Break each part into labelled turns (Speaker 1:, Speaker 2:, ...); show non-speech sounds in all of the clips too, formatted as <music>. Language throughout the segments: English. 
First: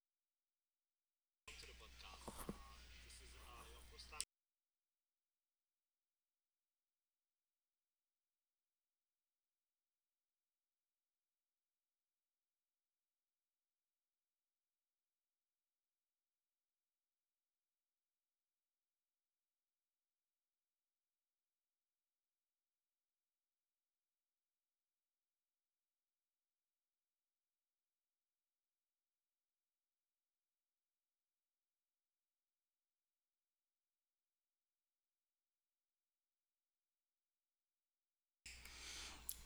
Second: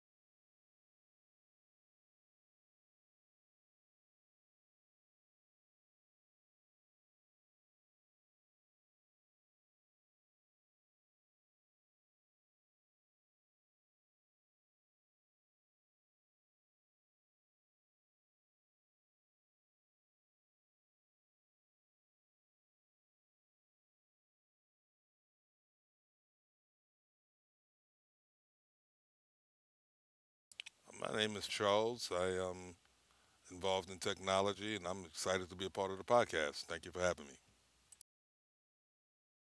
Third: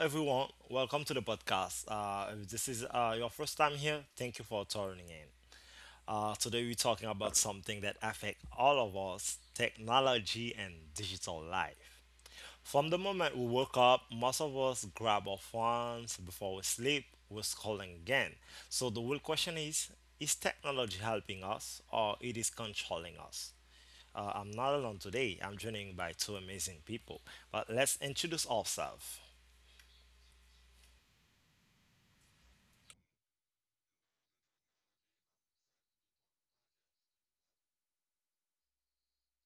Speaker 1: everyone? Welcome to the podcast. If this is your first time here, thank you for tuning in. Today, we're talking about something that affects all of us, technology and digital life. From the moment we wake up, most of us grab our phones. Before we sleep, we're scrolling again. So the real question is technology helping us, or it is controlling us? I'm not alone today. I'm joining by two amazing people. But let's introduce ourselves.
Speaker 2: My name is Charles. I am involved in technology and I'm excited to be a part of the podcast. Thank you for having me.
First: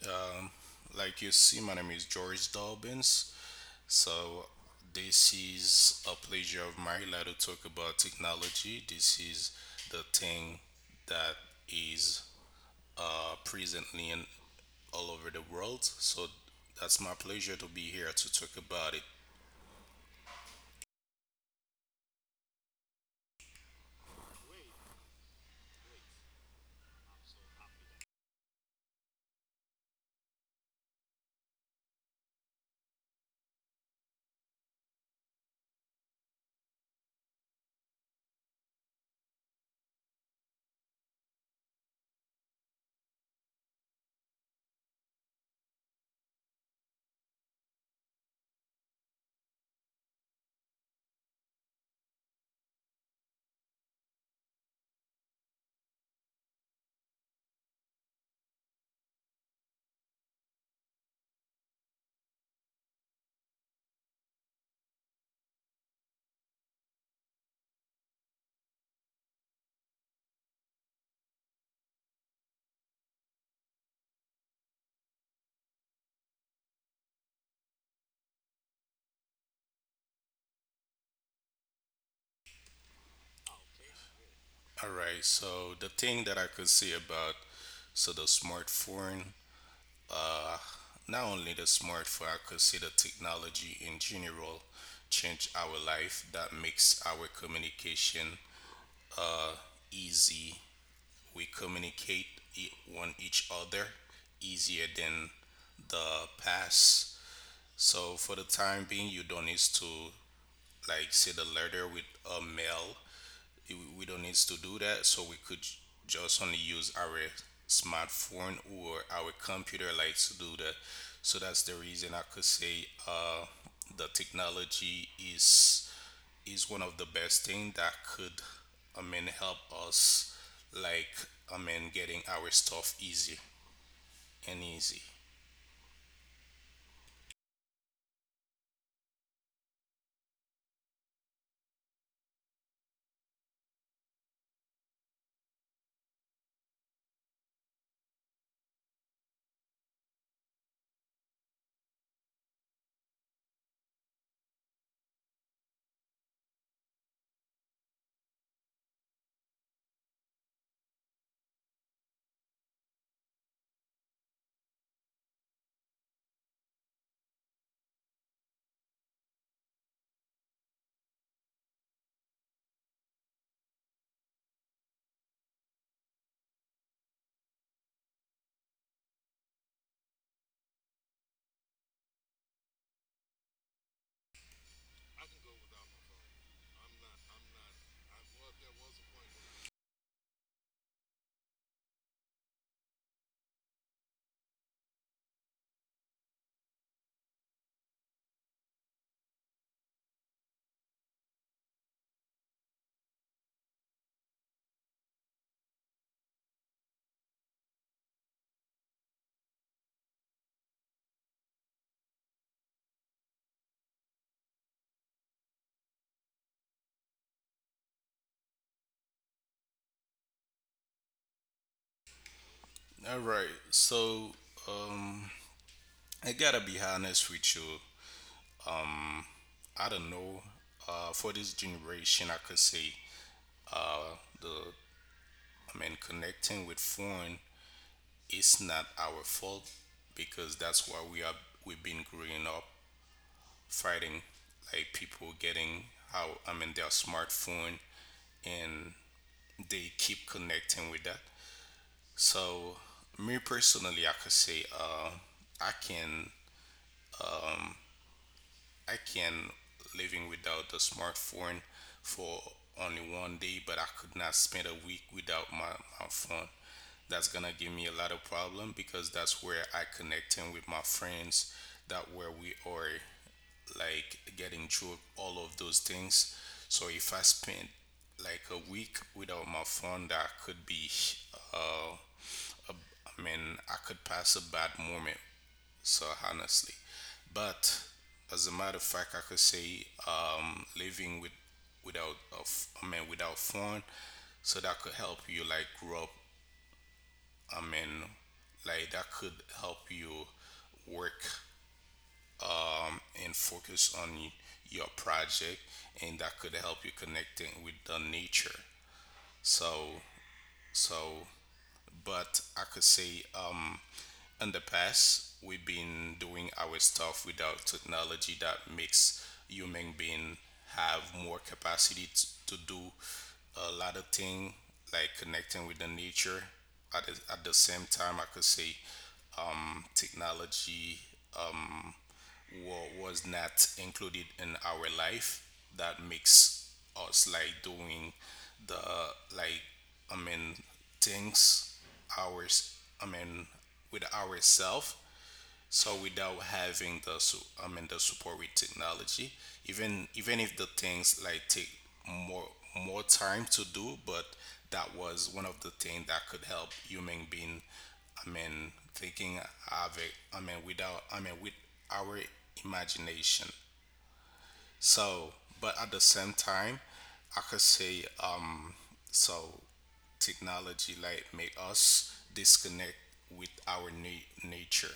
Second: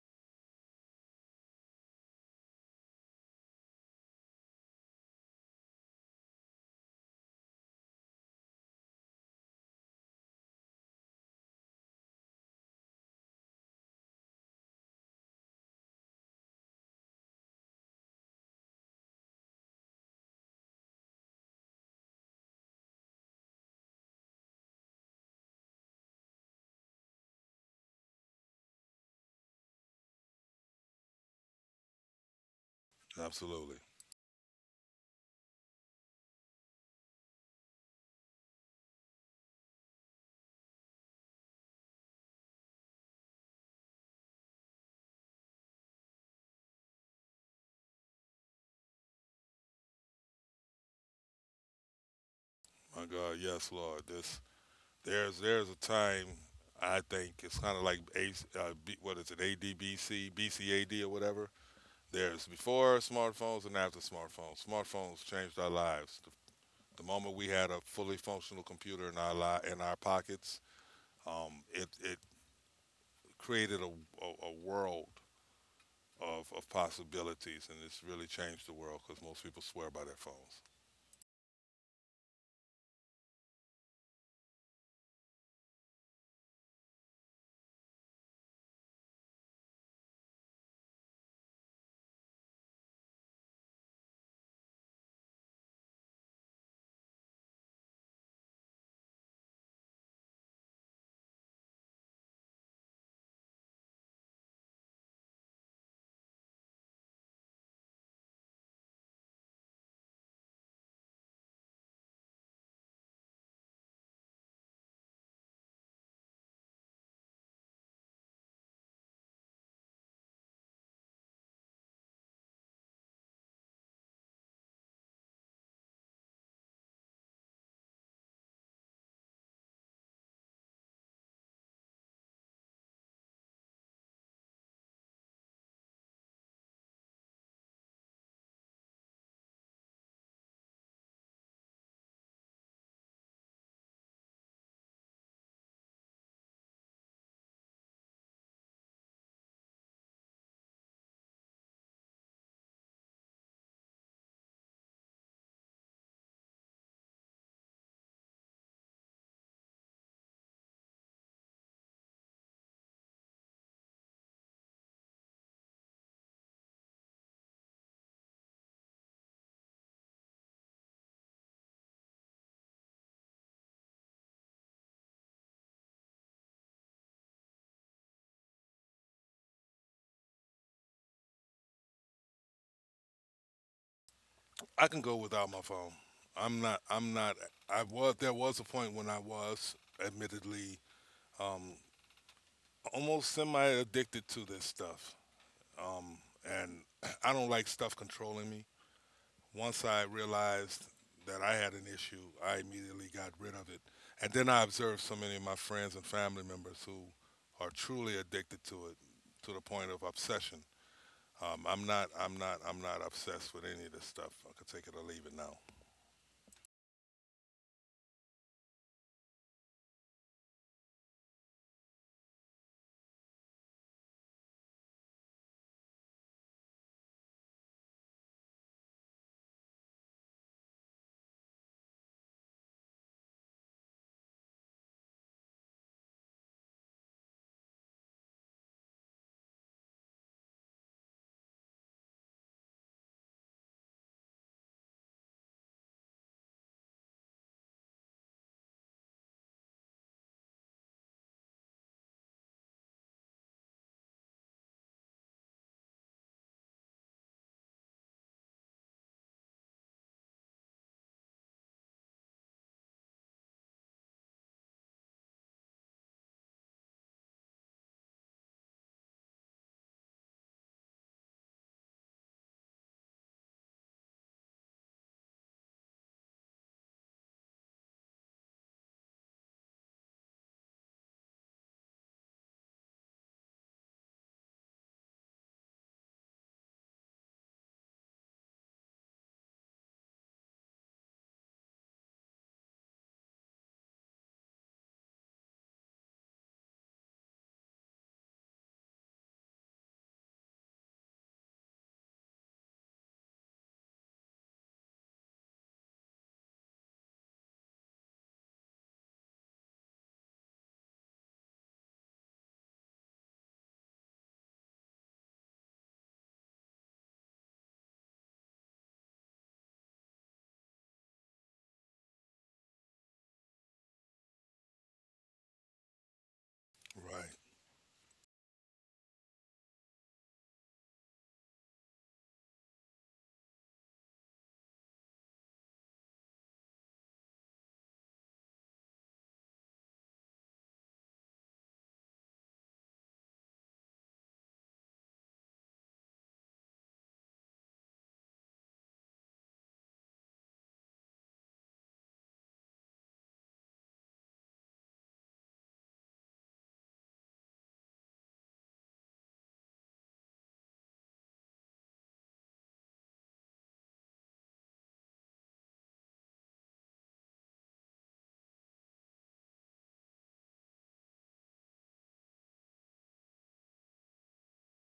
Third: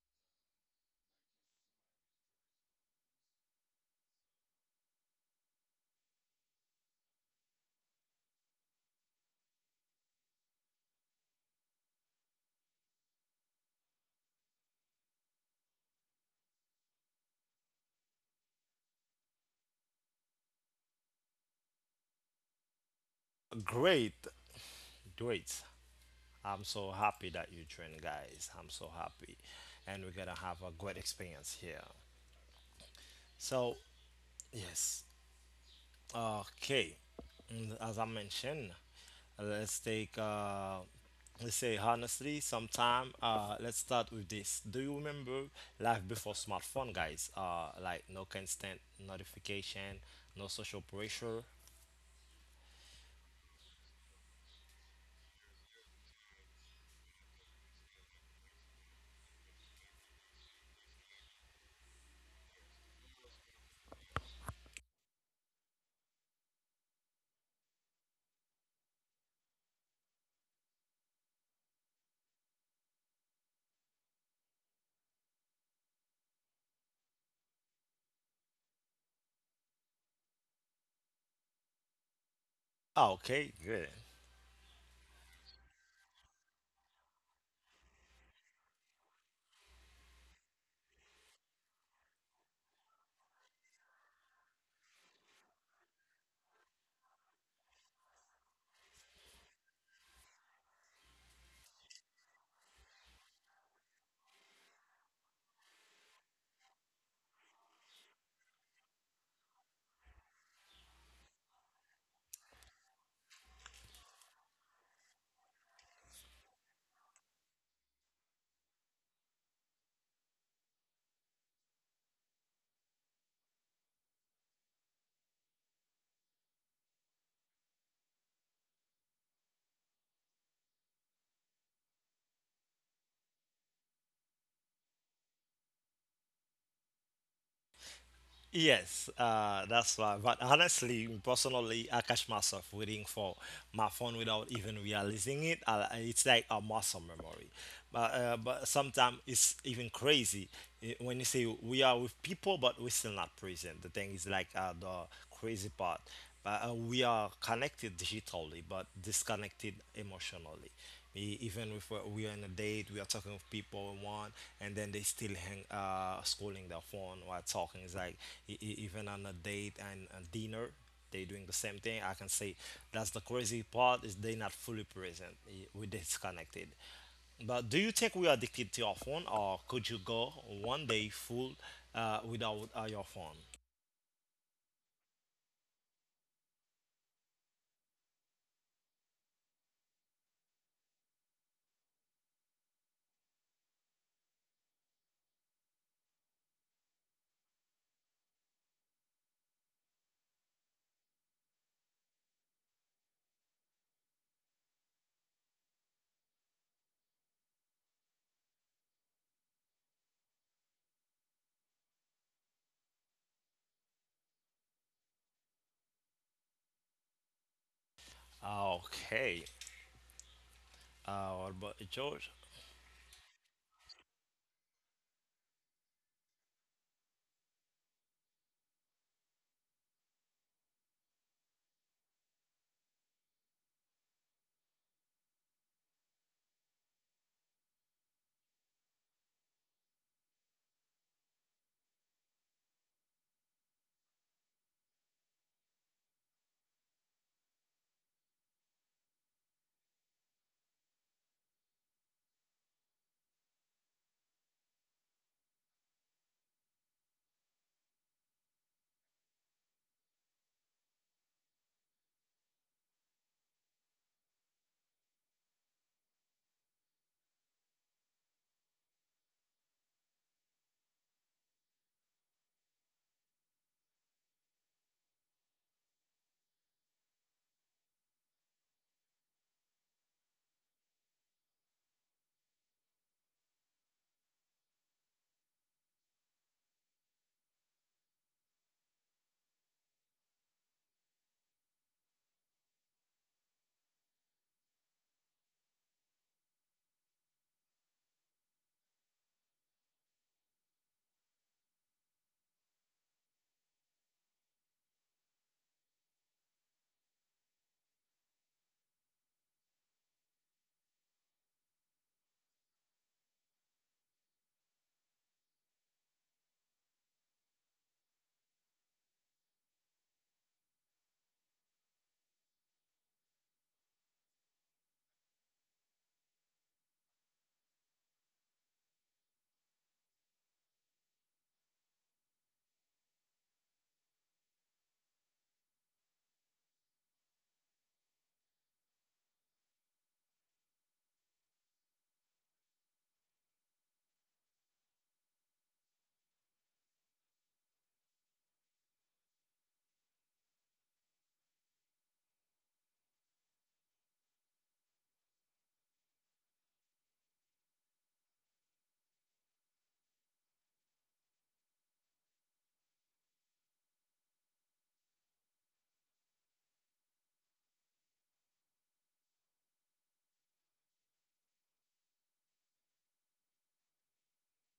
Speaker 3: Um, like you see, my name is George Dobbins. So, this is a pleasure of mine like, to talk about technology. This is the thing that is presently in all over the world. So, that's my pleasure to be here to talk about it.
Speaker 1: Great, great. I'm so happy that you joined, guys. I'm so happy. And we're gonna have a great experience here.
Speaker 2: Absolutely.
Speaker 1: So, yes. Okay. Mm, as I mentioned, let's take, let's say honestly, sometime, let's start with this. Do you remember life before smartphone, guys? Like no constant notification, no social pressure.
Speaker 2: My God, yes, Lord. This there's a time. I think it's kind of like A, B, what is it? ADBCBCAD or whatever. There's before smartphones and after smartphones. Smartphones changed our lives. The moment we had a fully functional computer in our pockets, it it created a world of possibilities, and it's really changed the world because most people swear by their phones.
Speaker 1: Ah, okay, good.
Speaker 3: All right. So, the thing that I could say about so the smartphone, uh, not only the smartphone, I could see the technology in general change our life that makes our communication easy. We communicate one each other easier than the past. So for the time being, you don't need to like send a letter with a mail, we don't need to do that, so we could just only use our smartphone or our computer like to do that, so that's the reason I could say, the technology is one of the best thing that could, I mean, help us, like, I mean, getting our stuff easy and easy.
Speaker 1: Yes, that's why. But honestly, personally, I catch myself waiting for my phone without even realizing it. It's like a muscle memory. But sometimes it's even crazy, when you say we are with people, but we're still not present. The thing is like, the crazy part. But we are connected digitally, but disconnected emotionally. Even if we are on a date, we are talking with people we want, and then they still hang scrolling their phone while talking. It's like, even on a date and a dinner, they doing the same thing, I can say. That's the crazy part, is they not fully present. We disconnected. But do you think we are addicted to our phone, or could you go 1 day full, without your phone?
Speaker 2: I can go without my phone. I'm not. I'm not. I was. There was a point when I was, admittedly, um, almost semi-addicted to this stuff, um, and <clears throat> I don't like stuff controlling me. Once I realized that I had an issue, I immediately got rid of it, and then I observed so many of my friends and family members who are truly addicted to it, to the point of obsession. I'm not obsessed with any of this stuff. I could take it or leave it now.
Speaker 1: Okay. What about you, George?
Speaker 3: All right, so um I gotta be honest with you. um I don't know. For this generation, I could say the and connecting with foreign is not our fault because that's why we are, we've been growing up fighting, like people getting, how I mean, their smartphone, and they keep connecting with that. So me personally I could say, I can, I can living without the smartphone for only one day, but I could not spend a week without my phone. That's gonna give me a lot of problem because that's where I connecting with my friends. That where we are, like, getting through all of those things. So if I spend like a week without my phone, that could be, uh, I mean, I could pass a bad moment so honestly. But as a matter of fact, I could say, living with without a I mean without phone, so that could help you like grow up. I mean, like that could help you work and focus on your project, and that could help you connecting with the nature. So so, but I could say, in the past we've been doing our stuff without technology that makes human being have more capacity to do a lot of thing, like connecting with the nature at
Speaker 2: Right.
Speaker 3: the same time I could say, technology was not included in our life that makes us, like, doing the, like, I mean, things, ours, I mean, with ourselves, so without having the I mean the support with technology, even if the things like take more more time to do, but that was one of the things that could help human being. I mean thinking of it. I mean without, I mean, with our imagination. So, but at the same time, I could say, so technology like make us disconnect with our nature,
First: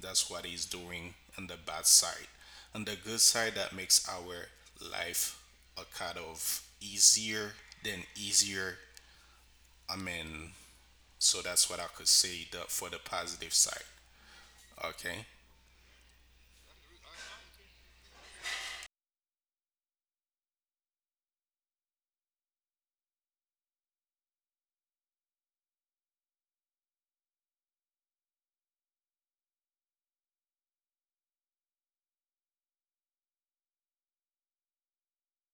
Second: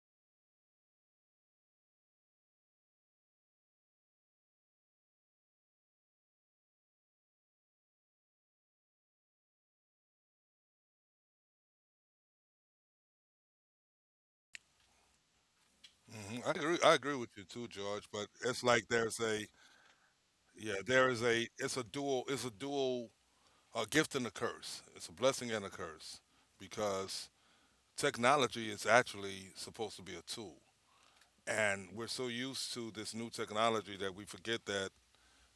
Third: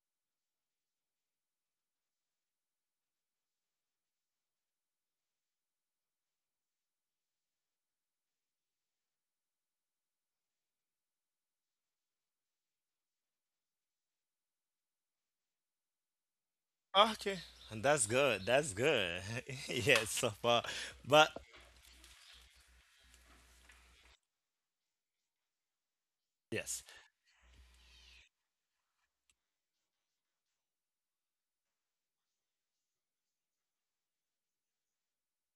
Speaker 3: that's what he's doing on the bad side. On the good side, that makes our life a kind of easier than easier. I mean, so that's what I could say, the, for the positive side. Okay.
Speaker 2: I agree. I agree with
Speaker 1: Okay,
Speaker 2: you too,
Speaker 1: and that's
Speaker 2: George. But
Speaker 1: good.
Speaker 2: it's
Speaker 1: That's
Speaker 2: like there's
Speaker 1: good.
Speaker 2: a
Speaker 1: <laughs> Yes, so far.
Speaker 2: yeah. There is
Speaker 1: But
Speaker 2: a. It's a dual. A gift and a curse. It's a blessing and a curse
Speaker 1: yes,
Speaker 2: because technology is actually supposed to be a tool, and we're so used to this new technology that we forget that.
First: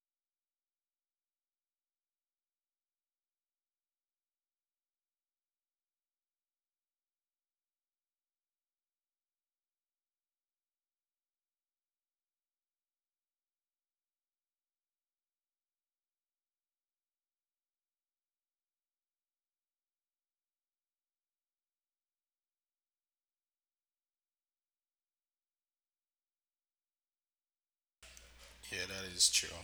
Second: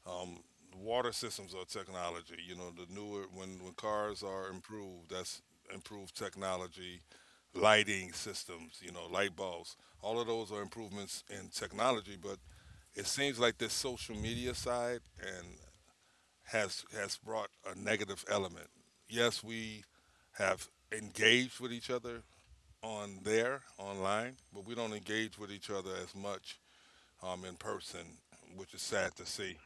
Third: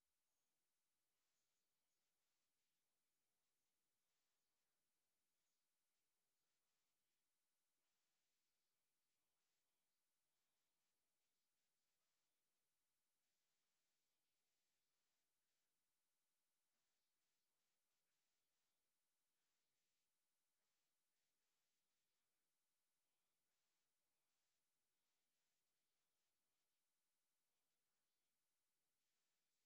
Speaker 2: Um, Water systems are technology. You know, the newer, when cars are improved, that's improved technology. Lighting systems, you know, light bulbs. All of those are improvements in technology, but it seems like this social media side and has brought a negative element. Yes, we have engaged with each other on there online, but we don't engage with each other as much in person, which is
Speaker 3: Yeah, that
Speaker 2: sad to
Speaker 3: is true.
Speaker 2: see.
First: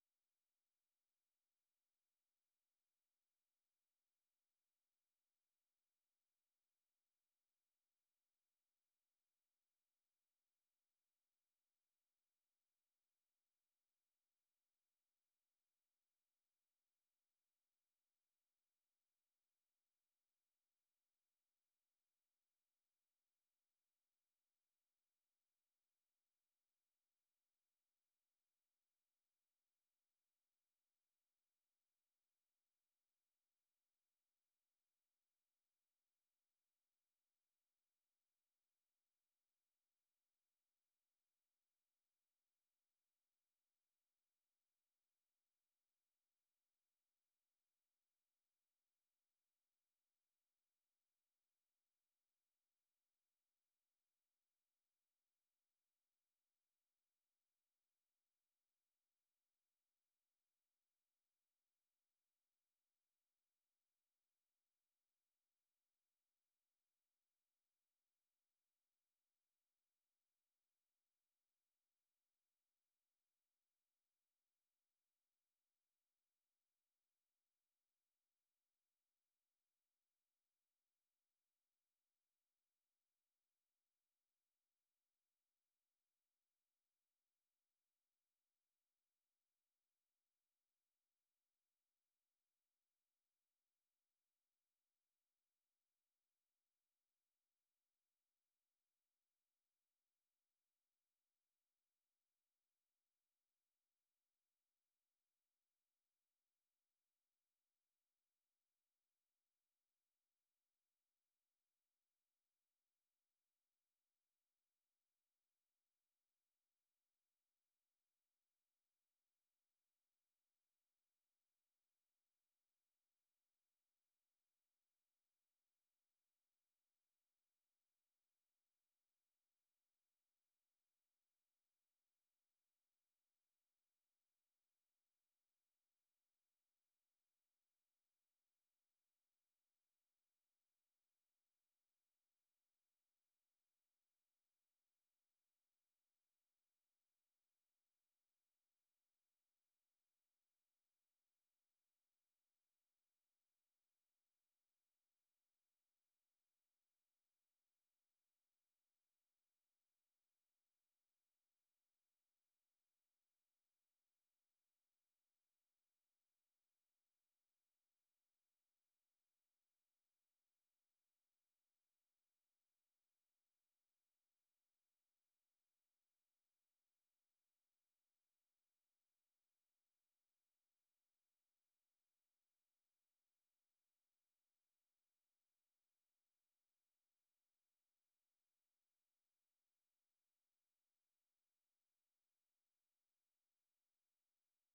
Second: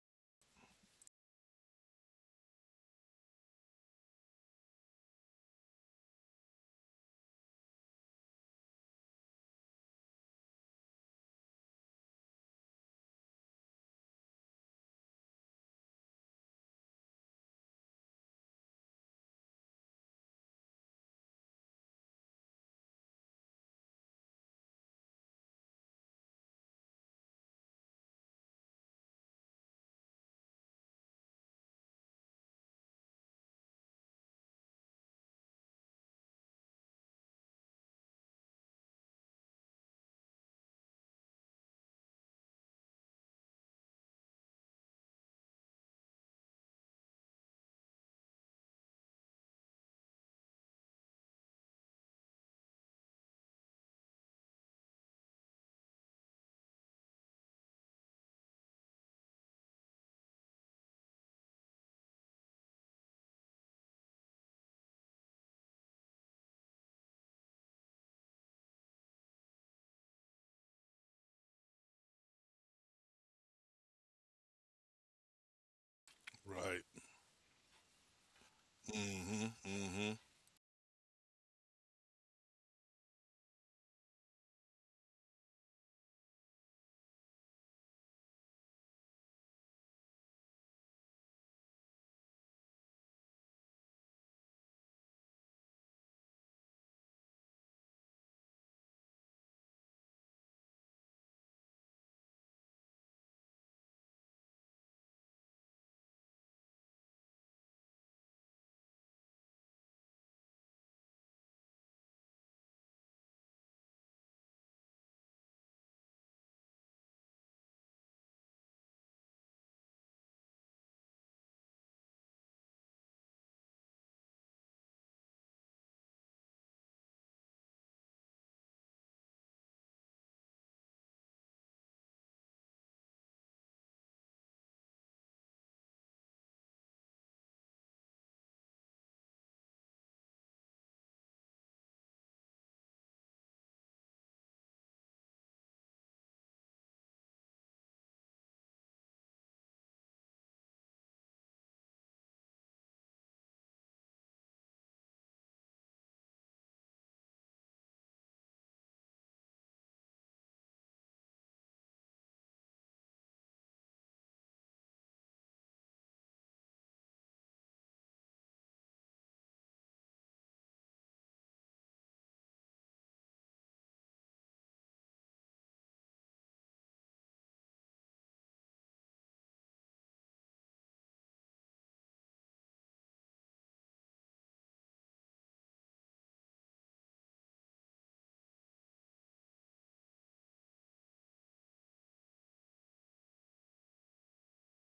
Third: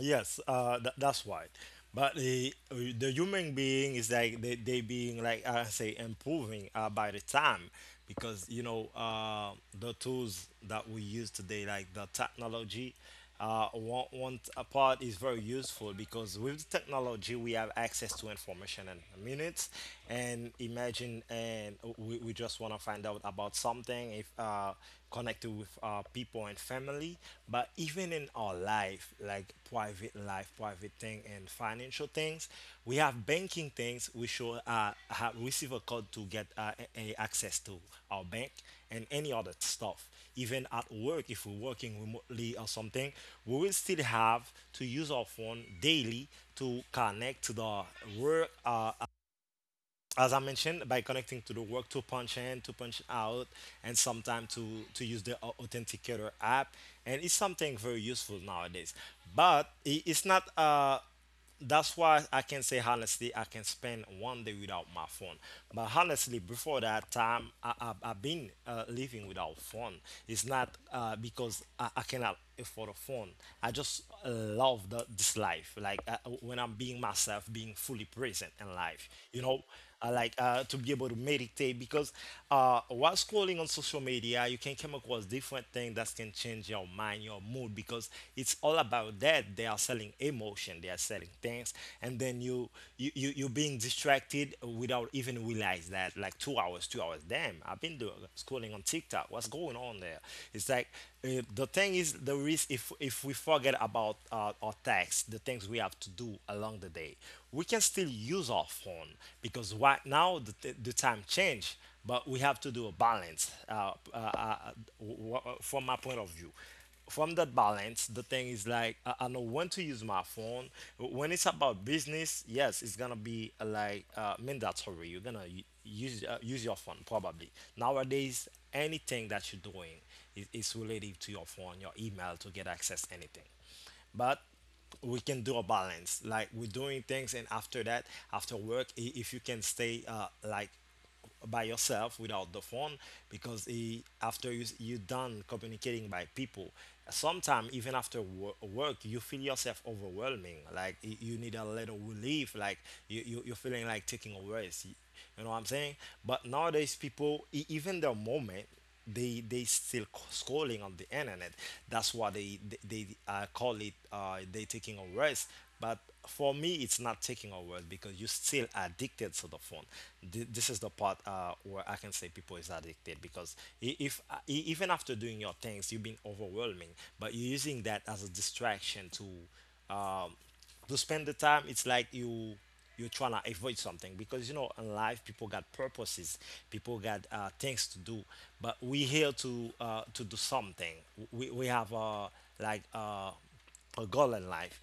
Speaker 1: yes, tha that's why. But the, the human being is like, they being like I say improving by the time, because you know, the tools that we use today, like the technology, one a part is very useful, because with the technology we have access to information in minutes. And imagine, and we just want to find out about something. If connected with people and family. But even in our life, like private life, private thing, and financial things, we have banking things, we should have receive a code to get access to our bank and any other stuff. Even at work, if we're working remotely or something, we will still have to use our phone daily to connect to the work, as I mentioned, by connecting to the work, to punch in, to punch out, and sometimes to use the Authenticator app. And it's something very useful nowadays. But it's not, that's why I can say honestly, I can spend 1 day without my phone. But honestly, before that time, I've been living without phone. It's not because I cannot afford a phone. I just love this life. Like when I'm
Speaker 2: Right.
Speaker 1: being myself, being fully present in life, you
Speaker 2: hmm
Speaker 1: know?
Speaker 2: hmm
Speaker 1: Like to be able to meditate, because while scrolling on social media, you can come across different things that can change your mind, your mood, because it's all about that they are selling emotion, they are selling things. And then you, you're being distracted without even realize that, like, 2 hours, 2 hours, damn, I've been doing scrolling on TikTok. What's going on there? It's like, the thing is the risk if we forget about our tasks, the things we have to do along the day, we can still use our phone, because right now the time change. But we have to do a balance, from my point of view, from that balance, the thing is like, I know when to use my phone. When it's about business, yes, it's gonna be like mandatory. You're gonna use your phone, probably. Nowadays anything that you're doing is related to your phone, your email, to get access anything. But we can do a balance, like we're doing things, and after that, after work, if you can stay like by yourself without the phone, because after you're done communicating by people, sometimes even after work, you feel yourself overwhelming, like you need a little relief. Like you're feeling like taking a rest. You know what I'm saying? But nowadays people, even the moment, they still scrolling on the internet. That's why they, they call it, they taking a rest. But for me it's not taking a rest, because you're still addicted to the phone. This is the part where I can say people is addicted, because I- if e- even after doing your things, you've been overwhelming, but you're using that as a distraction um, to spend the time. It's like you, you're trying to avoid something, because you know in life people got purposes, people got things to do. But we here to do something. We have like uh, a goal in life.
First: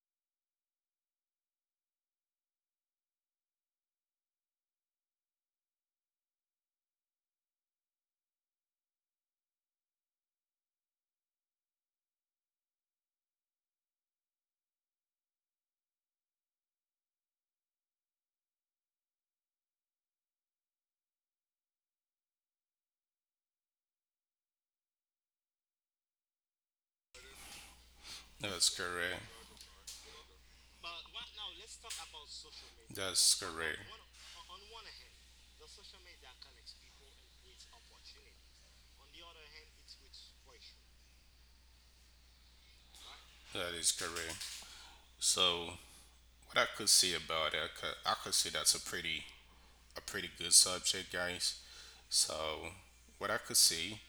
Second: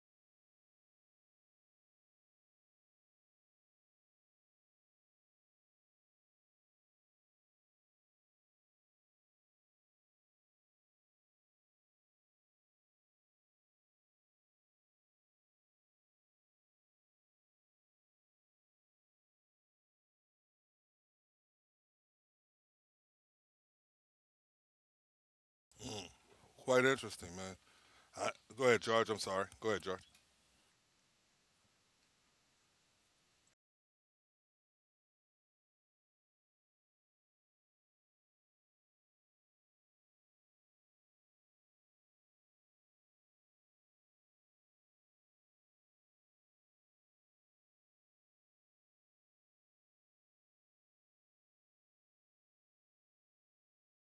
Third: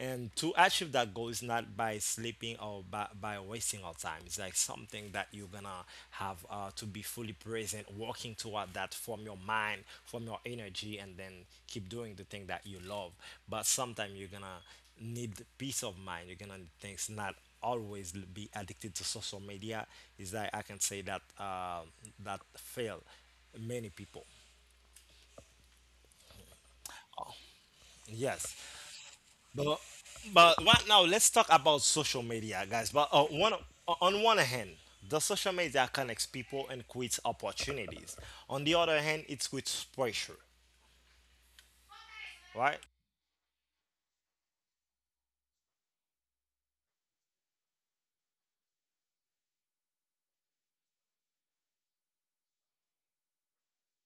Speaker 1: And to achieve that goal is not by sleeping or by wasting our time. It's like something that you're gonna have to be fully present, working toward that, from your mind, from your energy, and then keep doing the thing that you love. But sometimes you're gonna need peace of mind. You're gonna need things, not always be addicted to social media. Is that I can say that that fail many people.
Speaker 2: Mm. Quite interesting, man. I,
Speaker 1: Yes,
Speaker 2: Go
Speaker 3: That's
Speaker 2: ahead, George. I'm
Speaker 3: correct.
Speaker 2: sorry. Go
Speaker 1: but
Speaker 2: ahead, George.
Speaker 1: but right now let's talk about social media, guys. But
Speaker 3: That's
Speaker 1: one
Speaker 3: correct.
Speaker 1: on one hand, the social media connects people and creates opportunities. On the other hand, it creates pressure, right?
Speaker 3: That is correct. So what I could say about it, I could say that's a pretty, a pretty good subject, guys. So, what I could see,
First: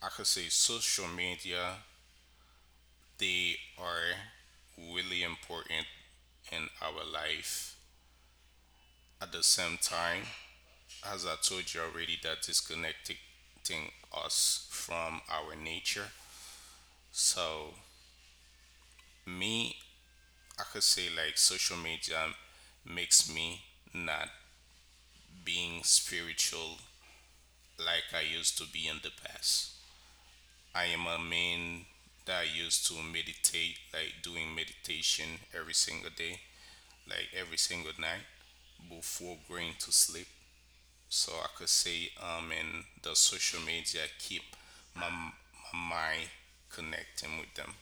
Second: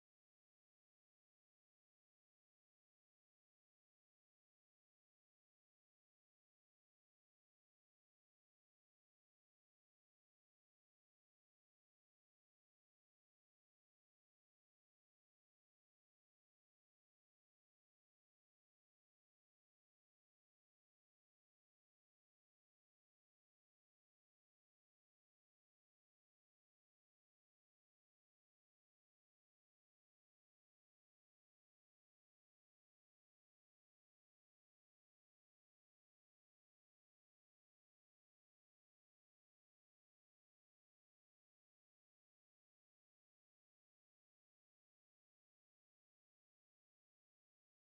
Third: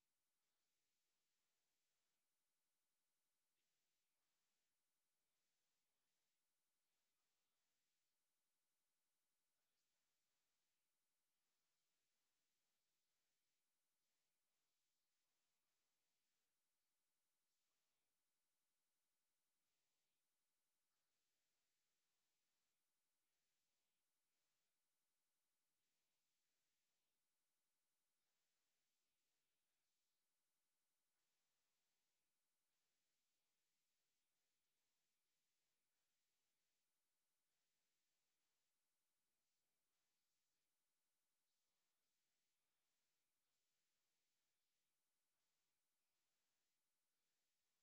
Speaker 3: I could say social media, they are really important in our life. At the same time, as I told you already, that disconnecting us from our nature. So, me, I could say like social media makes me not being spiritual like I used to be in the past. I am a man that used to meditate, like doing meditation every single day, like every single night before going to sleep. So I could say, and the social media keep my mind connecting with them.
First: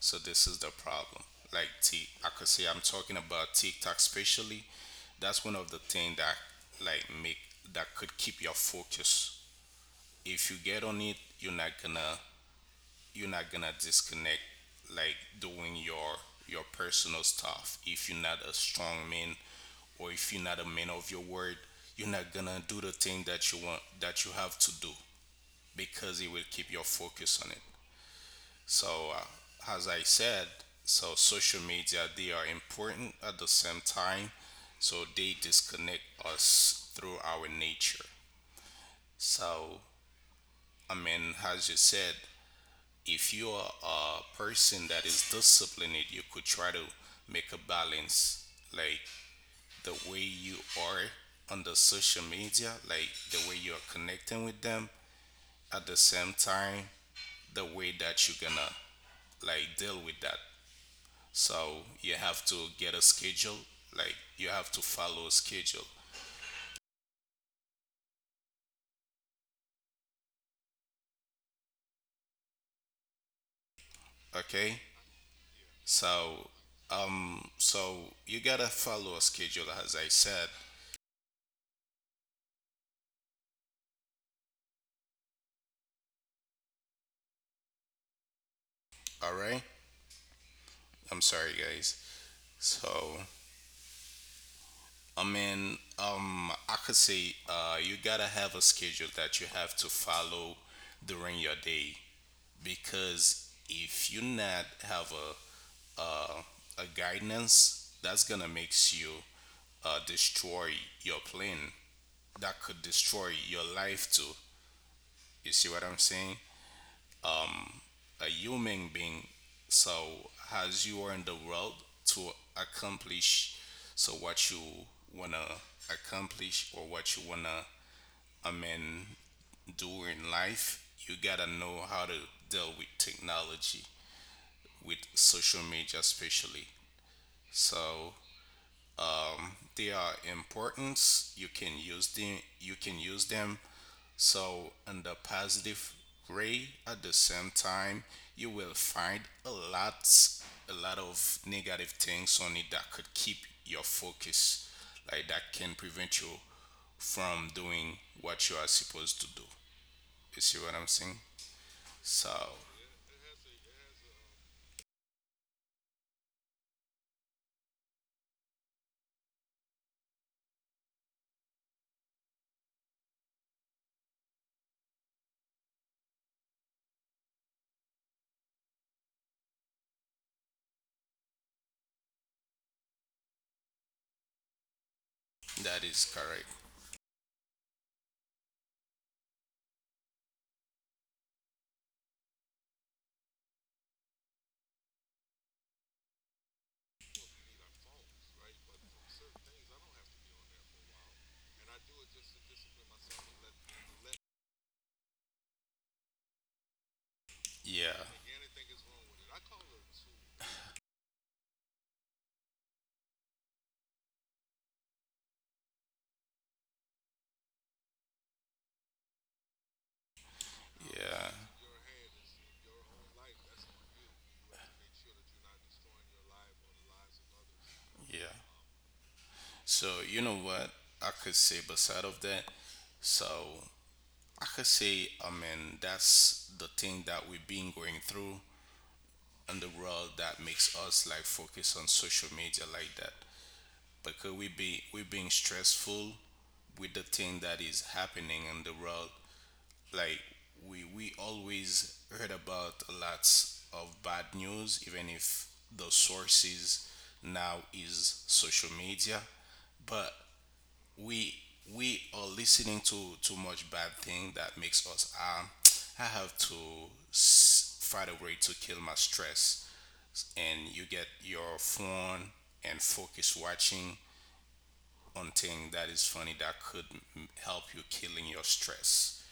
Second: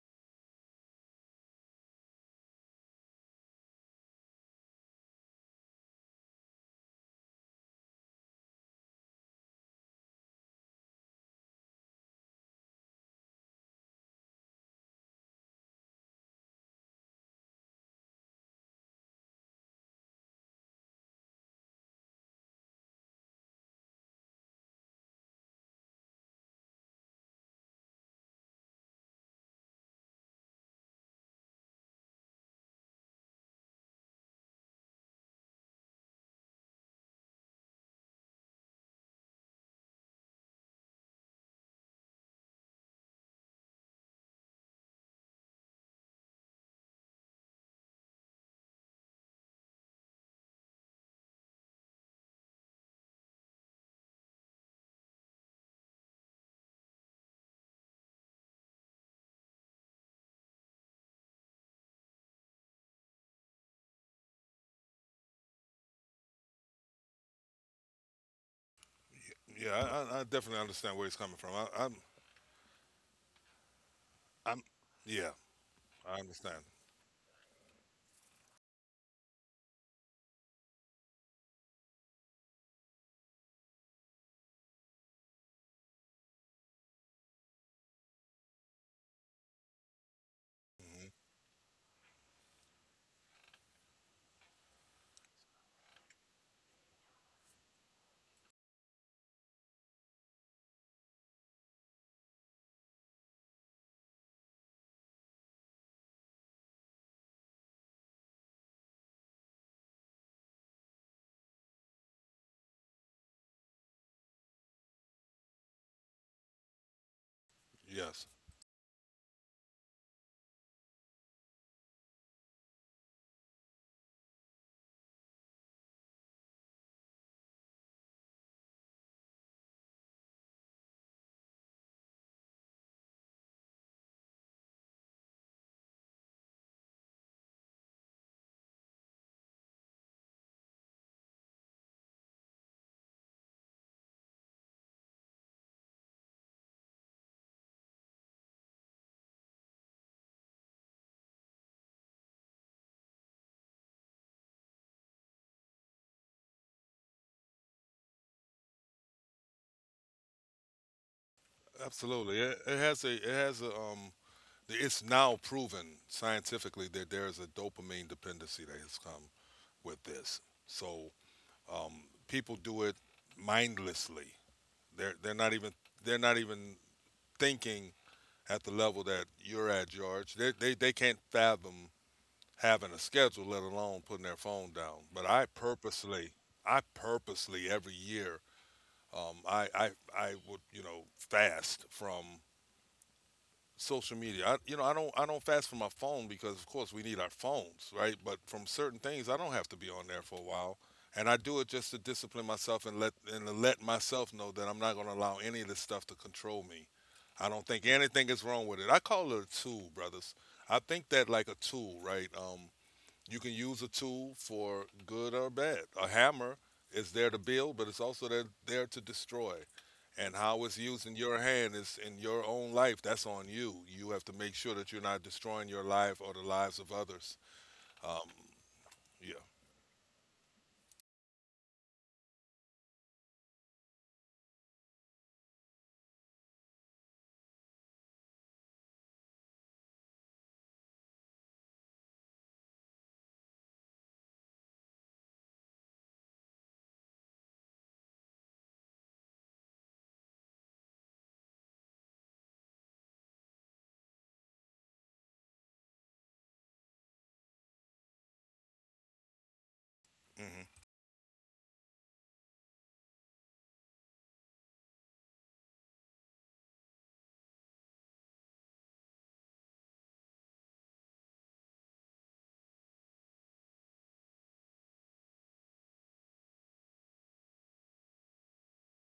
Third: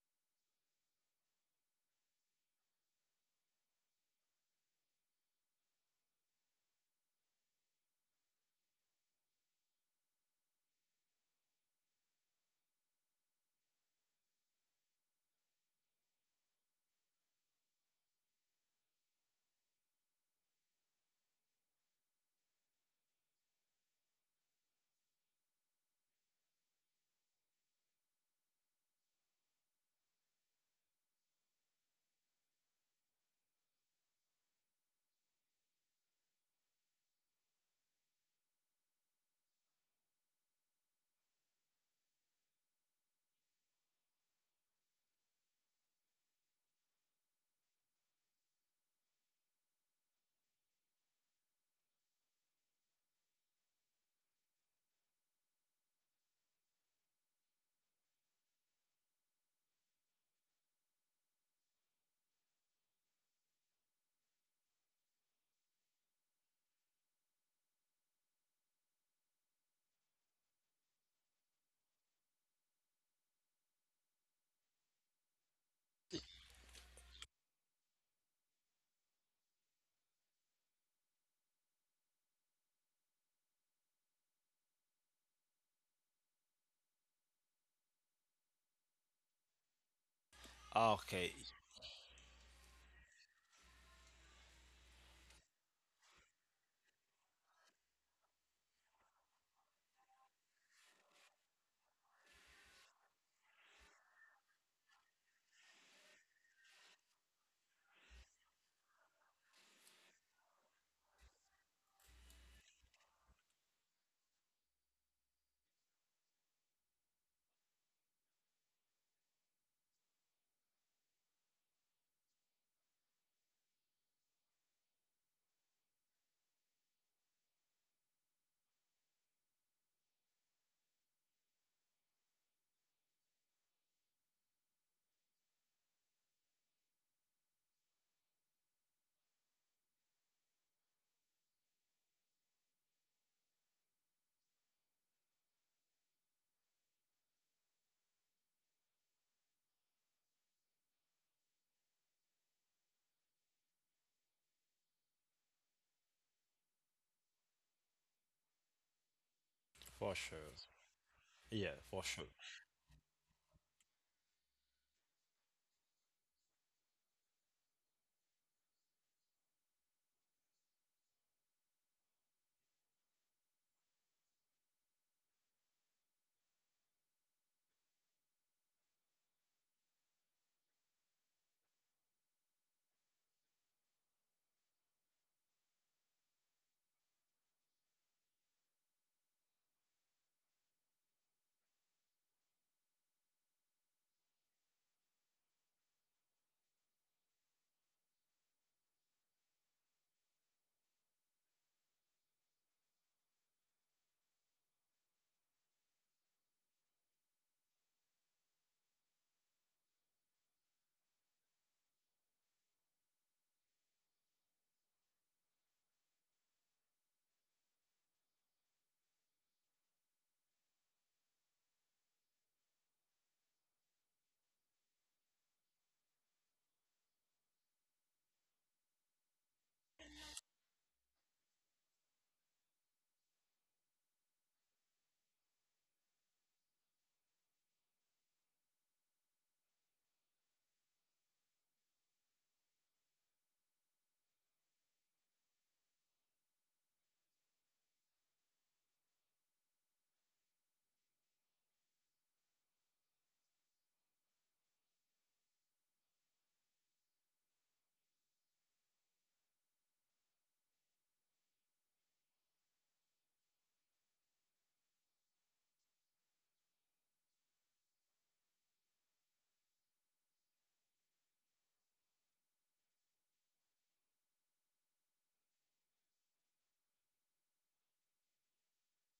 Speaker 3: So this is the problem. Like T, I could say I'm talking about TikTok, especially. That's one of the things that like make that could keep your focus. If you get on it, you're not gonna disconnect, like doing your personal stuff. If you're not a strong man or if you're not a man of your word, you're not gonna do the thing that you want, that you have to do, because it will keep your focus on it. So, as I said, so social media they are important. At the same time, so they disconnect us through our nature. So, I mean, as you said, if you are a person that is disciplined, you could try to make a balance, like the way you are on the social media, like the way you are connecting with them, at the same time, the way that you're gonna, like, deal with that. So you have to get a schedule, like you have to follow a schedule,
Speaker 2: Yeah, I I definitely understand where he's coming from. I'm,
Speaker 3: okay?
Speaker 2: yeah, I
Speaker 3: So,
Speaker 2: understand.
Speaker 3: so you gotta follow a schedule, as I said, all right? I'm
Speaker 2: hmm
Speaker 1: Okay,
Speaker 3: sorry, guys. So, I mean, I could say, you gotta have a schedule that you have to follow during your day, because if you not have a, a guidance, that's gonna makes you, destroy your plan. That could destroy your life too. You see what I'm saying? A
Speaker 2: Yes,
Speaker 3: human being. So as you are in the world to accomplish, so what you wanna accomplish, or what you wanna, I mean, during life, you gotta know how to deal with technology, with social media especially. So they are important. You can use them. You can use them. So in the positive way, at the same time, you will find a lot of negative things on it that could keep your focus, like that can prevent you from doing what you are supposed to do.
Speaker 1: for
Speaker 3: You
Speaker 1: sure.
Speaker 3: see what I'm saying?
Speaker 1: Yeah, for
Speaker 3: So
Speaker 1: sure.
Speaker 2: absolutely. It it has a, the- it's now proven scientifically that there is a dopamine dependency that has come with this. So um, people do it mindlessly. They're they're not even they're not even thinking at the level that you're at, George. They can't fathom having a schedule, let alone putting their phone down. But I
Speaker 3: that is
Speaker 2: purposely,
Speaker 3: correct.
Speaker 2: I purposely every year, um, I, I, I would, you know, fast from social media. I, you know, I don't fast from my phone because of course we need our phones, right? But from certain things, I don't have to be on there for a while, and I do it just to discipline myself and let and to let myself know that I'm not going to allow any of this stuff to control me. I don't
Speaker 3: Yeah,
Speaker 2: think anything is wrong with it. I call it a tool, brothers. I think that like a tool, right? You can use a tool for good or bad. A hammer is there to build, but it's also there to destroy. And how it's used in
Speaker 3: yeah,
Speaker 2: your hand is in your own life. That's on you. You have to make sure that you're not destroying your life or the lives of others.
Speaker 3: yeah.
Speaker 2: Um, yeah.
Speaker 3: So you know what I could say beside of that? So I could say, I mean, that's the thing that we've been going through in the world that makes us like focus on social media like that. Because we being stressful with the thing that is happening in the world, like, we always heard about lots of bad news, even if the sources now is social media, but
Speaker 2: hmm
Speaker 3: we we are listening to too much bad thing that makes us, ah, I have to find a way to kill my stress, and you get your phone and focus watching on thing that is funny that could help you killing your stress.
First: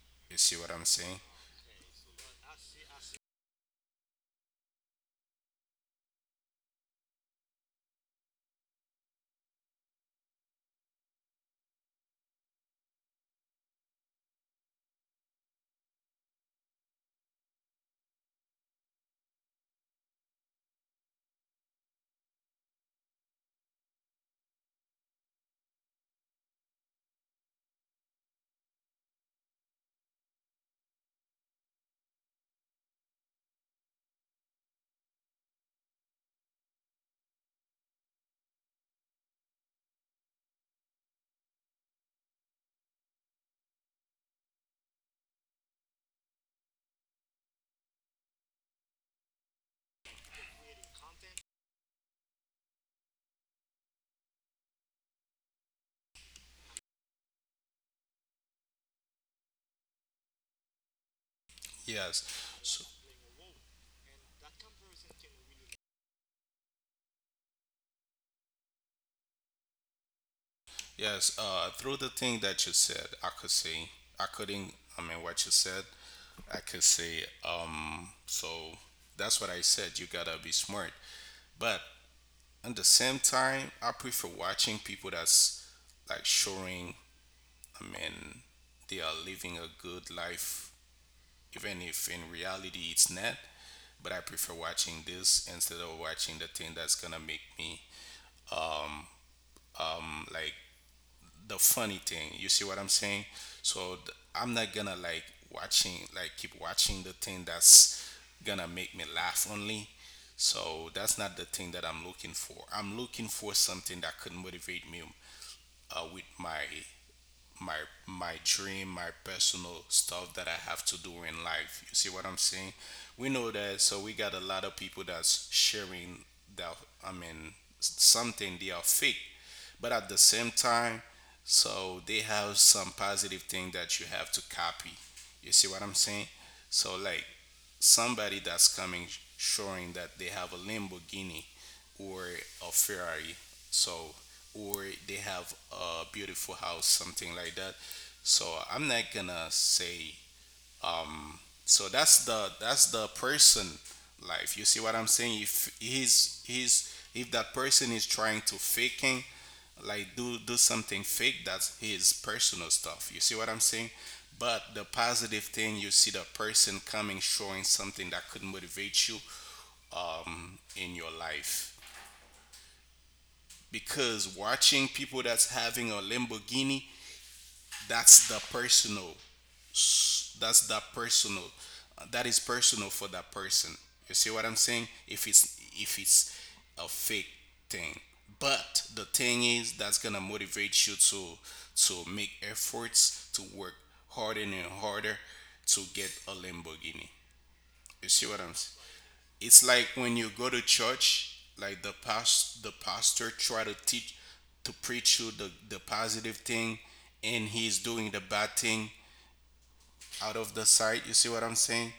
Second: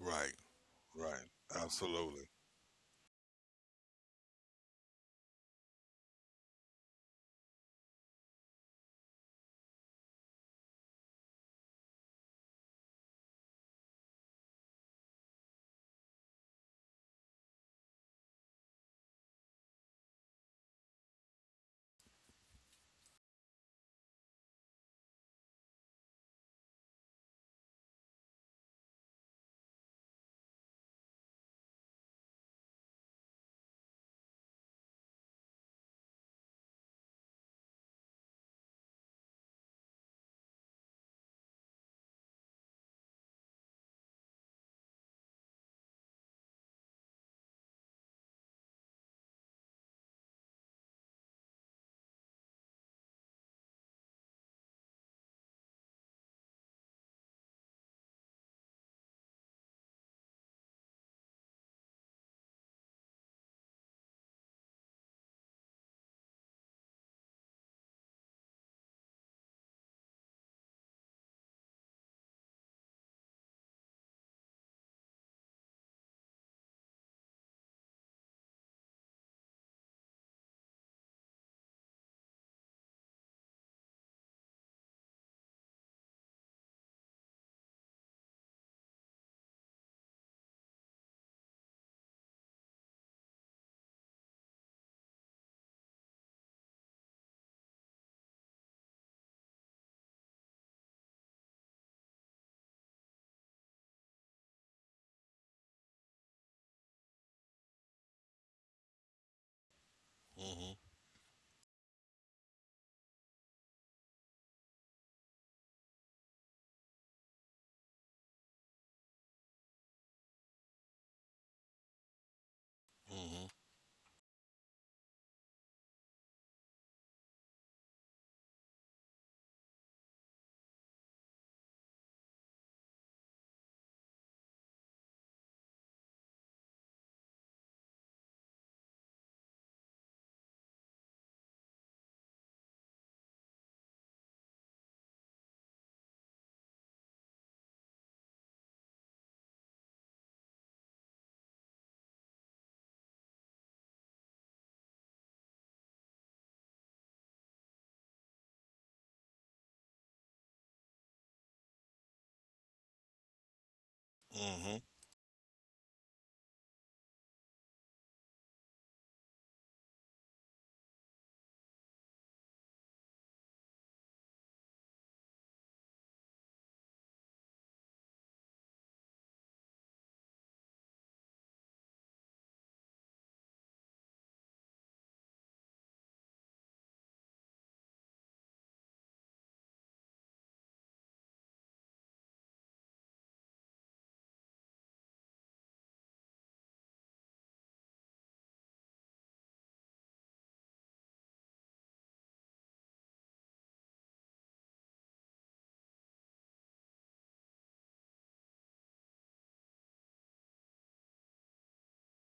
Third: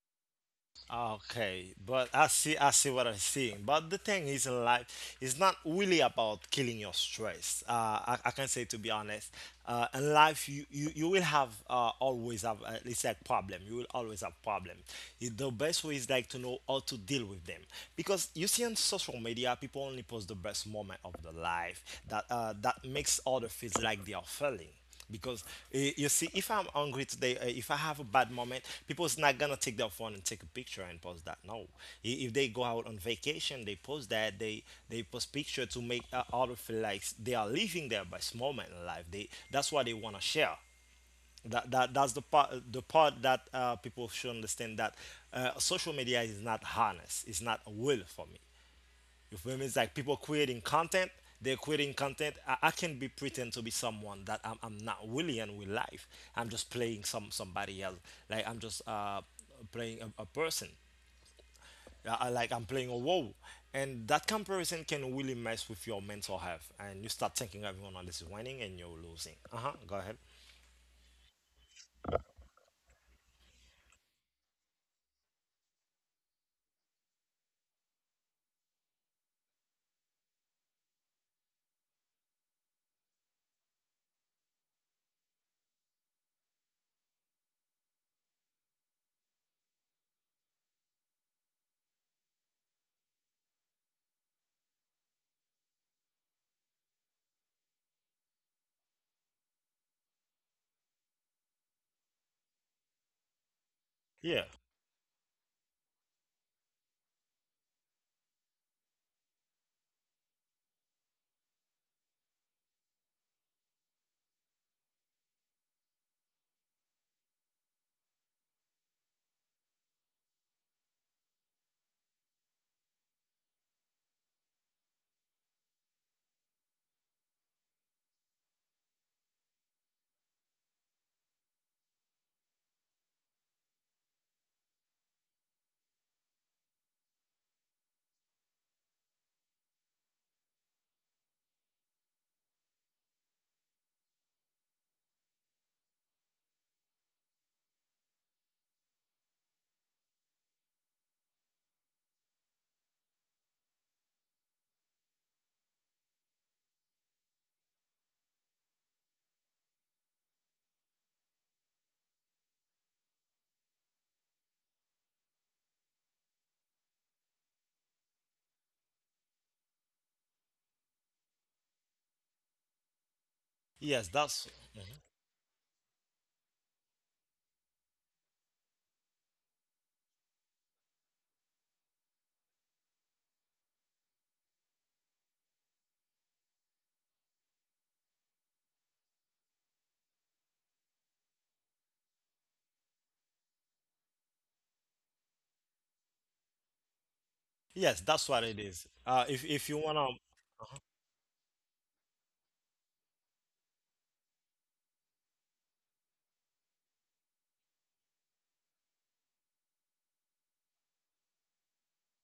Speaker 2: Right.
Speaker 3: You see what I'm saying?
Speaker 2: Right.
Speaker 1: Okay, but
Speaker 2: Absolutely.
Speaker 1: I see what I'm seeing. But the thing is, in life, it's not really about killing your stress. I can say, to be honest, in life, you will have always have, it's like problem. You will always have problem. The best way is like to know how to deal with them, because you see on social media, people only post the best moment of their life, that that makes other feels like they are failing. Because you see, if I'm hungry today, if I have a bad moment, people's not gonna take their phone and take a picture and post that, no. If they go out on vacation, they post that. They post picture to make other feel like they are living their best moment in life. They, that's what they want to share. That that's the part, the part that people should understand, that social media is not harness, it's not a will for me. You feel me? It's like people creating content. They're creating content. I can be pretend to be someone that I'm not really in real life. I'm just playing somebody else. Like I'm just playing a person.
Speaker 3: Yes.
Speaker 1: Like I'm
Speaker 3: So,
Speaker 1: playing a role. And that comparison can really mess with your mental health. And you start thinking everyone else is winning and you're losing. Uh huh. Go ahead.
Speaker 3: yes. Through the thing that you said, I could say I couldn't. I mean, what you said, I could say. So that's what I said. You gotta be smart. But at the same time, I prefer watching people that's like showing. I mean, they are living a good life, even if in reality it's not. But I prefer watching this instead of watching the thing that's gonna make me, um, like, the funny thing. You see what I'm saying? So
Speaker 1: Yeah.
Speaker 3: I'm not gonna, like, watching, like keep watching the thing that's gonna make me laugh only,
Speaker 2: mm hmm
Speaker 3: so that's not the thing that I'm looking for, I'm looking for something that could motivate me, with my my dream, my personal stuff that I have to do in life. You see what I'm saying?
Speaker 2: mm
Speaker 3: We
Speaker 2: hmm
Speaker 3: know that so we got a lot of people that's sharing that, I mean, something they are fake, but at the same time, so they have some positive thing that you have to copy. You see what I'm saying? So, like, somebody that's coming showing that they have a Lamborghini or a Ferrari, so, or they have a beautiful house, something like that. So I'm not gonna say, um so that's the person life. You see what I'm saying? If he's, if that person is trying to faking, like, do something fake, that's his personal stuff. You see what I'm saying?
Speaker 2: mm
Speaker 3: But
Speaker 2: hmm
Speaker 3: the positive thing, you see the person coming showing something that could motivate you, in your life.
Speaker 1: Yes,
Speaker 3: Because
Speaker 1: that's mhm.
Speaker 3: watching people that's having a Lamborghini, that's the personal that's that personal, that is personal for that person. You see what I'm saying? If it's a fake thing, but the thing is that's gonna motivate you to make efforts to work harder and harder to get a Lamborghini.
Speaker 1: Yes,
Speaker 3: You
Speaker 1: that's
Speaker 3: see
Speaker 1: what
Speaker 3: what
Speaker 1: it
Speaker 3: I'm saying?
Speaker 1: is. If
Speaker 3: It's
Speaker 1: you
Speaker 3: like
Speaker 1: wanna,
Speaker 3: when you go to church, like the past the pastor try to teach to preach you the positive thing, and he's doing the bad thing out of the sight. You see what I'm saying?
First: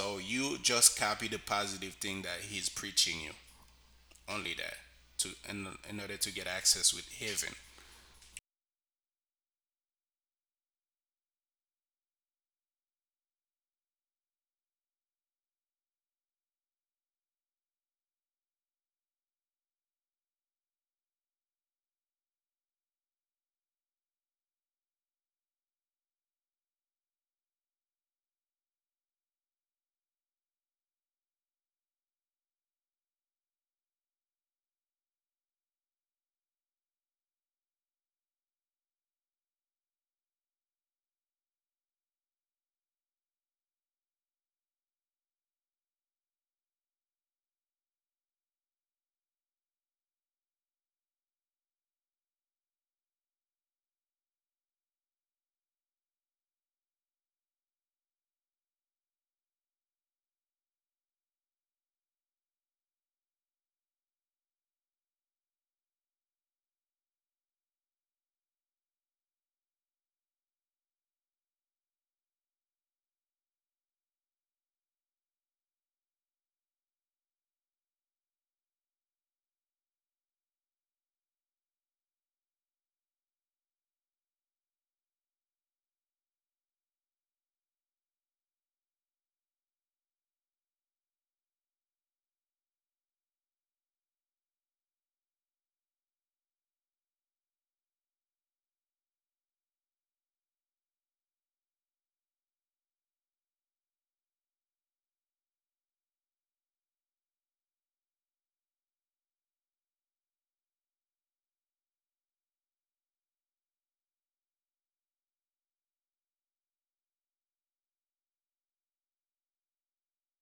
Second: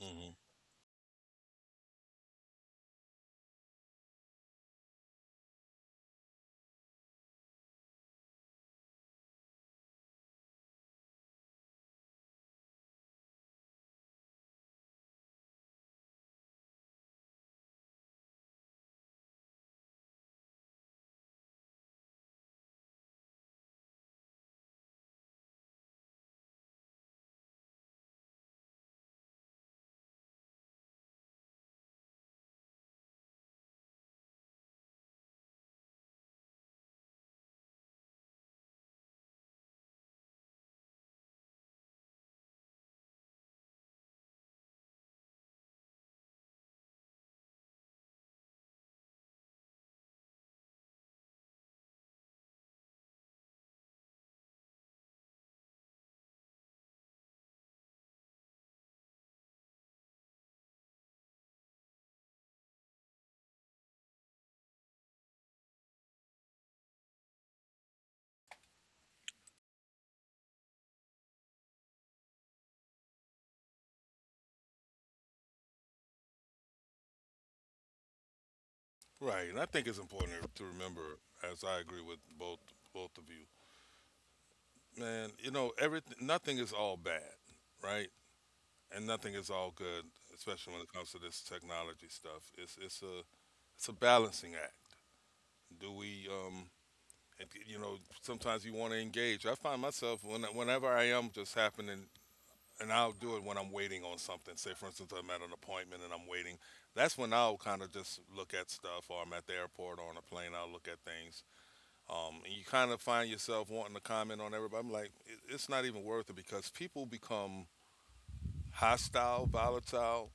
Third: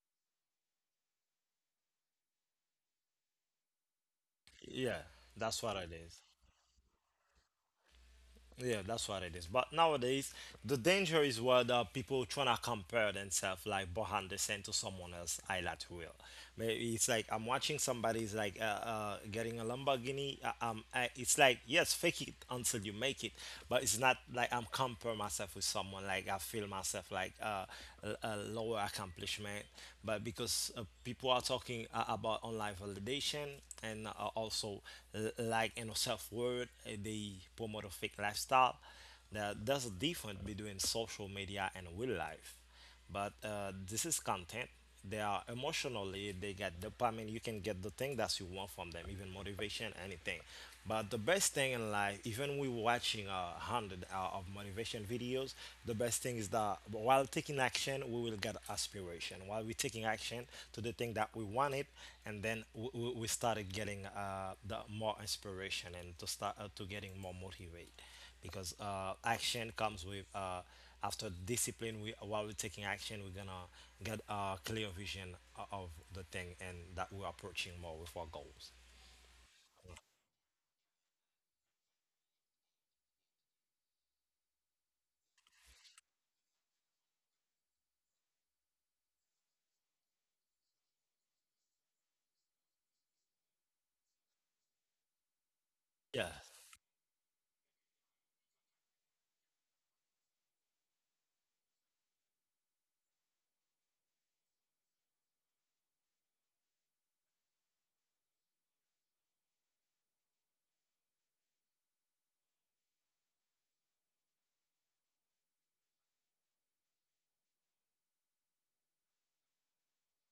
Speaker 2: mm hmm
Speaker 3: you just copy the positive thing that he's preaching you. Only that.
Speaker 1: yeah,
Speaker 3: To
Speaker 1: that's what it
Speaker 3: in order
Speaker 1: is.
Speaker 3: to get access with heaven.
Speaker 1: Yeah, that's what it is. But nowadays, the danger is where the people trying to compare themselves, like behind the scene, to someone else highlight reel. Maybe it's like I'm watching somebody's like, getting a Lamborghini. It's like, yes, fake it until you make it. But it's not like I'm compare myself with someone. Like I feel myself like a lower accomplishment. But because people are talking about online validation, and also like, you know, self-worth, they promote a fake lifestyle. There's a difference between social media and real life. But this is content. They are emotionally, they get dopamine. You can get the thing that you want from them, even motivation, anything. But the best thing in life, even we watching 100 hour of motivation videos, the best thing is that while taking action, we will get aspiration. While we're taking action to the thing that we wanted, and then we we started getting the more inspiration, and to start to getting more motivated, because action comes with, after discipline. We, while we're taking action, we're gonna get a clear vision of the thing, and that we're approaching more with our goals.
Speaker 2: Right. And I think it's important to remember, as I agree with both of you, man. You know, everything. Nothing is all bad, right? And nothing is all good, especially when it comes to this technology stuff. It's a balancing act. Do we
Speaker 1: Yeah,
Speaker 2: it, you know, sometimes you want to engage. I find myself when, whenever I am just happening, and I'll do it when I'm waiting on something. Say for instance, I'm at an appointment and I'm waiting. That's when I'll kind of just look at stuff, or I'm at the airport or on a plane. I'll look at things, and you kind of find yourself wanting to comment on everybody. I'm like, it's not even worth it because people become hostile, volatile,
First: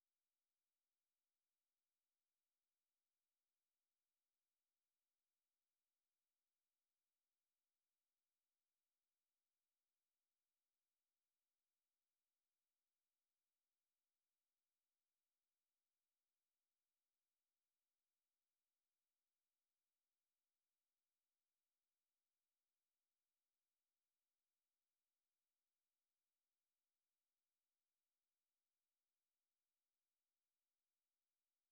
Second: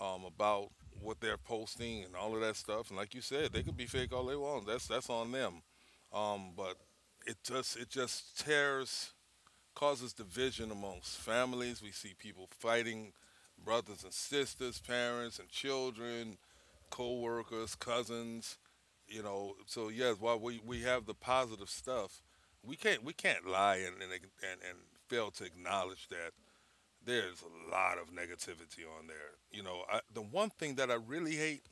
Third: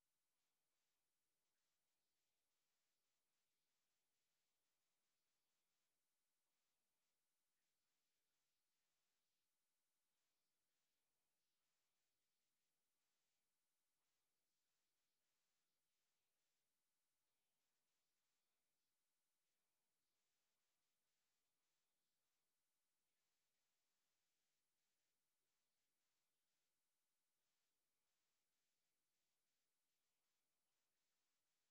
Speaker 2: about what they're posting and all of that stuff. And like you said, they could be fake all they want. That's on them. But it just tears causes division amongst families. We see people fighting, brothers and sisters, parents and children, co-workers, cousins, you know. So yes, while we have the positive stuff, we can't lie and fail to acknowledge that there's a lot of negativity on there. You know, the one thing that I really hate,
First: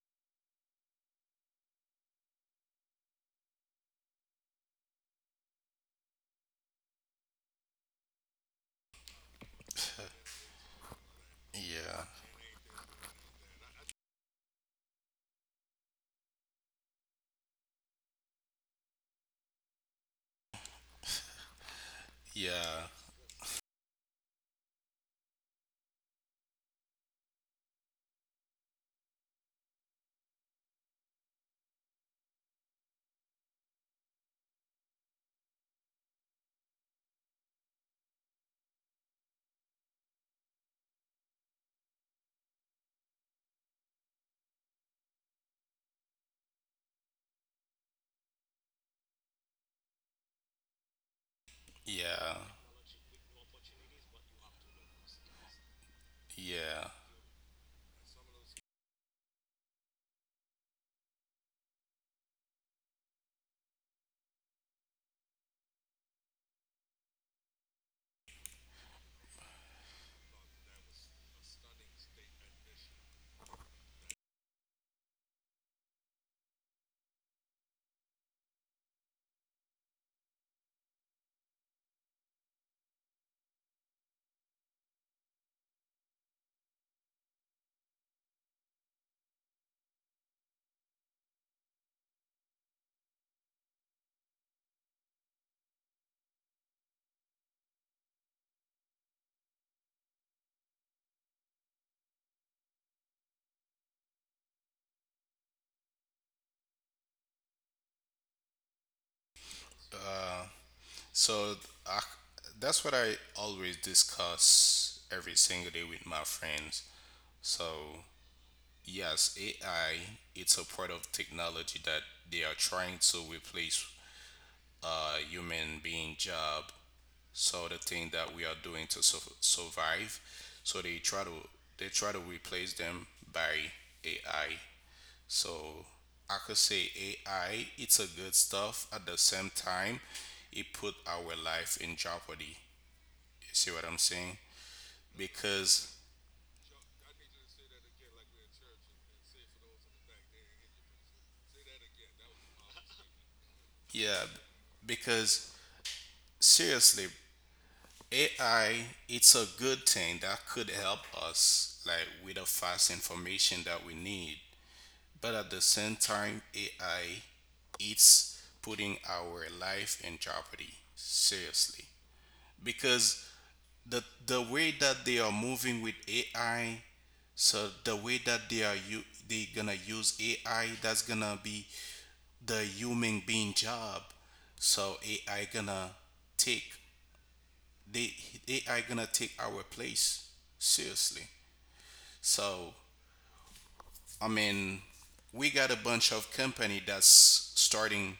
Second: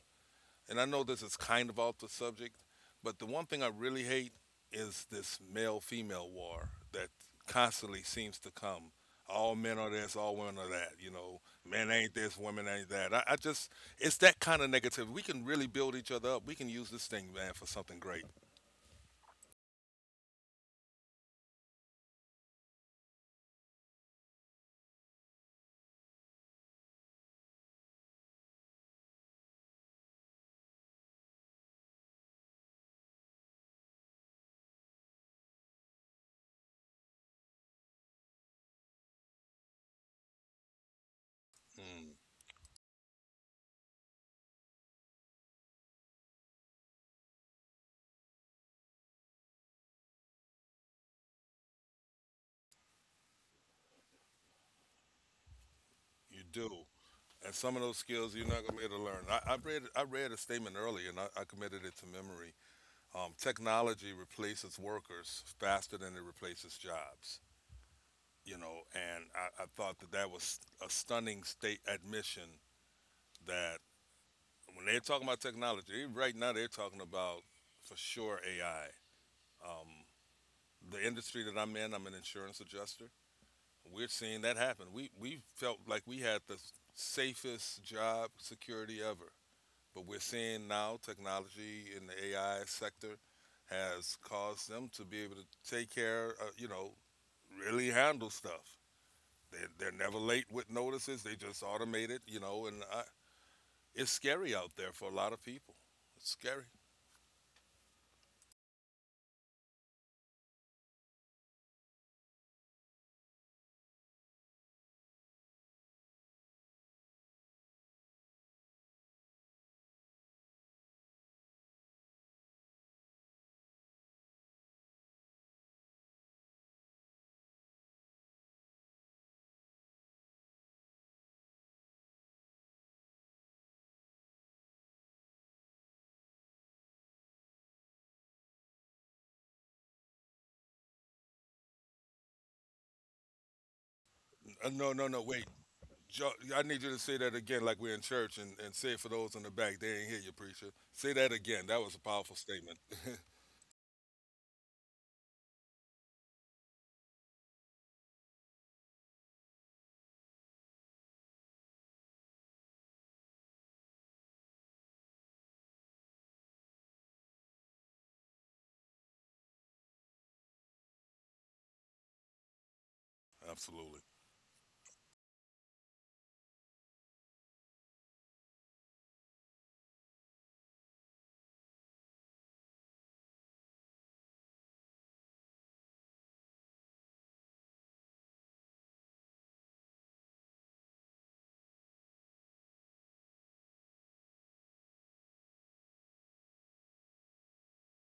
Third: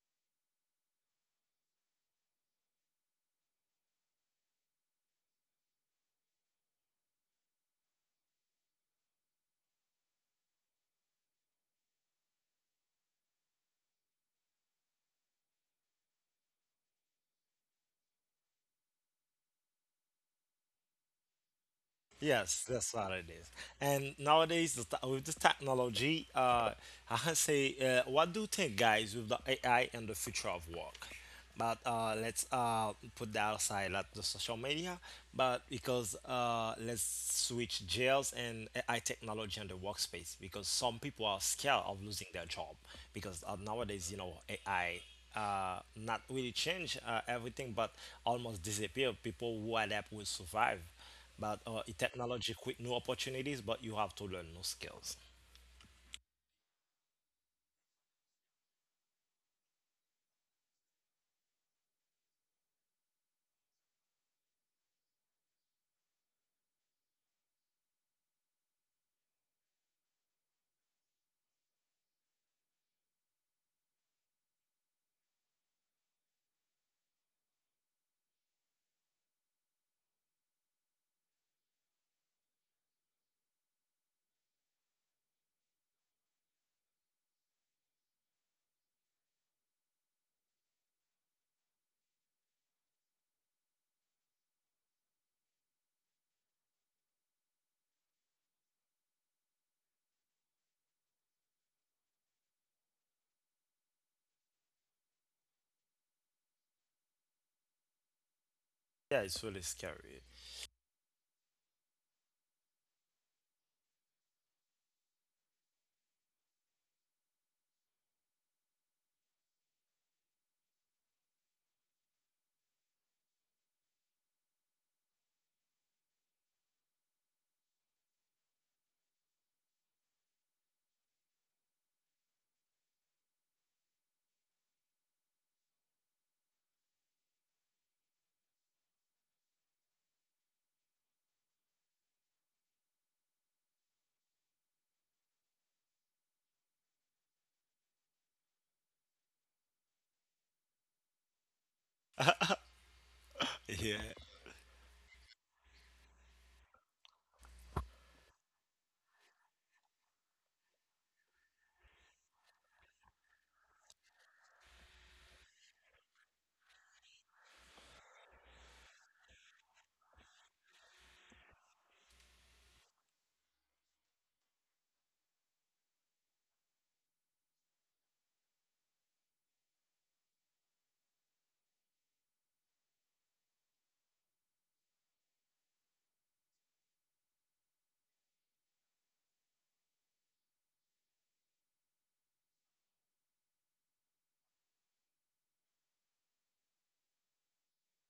Speaker 2: and I know this is kind of off the subject, but the one thing I really hate is this male female war that constantly seems to come. All men are this, all women are that. You know, men
Speaker 3: Yeah.
Speaker 2: ain't this, women ain't that. I just, it's that kind of negativity. We can really build each other up. We can use this thing, man, for something great.
Speaker 1: Yes,
Speaker 3: Yeah.
Speaker 1: that's what it is. And nowadays, with this technology, I can say, what do you think, guys, with the AI and the future of work? But let's put that aside, like the social media, but because let's switch jails and AI technology and the workspace, because some people are scared of
Speaker 2: Mm,
Speaker 1: losing their job, because nowadays, you know, AI not really change everything, but almost disappear. People who adapt will survive but
Speaker 3: Yeah.
Speaker 1: technology create new opportunities, but you have to learn new skills.
Speaker 2: you do.
Speaker 3: Yeah.
Speaker 2: And some of those skills you're not gonna be able to learn. I read a statement earlier and I committed it to memory. Technology replaces workers faster than it replaces jobs, you know, and I thought that that was a stunning state admission that when they're talking about technology, right now they're talking about for sure AI. Um, the industry that I'm in, I'm an insurance adjuster. We're seeing that happen. We felt like we had the safest job security ever. But we're seeing now technology in the AI sector has caused them to be able to take care, you know, really handle stuff. They're never late with notices. They just automate it, you know, and it's scary out there for a lot of people. It's scary.
Speaker 1: Yeah, it's really scary.
Speaker 3: Uh, so I, that's what I always discuss every single day with my friends. So yes, AI it's a part of technology that they are trying to replace human being job, so the thing that we are doing to survive. So they try to, they try to replace them by ai. So I could say ai it's a good stuff. At the same time, it put our life in jeopardy. You see what I'm saying?
Speaker 2: No, wait.
Speaker 3: because
Speaker 2: I need you to say that again, like we're in church, and say it for those in the back. They ain't hear you, preacher. Say that again. That was a powerful statement.
Speaker 1: Yeah.
Speaker 3: yeah because seriously, ai it's a good thing that could help us like with the fast information that we need, but at the same time, AI it's putting our life in jeopardy seriously. Because the
Speaker 2: Absolutely.
Speaker 3: the way that they are moving with AI, so the way that they are you they gonna use AI, that's gonna be the human being job. So AI gonna take, they AI gonna take our place, seriously. So I mean, we got a bunch of company that's starting,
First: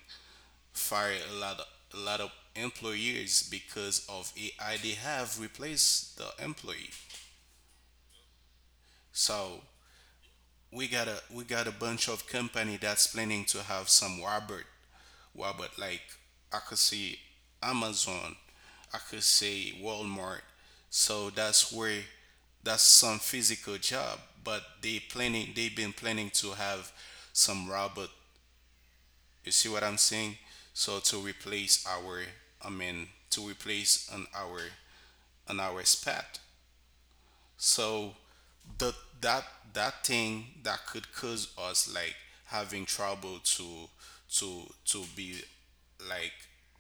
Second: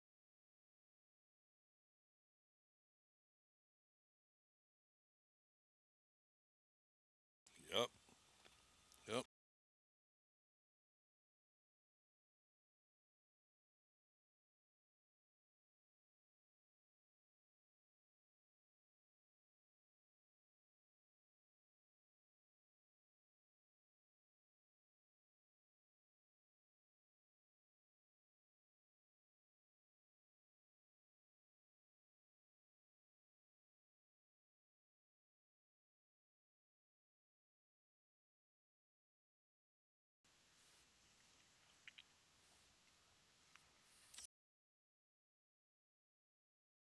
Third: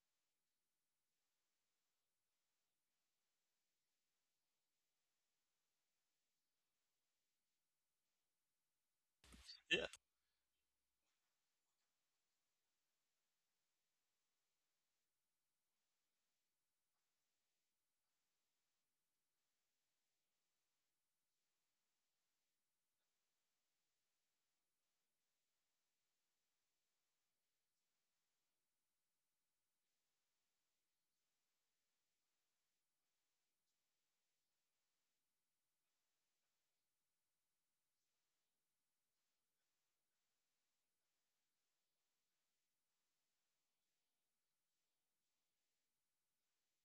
Speaker 3: fired a lot of employees because of AI. They have replaced the employee.
Speaker 2: Yep, yep.
Speaker 3: So
Speaker 1: Yeah.
Speaker 3: we got a bunch of company that's planning to have some robot, like I could say Amazon, I could say Walmart. So that's where, that's some physical job, but they've been planning to have some robot. You see what I'm saying? So to replace our, I mean, to replace on our, on our spat. So the that that thing that could cause us like having trouble to, to be like,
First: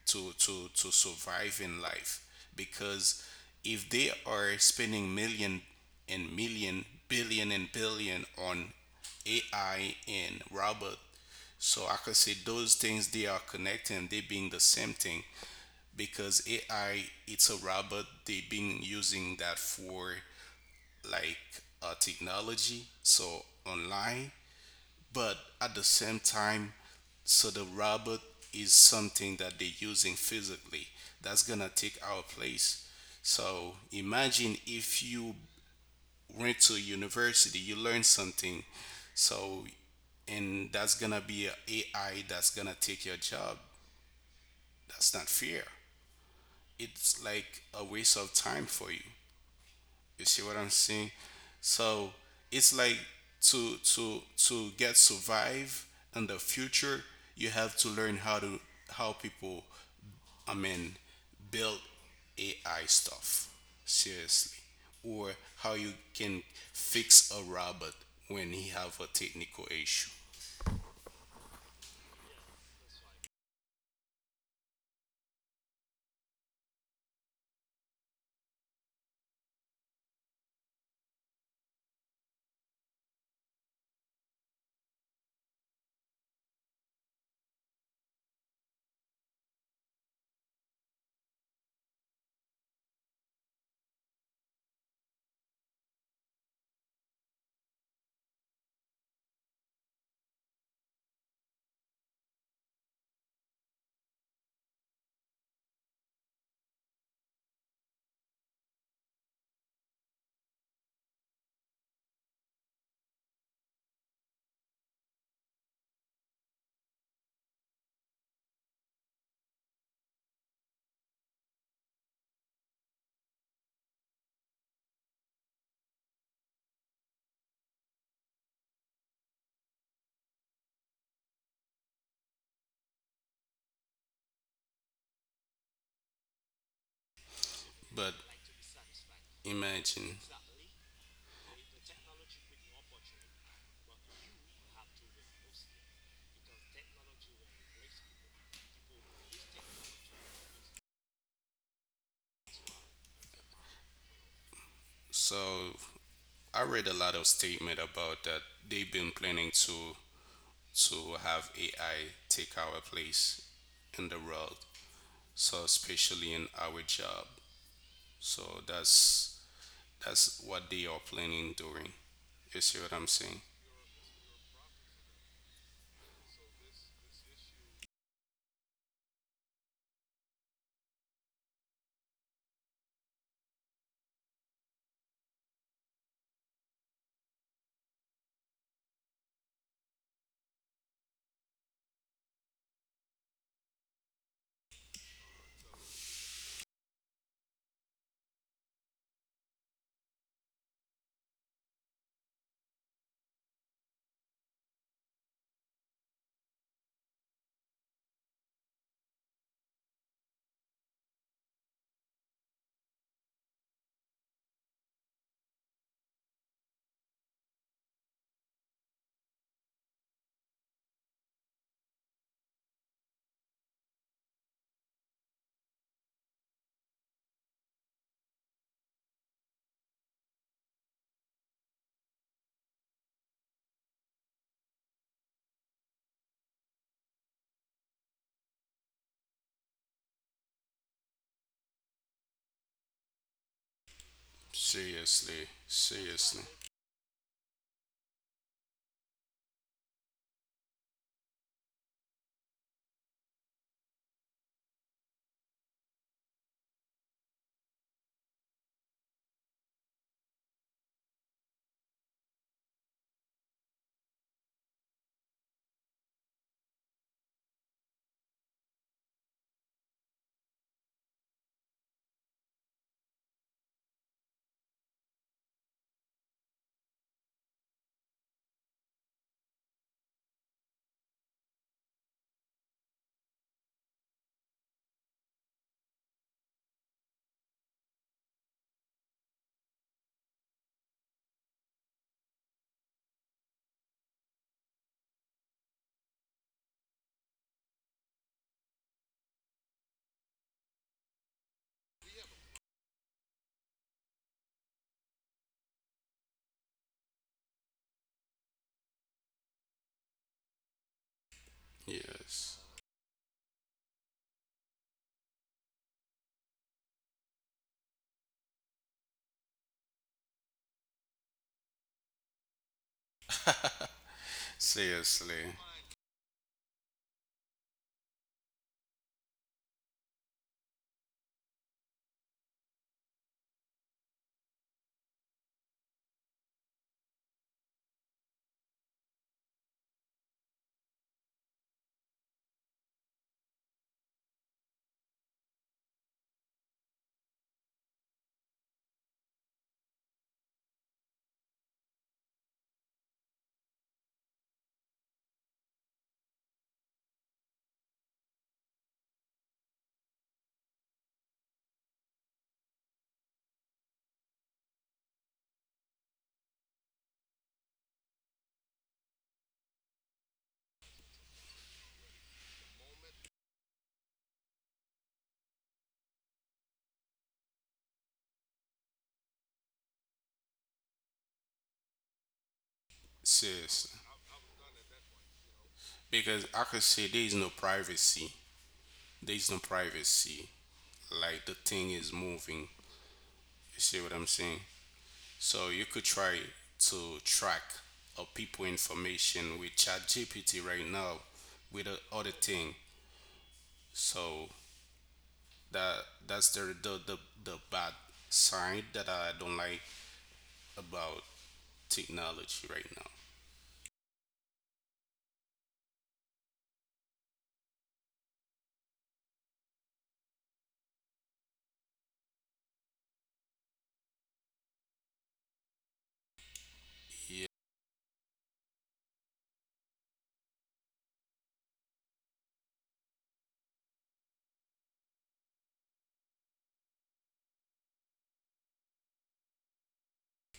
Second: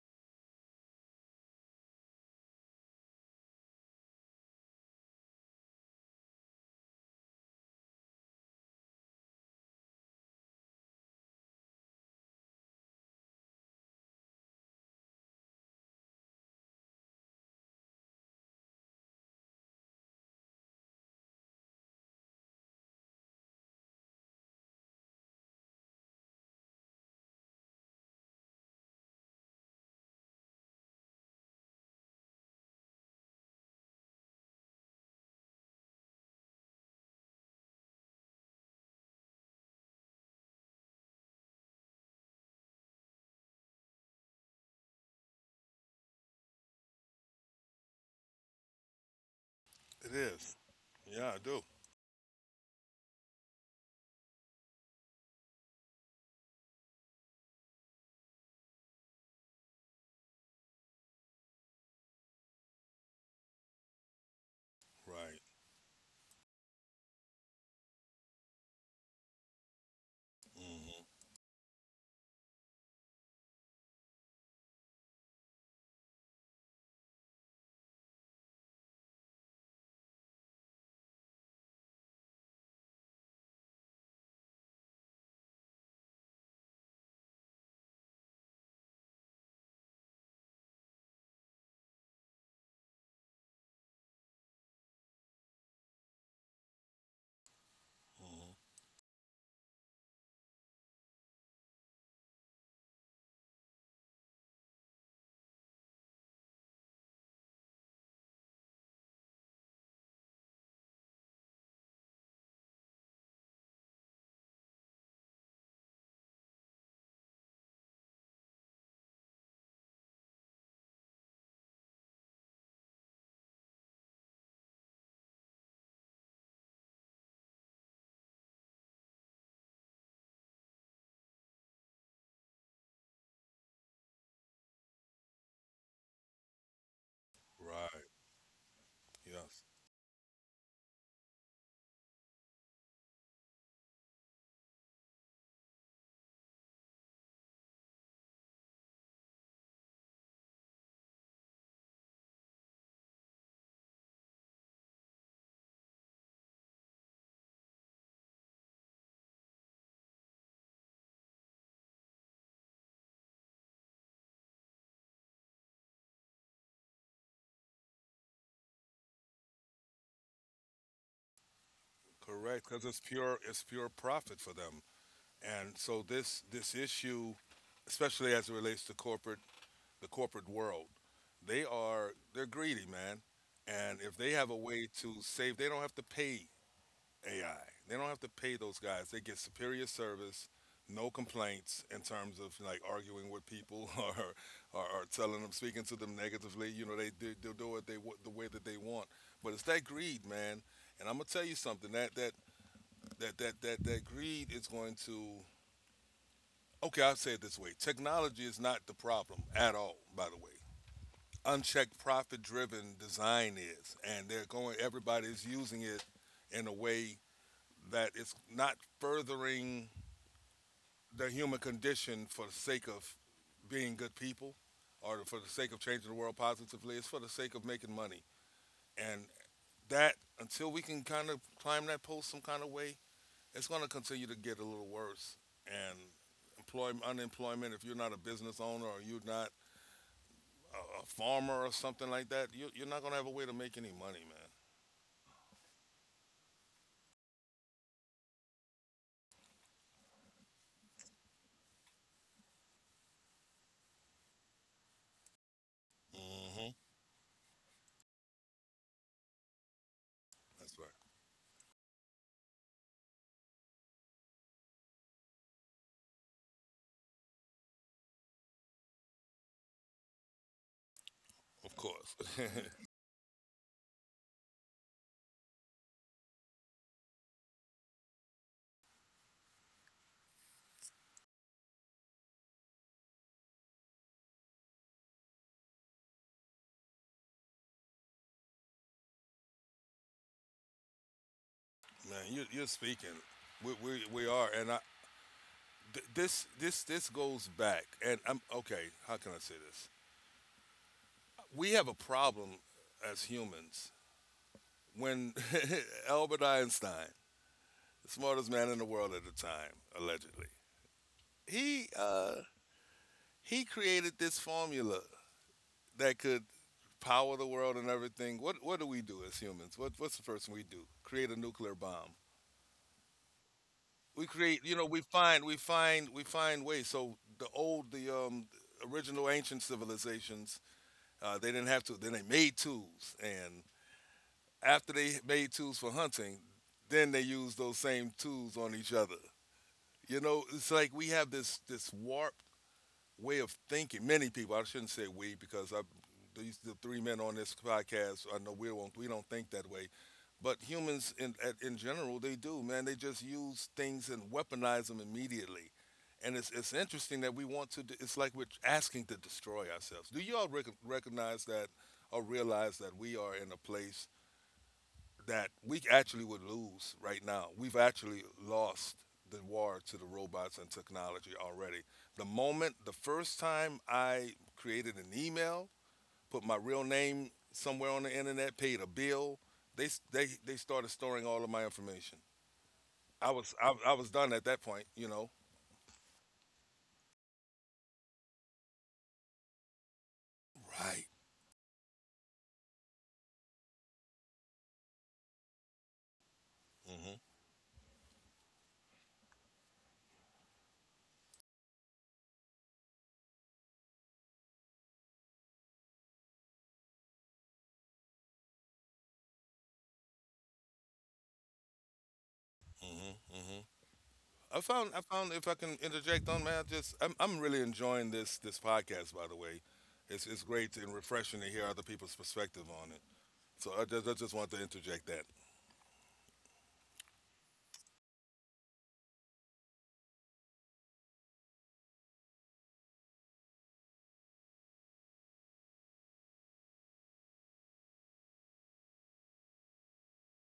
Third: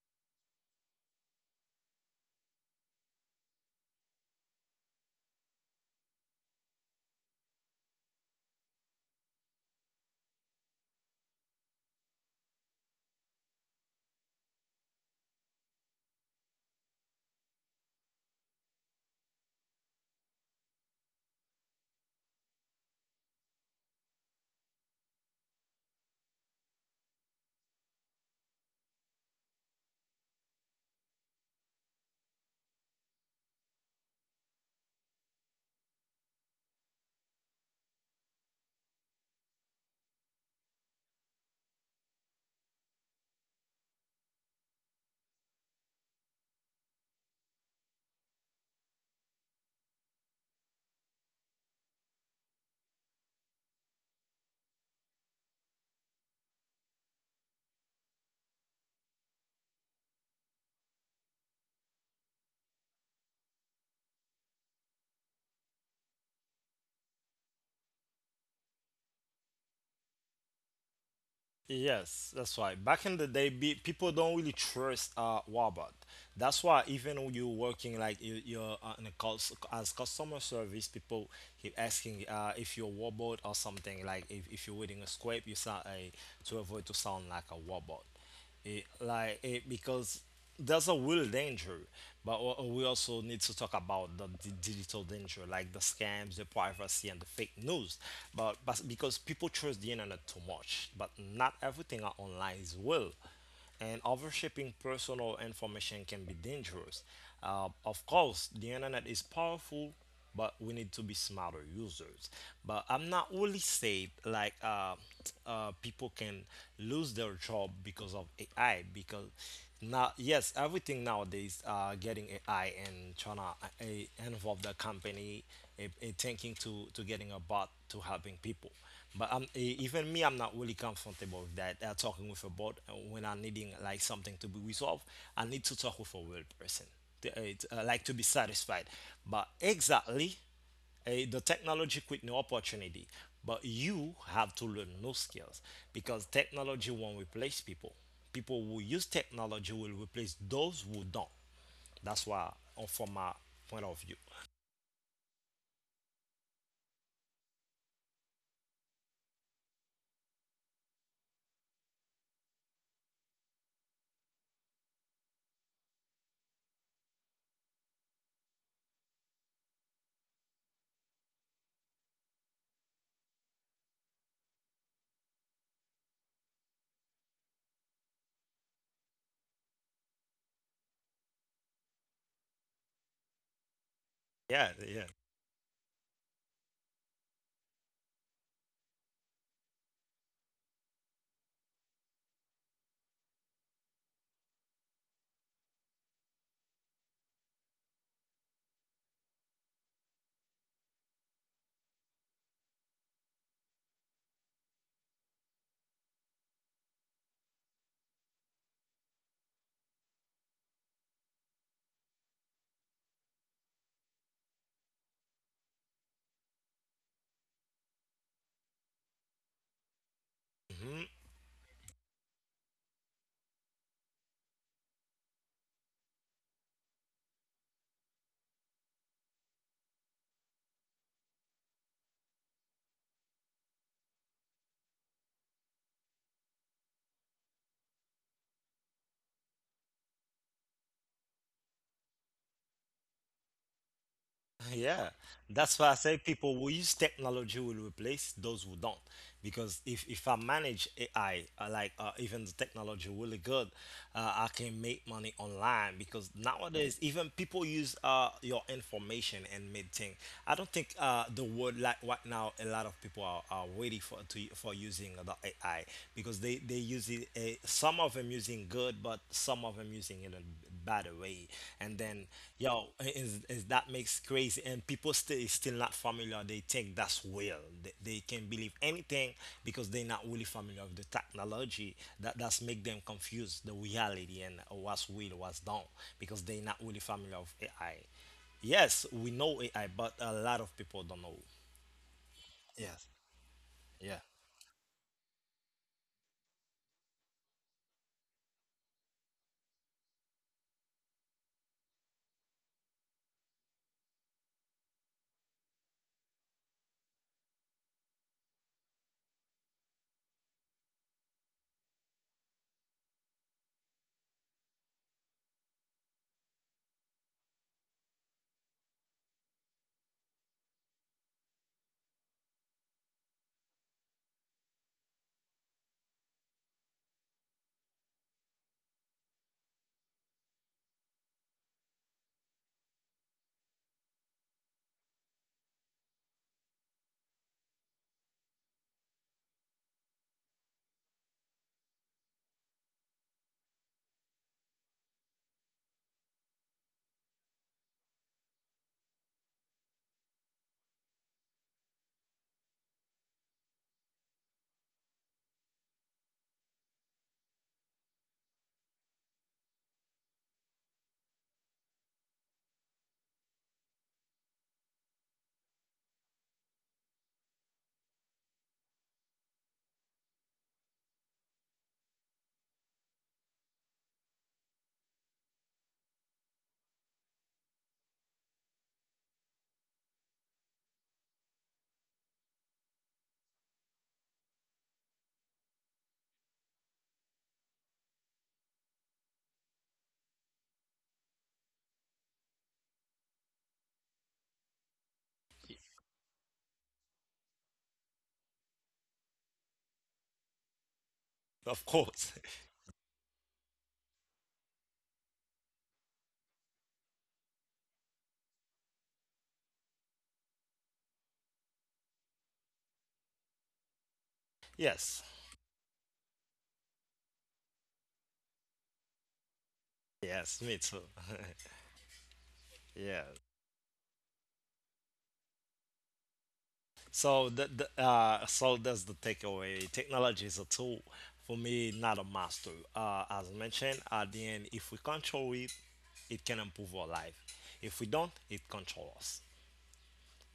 Speaker 3: to survive in life. Because if they are spending million and million, billion and billion on AI and robot, so I could say those things they are connected, they being the same thing, because AI it's a robot. They been using that for like, technology, so online, but at the same time, so the robot is something that they're using physically that's gonna take our place. So imagine if you went to university, you learn something. So, and that's gonna be a AI that's gonna take your job. That's not fair. It's like a waste of time for you.
Speaker 2: It
Speaker 3: You see
Speaker 2: is.
Speaker 3: what I'm saying?
Speaker 2: Yeah, I do.
Speaker 3: So it's like, to get survive in the future, you have to learn how to, how people, I mean, build AI stuff, seriously, or
Speaker 2: Right.
Speaker 3: how you can fix a robot when he have a technical issue.
Speaker 2: hmm
Speaker 1: Yes, that's why. Back in the day, people don't really trust robot. That's why even when you're working like you're in a call as customer service, people keep asking if you're a robot or something like if you're reading a script, you sound a to avoid to sound like a robot. Because there's a real danger but we also need to talk about the digital danger like the scams the privacy and the fake news
Speaker 2: hmm
Speaker 1: but because people trust the internet too much but not everything are online is real and overshipping personal information can be dangerous. Of course, the internet is powerful, but we need to be smarter users. But I'm not really saying like people can lose their job because of AI because now yes everything nowadays getting AI and trying to involve the company thinking to getting a bot to helping people. But I'm even me, I'm not really comfortable with that. Talking with a bot when I'm needing like something to be resolved, I need to talk with a real person, to,
Speaker 2: Right.
Speaker 1: like
Speaker 3: But
Speaker 1: to be satisfied. But
Speaker 2: Yes,
Speaker 3: imagine,
Speaker 1: exactly, the technology quit no opportunity. But you have to learn new skills because technology won't replace people. People who use technology will replace those who don't. That's why, from my point of view.
Speaker 3: so I read a lot of statement about that. They've been planning to have AI take our place in the world. So especially in our job. So that's what they are planning doing. You
Speaker 2: correct.
Speaker 3: see
Speaker 2: Because
Speaker 3: what I'm saying?
Speaker 2: it's pure profit for them. And so this issue, especially as it relates to corporate, the corporate world, they're greedy, man. And if they have a
Speaker 1: Yeah,
Speaker 2: way
Speaker 1: yeah.
Speaker 2: to save, they don't have to pay AI. They don't have to pay those guys. They get superior service, no complaints in terms of like arguing with people <laughs> or telling them, speaking to them negatively. You know, they'll do it the way that they want. But it's that greed, man. And I'm gonna tell you something, that greed is going to, okay, I'll say it this way: technology is not the problem at all, by the way. Unchecked, profit driven design is, and they're going everybody's using it in a way that it's not furthering
Speaker 1: Mm-hmm.
Speaker 2: the human condition for the sake of being good people, or for the sake of changing the world positively. It's for the sake of making money, and that, until we can kind of climb that post some kind of way, it's going to continue to get a little worse. And employment, unemployment, if you're not a business owner or you're not a farmer or something like that, you're not going to have a way to make any money, man.
Speaker 1: Yeah,
Speaker 3: Seriously,
Speaker 1: that's why I say
Speaker 3: seriously,
Speaker 1: people who use technology will replace those who don't. Because if I manage AI, even the technology really good, I can make money online. Because
Speaker 2: Mm-hmm.
Speaker 1: nowadays, even people use your information and make things. I don't
Speaker 2: That's right.
Speaker 1: think the word like right now, a lot of people are, are waiting for using the AI because they use it. Some of them using good, but some of them using it in a bad way.
Speaker 2: Of
Speaker 1: And
Speaker 2: course,
Speaker 1: then
Speaker 2: <laughs> man.
Speaker 1: Is that makes crazy and people still not familiar. They think that's real. They can believe anything because they're not really familiar with the technology. That's make them confuse the reality and what's real, what's done because they're not really familiar with AI. Yes, we know AI, but a lot of people don't know.
Speaker 2: You, you're speaking.
Speaker 1: Yeah,
Speaker 2: We are, and this this goes back. And I'm okay. How can I say this? We have a problem as humans when <laughs> Albert Einstein, the smartest man in the world at the time, allegedly, he uh,
Speaker 3: yes,
Speaker 2: he created this formula that could power the world and everything. What do we do as humans? What what's the first thing we do? Create a nuclear bomb. We create, you know, we find
Speaker 3: seriously,
Speaker 2: we find we find ways. So the original ancient civilizations, they didn't have to. Then they made tools, and after they made tools for hunting, then they used those same tools on each other. You know, it's like we have this warp way of thinking. Many people, I shouldn't say we, because I, these, the three men on this podcast, I know we don't think that way, but humans in in general they do. Man, they just use things and weaponize them immediately, and it's interesting that we want to. It's like we're asking to destroy ourselves. Do you all recognize that or realize that we are in a place that we actually would lose right now? We've actually lost the war to the robots and technology already. The moment, the first time I created an email, put my real name somewhere on the internet, paid a bill, they started storing all of my information. I
Speaker 3: seriously.
Speaker 2: was done at that point.
Speaker 3: Because I could say there is no privacy. There is no privacy.
Speaker 2: Right.
Speaker 3: Like the thing is moving. You see what I'm saying? So you could try
Speaker 2: hmm
Speaker 3: to track a people information with ChatGPT right now, with
Speaker 1: of
Speaker 3: the other
Speaker 1: course.
Speaker 3: thing. So that, that's the the bad side that I don't like about technology right now.
Speaker 2: hmm I
Speaker 1: <laughs>
Speaker 2: found I
Speaker 1: yes,
Speaker 2: found if I can interject on, man, I just I'm really enjoying this podcast. By the way, it's
Speaker 1: yes,
Speaker 2: great
Speaker 1: me
Speaker 2: and
Speaker 1: too.
Speaker 2: refreshing to hear other people's perspective on
Speaker 1: <laughs>
Speaker 2: it.
Speaker 1: yeah.
Speaker 2: So I just want to interject that
Speaker 1: So the so that's the takeaway. Technology is a tool for me, not a master. As mentioned, at the end, if we control it, it can improve our life. If we don't, it controls us.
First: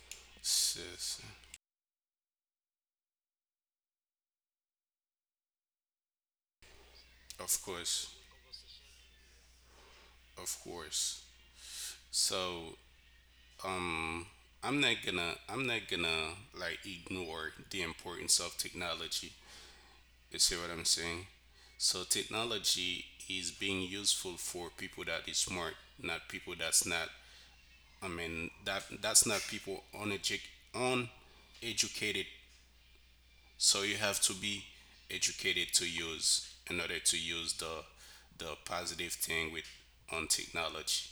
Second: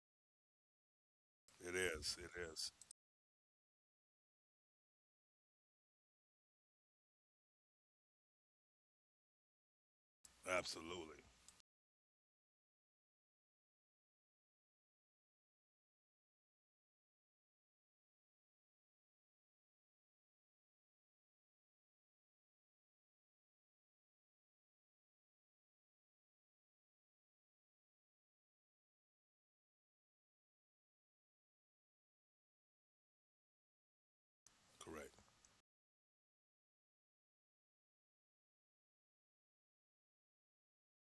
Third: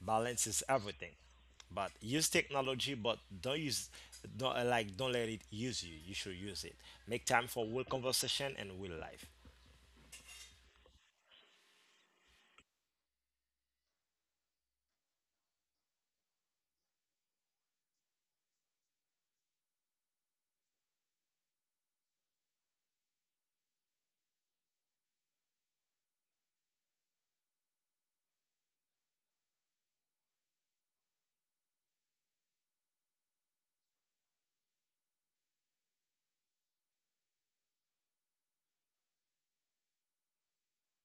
Speaker 1: Balance is
Speaker 3: Yes,
Speaker 1: everything.
Speaker 3: yes,
Speaker 2: it
Speaker 1: But
Speaker 2: is
Speaker 1: use
Speaker 2: it is
Speaker 1: technology, but don't like don't let it use you. You should use it. Make time
Speaker 3: of
Speaker 1: for real
Speaker 3: course,
Speaker 1: conversation and real life.
Speaker 3: of
Speaker 2: absolutely
Speaker 3: course. So, um, I'm not gonna like ignore the importance of technology. You see what I'm saying? So technology is being useful for people that is smart, not people that's not. I mean that that's not people uneducated. So you have to be
Speaker 2: correct.
Speaker 3: educated to use, in order to use the positive thing with on technology.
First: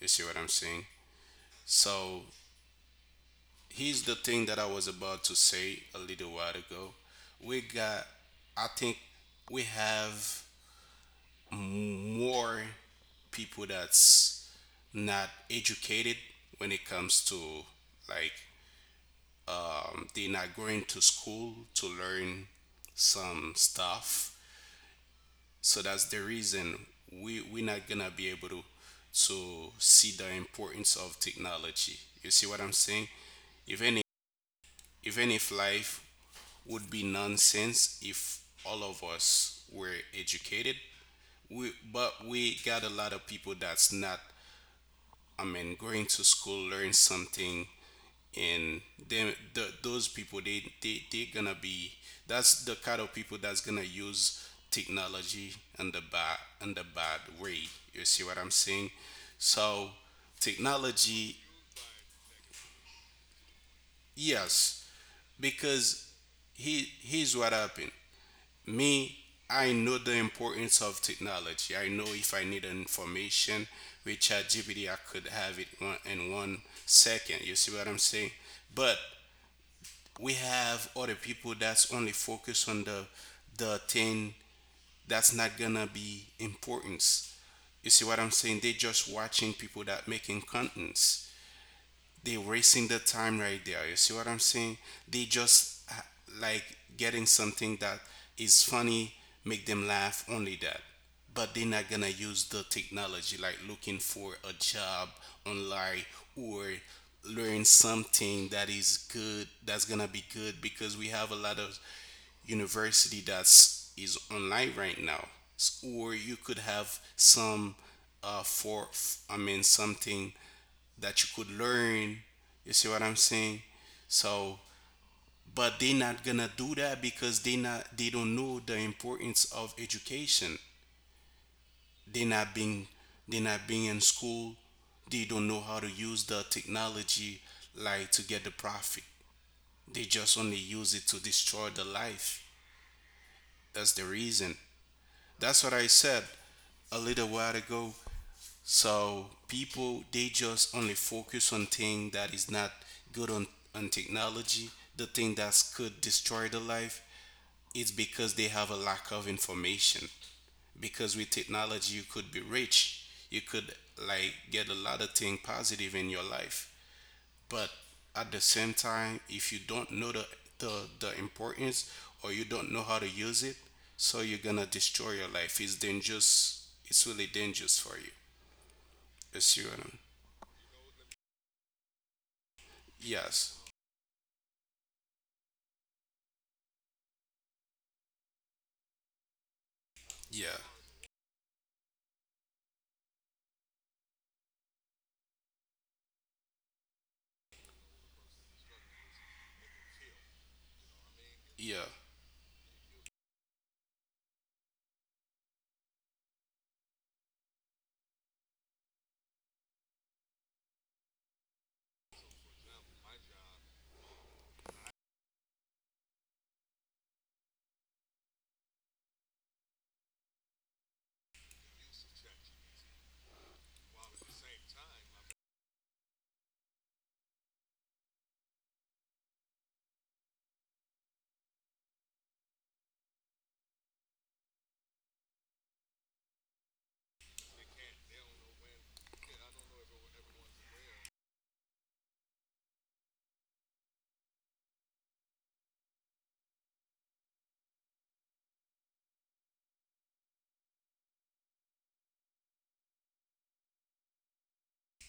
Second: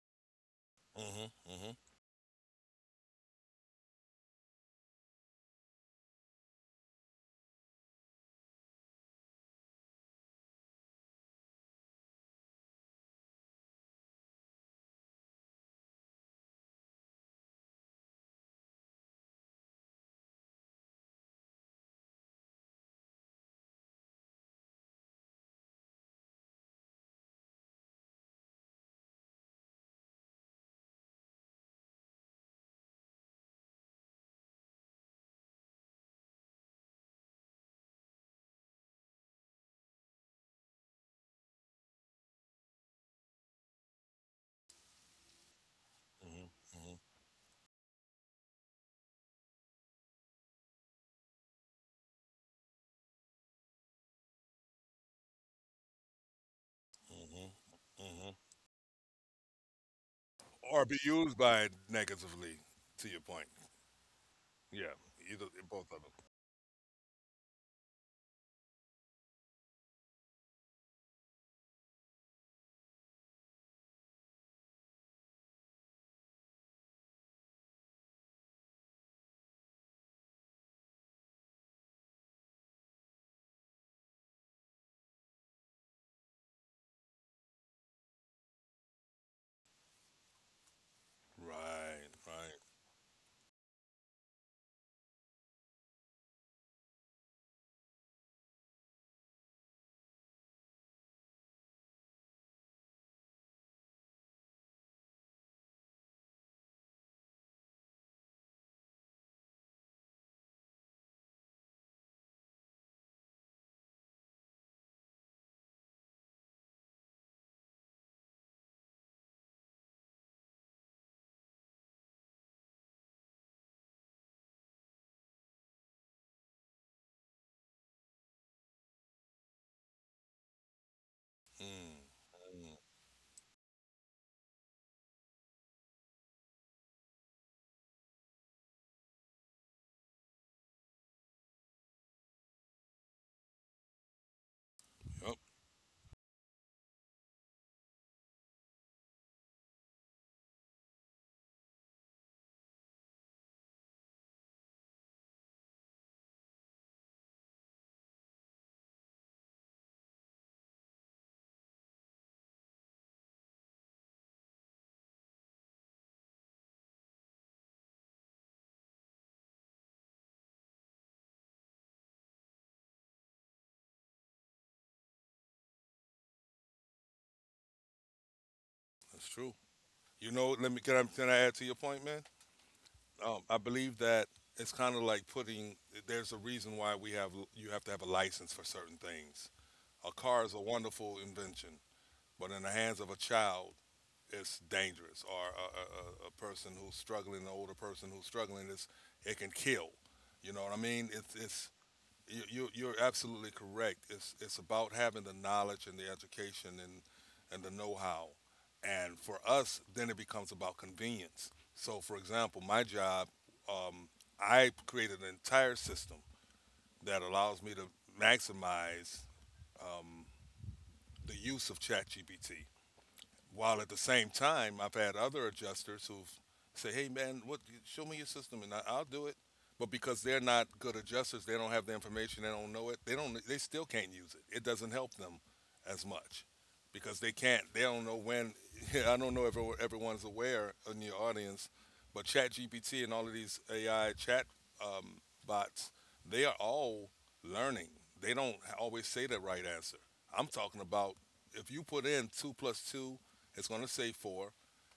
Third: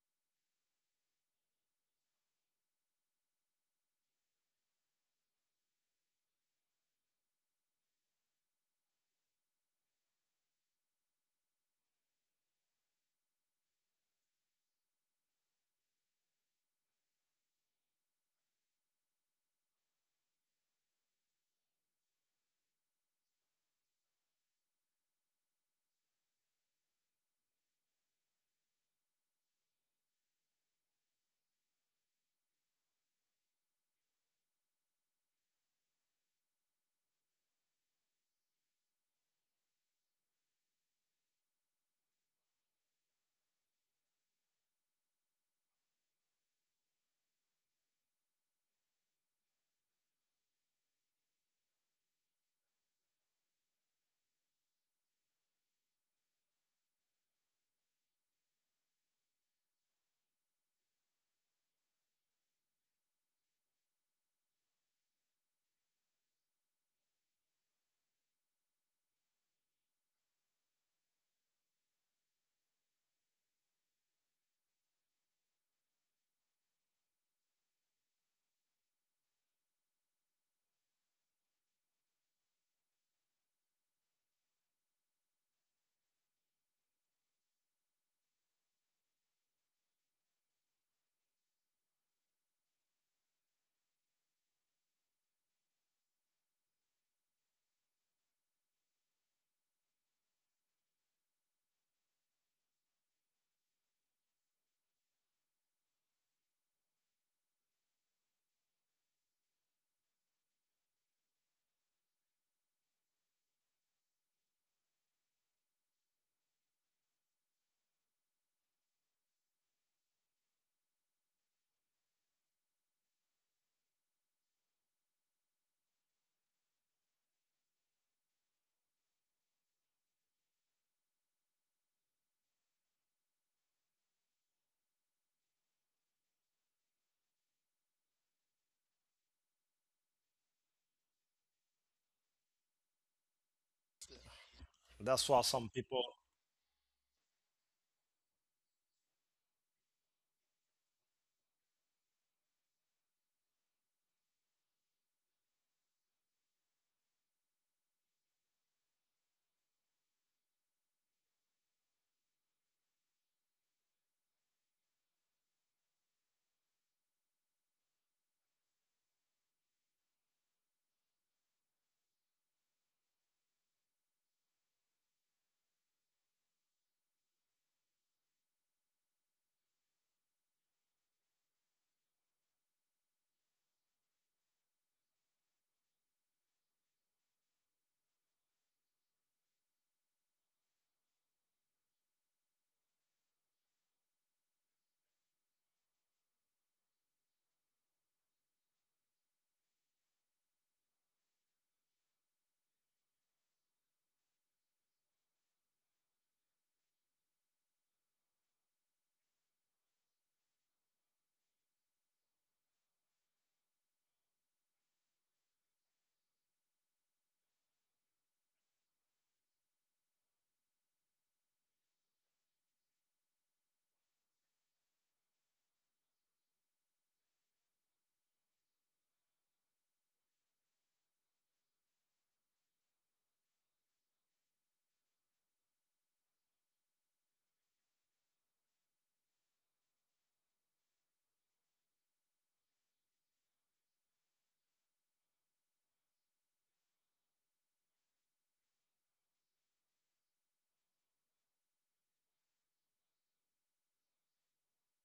Speaker 3: You see what I'm saying?
Speaker 2: Mm, mhm,
Speaker 3: So here's the thing that I was about to say a little while ago. We got, I think we have more people that's not educated when it comes to, like, they're not going to school to learn some stuff. So that's the reason we we're not gonna be able to see the importance of technology. You see what I'm saying? even if, Even if life would be nonsense if all of us were educated. We, but we got a lot of people that's not, I mean, going to
Speaker 2: mm,
Speaker 3: school,
Speaker 2: mhm,
Speaker 3: learn
Speaker 2: mm,
Speaker 3: something, and then the, those people, they gonna be, that's the kind of people that's gonna use technology in the bad, in the
Speaker 2: mhm,
Speaker 3: bad
Speaker 2: mm,
Speaker 3: way.
Speaker 2: mhm,
Speaker 3: You
Speaker 2: mm,
Speaker 3: see
Speaker 2: mhm.
Speaker 3: what I'm saying? So
Speaker 2: Or be used
Speaker 3: technology,
Speaker 2: by it negatively. To your point,
Speaker 3: yes,
Speaker 2: yeah, either both of them.
Speaker 3: because he here's what happened. Me, I know the importance of technology. I know if I need information with ChatGPT, I could have it one, in 1 second. You see what I'm saying? But we have other people that's only focused on the thing that's not gonna be importance. You see what I'm saying? They just watching people that making contents,
Speaker 2: Right,
Speaker 3: they
Speaker 2: right.
Speaker 3: wasting their time right there. You see what I'm saying? They just like getting something that is funny, make them laugh, only that. But they're not gonna use the technology like looking for a job online, or learn something that is good, that's gonna be good, because we have a lot of university that's is online right now. Or you could have some for I mean something that you could learn. You see what I'm saying? So, but they're not gonna do that because they don't know the importance of education.
Speaker 2: Mm,
Speaker 3: They not
Speaker 2: mm.
Speaker 3: being they not being in school. They don't know how to use the technology like to get the profit. They just only use it to destroy the life. That's the reason.
Speaker 1: That's
Speaker 2: Yep,
Speaker 1: why
Speaker 3: That's
Speaker 1: some
Speaker 3: what I
Speaker 1: people.
Speaker 3: said a little while ago. So people, they just only focus on thing that is not good on technology, the thing that could destroy the life. It's because they have a lack of information. Because with technology you could be rich, you could like get a lot of thing positive in your life, but at the same time if you don't know the the, the importance, or you don't know how to use it, so you're gonna destroy your life. It's dangerous, it's really dangerous for you.
Speaker 2: that's
Speaker 3: you see
Speaker 2: true.
Speaker 3: what I'm-
Speaker 2: You know, let me can I add to your point, man?
Speaker 3: Yes,
Speaker 2: I believe that it's kind of like putting. There's a reason why we have you have to have a license for certain things. A car
Speaker 3: yeah,
Speaker 2: is a wonderful invention, but in the hands of a child, it's dangerous. Or a person who's struggling, an older person who's struggling, it can kill. You know what I mean? It's
Speaker 3: yeah,
Speaker 2: You're absolutely correct. It's about having the knowledge and the education and the know-how. And for us, then it becomes about convenience. So, for example, my job, um, I created an entire system that allows me to maximize, um, the use of ChatGPT. While at the same time, I've had other adjusters who've said, "Hey, man, what? Show me your system, and I'll do it." But because they're not good adjusters, they don't have the information, they don't know it, they still can't use it. It doesn't help them as much because they don't know when. <laughs> I don't know if everyone's aware in your audience, but ChatGPT and all of these AI chat, bots, they are all learning. They don't always say the right answer. I'm talking about if you put in two plus two, it's going to say four,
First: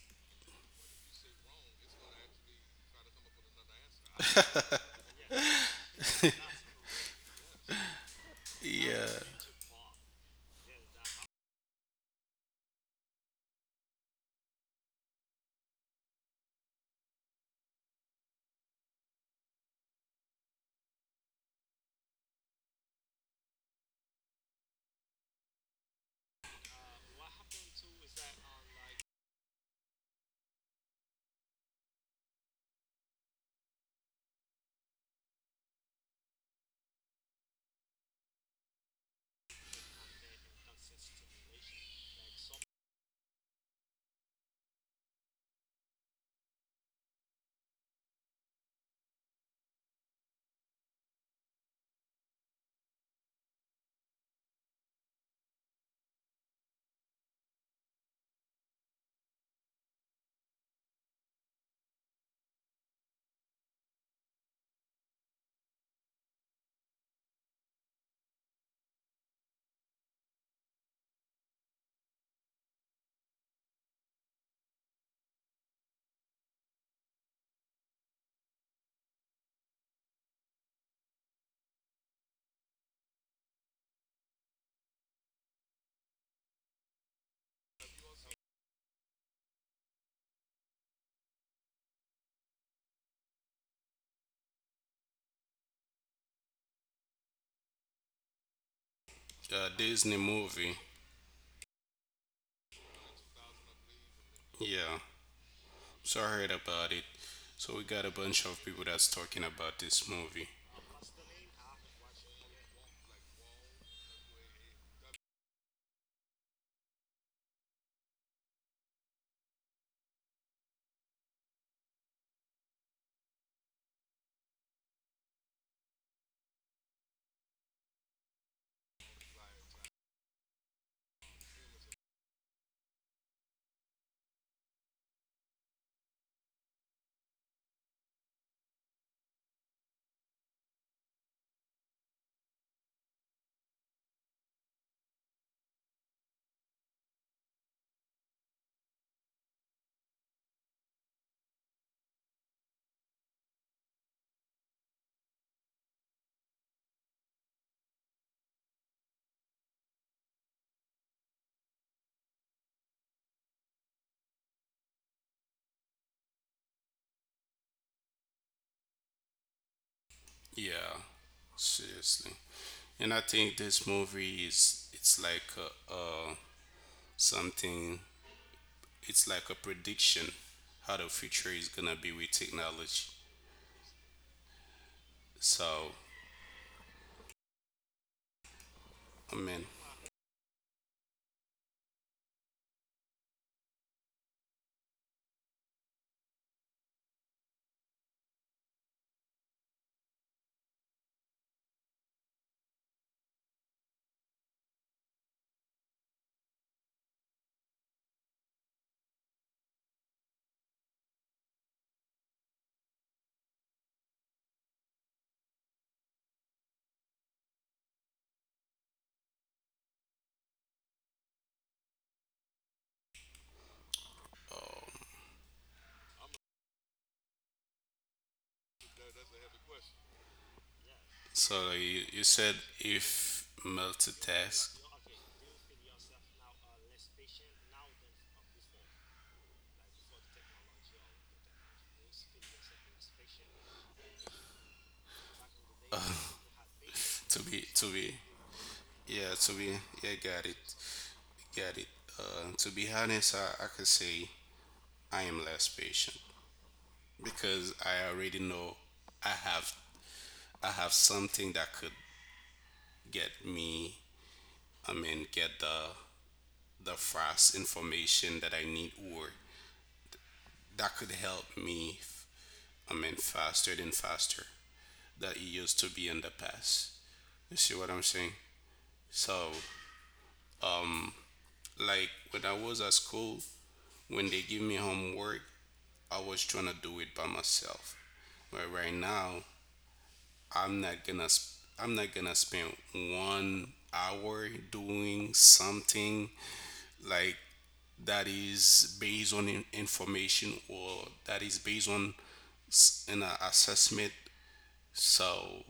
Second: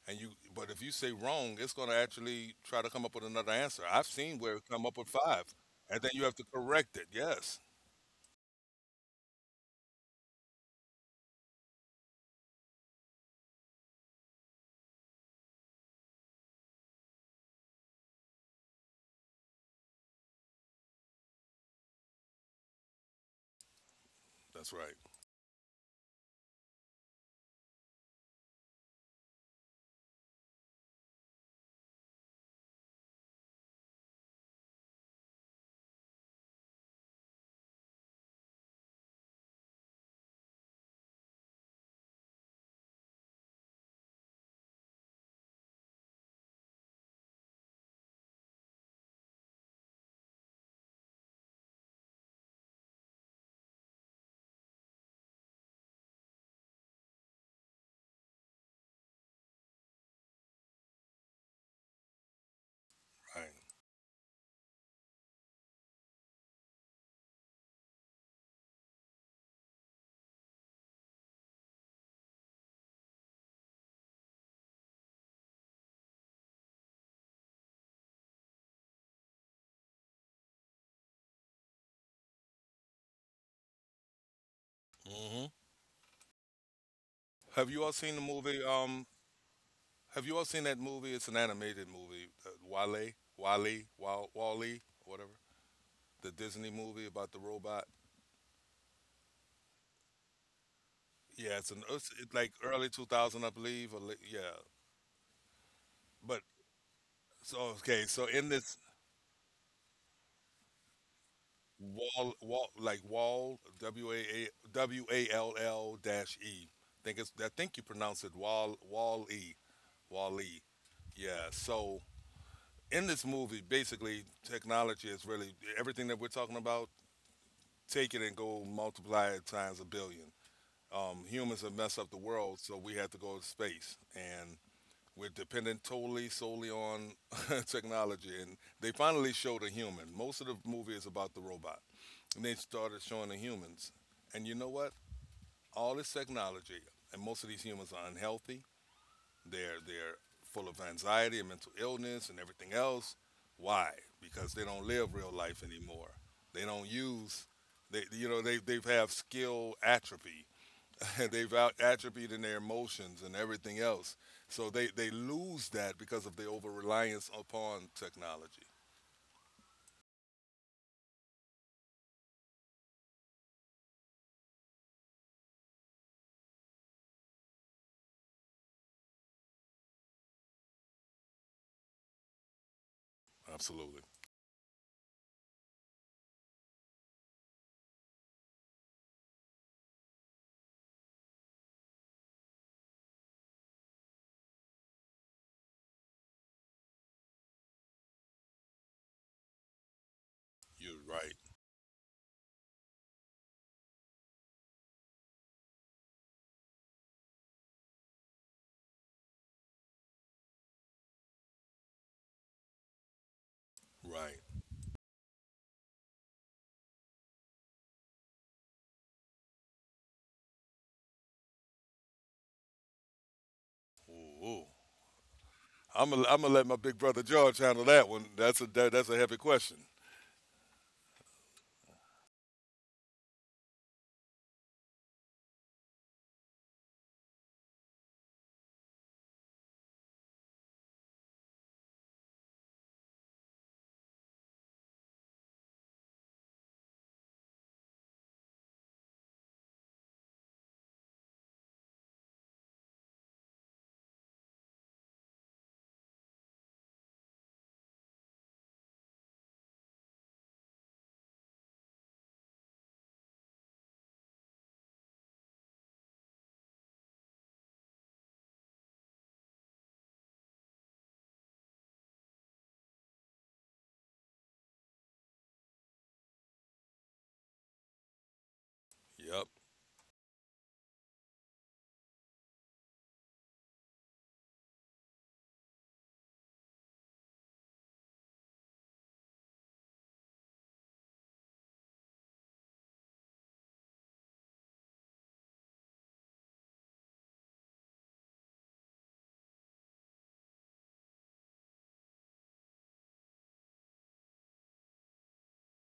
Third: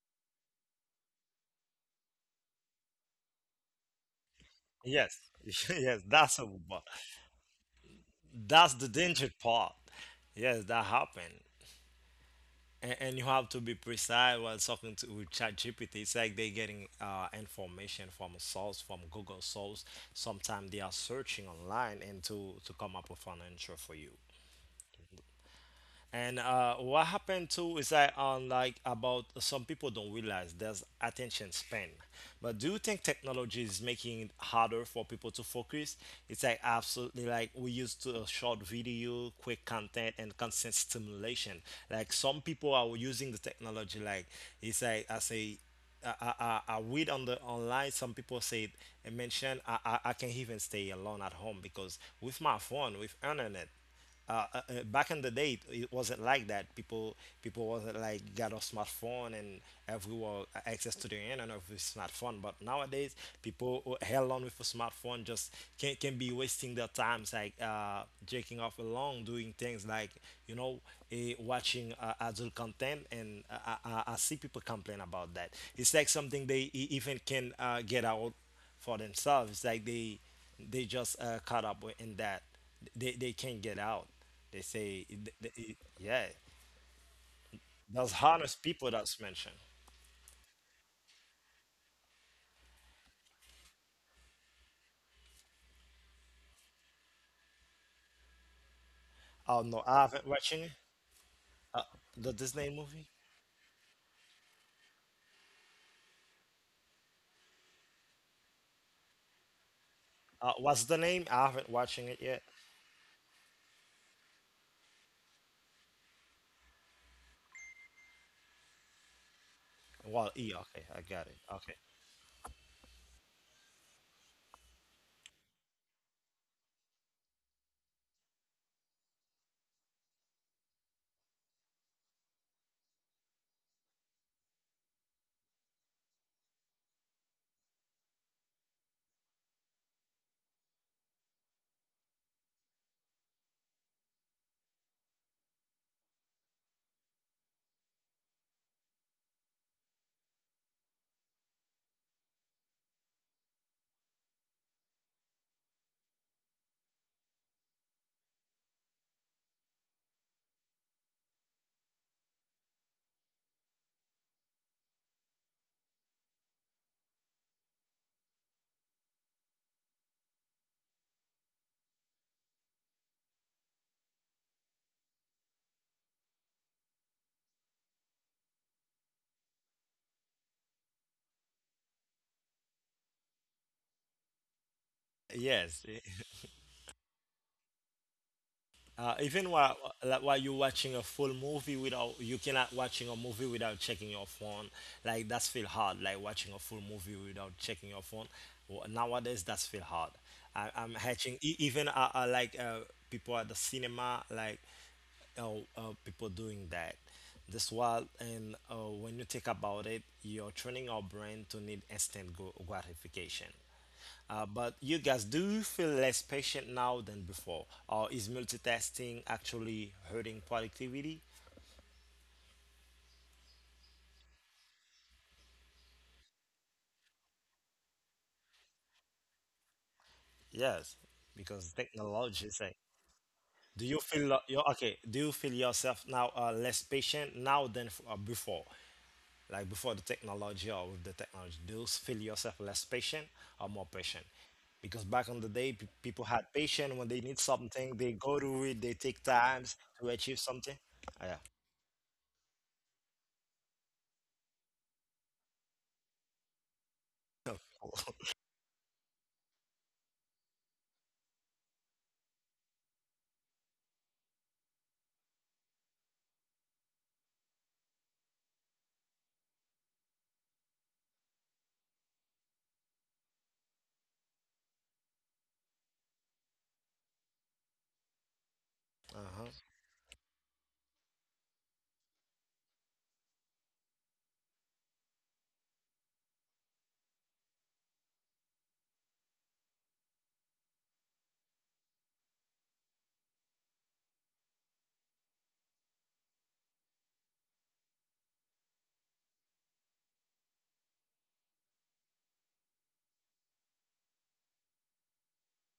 Speaker 2: and you. But if you say wrong, it's going to actually try to come up with another answer. I've seen where it come up with
Speaker 1: Yes,
Speaker 2: five,
Speaker 1: <laughs>
Speaker 2: and
Speaker 1: yes,
Speaker 2: then you have to correct it. Yes,
Speaker 1: that's the
Speaker 3: yeah.
Speaker 1: danger part. Yes, that happened. And and you have to be precise while talking to with ChatGPT. It's like they're getting information from a source, from Google source. Sometimes they are searching online and to come up with an answer for you.
Speaker 2: that's right.
Speaker 1: And what happened too is that on like about some people don't realize there's attention span. But do you think technology is making it harder for people to focus? It's like absolutely like we used to a short video, quick content, and constant stimulation. Like some people are using the technology like it's like I say I say, I read on the online some people said and mentioned I can even stay alone at home because with my phone with internet back in the day it wasn't like that people wasn't like got a smartphone and everyone access to the internet with smartphone but nowadays
Speaker 2: Right.
Speaker 1: people who held on with a smartphone just can be wasting their times like jerking off along doing things like you know watching adult content and I see people complain about that it's like something they even can get out for themselves. Like they just caught up in that. They can't get out. They say th-
Speaker 2: hmm
Speaker 1: th- it- yeah.
Speaker 2: Have you all
Speaker 1: Those
Speaker 2: seen the movie?
Speaker 1: hardest people that's mentioned.
Speaker 2: Have you all seen that movie? It's an animated movie. Wale, Wally, Wall, Wally, whatever. The Disney movie about the robot.
Speaker 1: Oh
Speaker 3: Uh,
Speaker 1: no, I
Speaker 3: Disney
Speaker 1: haven't watching it.
Speaker 3: movie.
Speaker 2: Yeah, it's an
Speaker 1: Uh,
Speaker 2: it's, it's
Speaker 1: the
Speaker 2: like
Speaker 1: Disney
Speaker 2: early two
Speaker 1: movie.
Speaker 2: thousand, I believe. Or late, yeah,
Speaker 3: Yeah, so I
Speaker 2: but
Speaker 3: heard about it.
Speaker 2: so
Speaker 3: So we
Speaker 2: okay.
Speaker 3: got a
Speaker 2: So
Speaker 3: bunch
Speaker 2: in
Speaker 3: of
Speaker 2: this
Speaker 3: people that's talking about this movie.
Speaker 1: What's the name? I haven't watching it
Speaker 2: Wall,
Speaker 1: yet.
Speaker 2: wall, like wall, WAAWALL dash E. I think you pronounce it wall, wall E,
Speaker 1: Well,
Speaker 2: wall
Speaker 1: E.
Speaker 2: E.
Speaker 1: Okay, I got it.
Speaker 2: Yeah.
Speaker 1: Okay.
Speaker 2: So in this movie, basically, technology is really everything that we're talking about. Take it and go multiply it times a billion. Humans have messed up the world, so we had to go to space, and we're dependent totally solely on <laughs> technology. And they finally showed a human. Most of the movie is about the robot. And they started showing the humans. And you know what? All this technology, and most of these humans are unhealthy. They're full of anxiety and mental illness and everything else. Why? Because they don't live real life anymore. They don't use They've have skill atrophy. <laughs> They've out atrophied in their emotions and everything else. So they lose that because of the over reliance upon technology.
Speaker 3: Yeah, seriously. And I think this movie is, it's like, something, it's like a prediction how the future is gonna be with technology.
Speaker 2: Absolutely.
Speaker 1: Yes.
Speaker 3: So, I
Speaker 1: Even
Speaker 3: mean,
Speaker 1: while like, while you're watching a full movie without you cannot watching a movie without checking your phone. Like that's feel hard. Like watching a full movie without checking your phone. Well, nowadays that's feel hard. I'm
Speaker 2: You're right.
Speaker 1: hatching e- even like people at the cinema like uh, people doing that. That's why and when you think about it, you're training our brain to need instant gratification.
Speaker 2: Right.
Speaker 1: But you guys, do you feel less patient now than before? Or is multitasking actually hurting productivity?
Speaker 2: Ooh, ooh.
Speaker 3: um,
Speaker 2: I'm gonna let my big brother George handle that one. That's a heavy question.
Speaker 1: Yes,
Speaker 3: so
Speaker 1: because
Speaker 3: you
Speaker 1: technology
Speaker 3: said
Speaker 1: say.
Speaker 3: if
Speaker 1: Do you feel you
Speaker 3: multitask,
Speaker 1: okay? Do you feel yourself now less patient now than before? Like before the technology or with the technology, do you feel yourself less patient or more patient? Because back in the day, pe people had patience when they need
Speaker 3: to
Speaker 1: something, they
Speaker 3: be
Speaker 1: go to it, they take
Speaker 3: yeah to be,
Speaker 1: times to
Speaker 3: yeah,
Speaker 1: achieve
Speaker 3: got it,
Speaker 1: something. Yeah.
Speaker 3: got it. To be honest, I could say I am less patient
Speaker 1: <laughs>
Speaker 3: because I already know I have, I have something that could get me. I mean, get the fast information that I need or that could help me, I mean, faster than faster that it used to be in the past. You see what I'm saying?
Speaker 2: Yep,
Speaker 1: Uh-huh.
Speaker 3: So, um, like when I was at school, when they give me homework, I was trying to do it by myself. But right now, I'm not gonna, I'm not gonna spend 1 hour doing something like that is based on information, or that is based on s- an assessment. So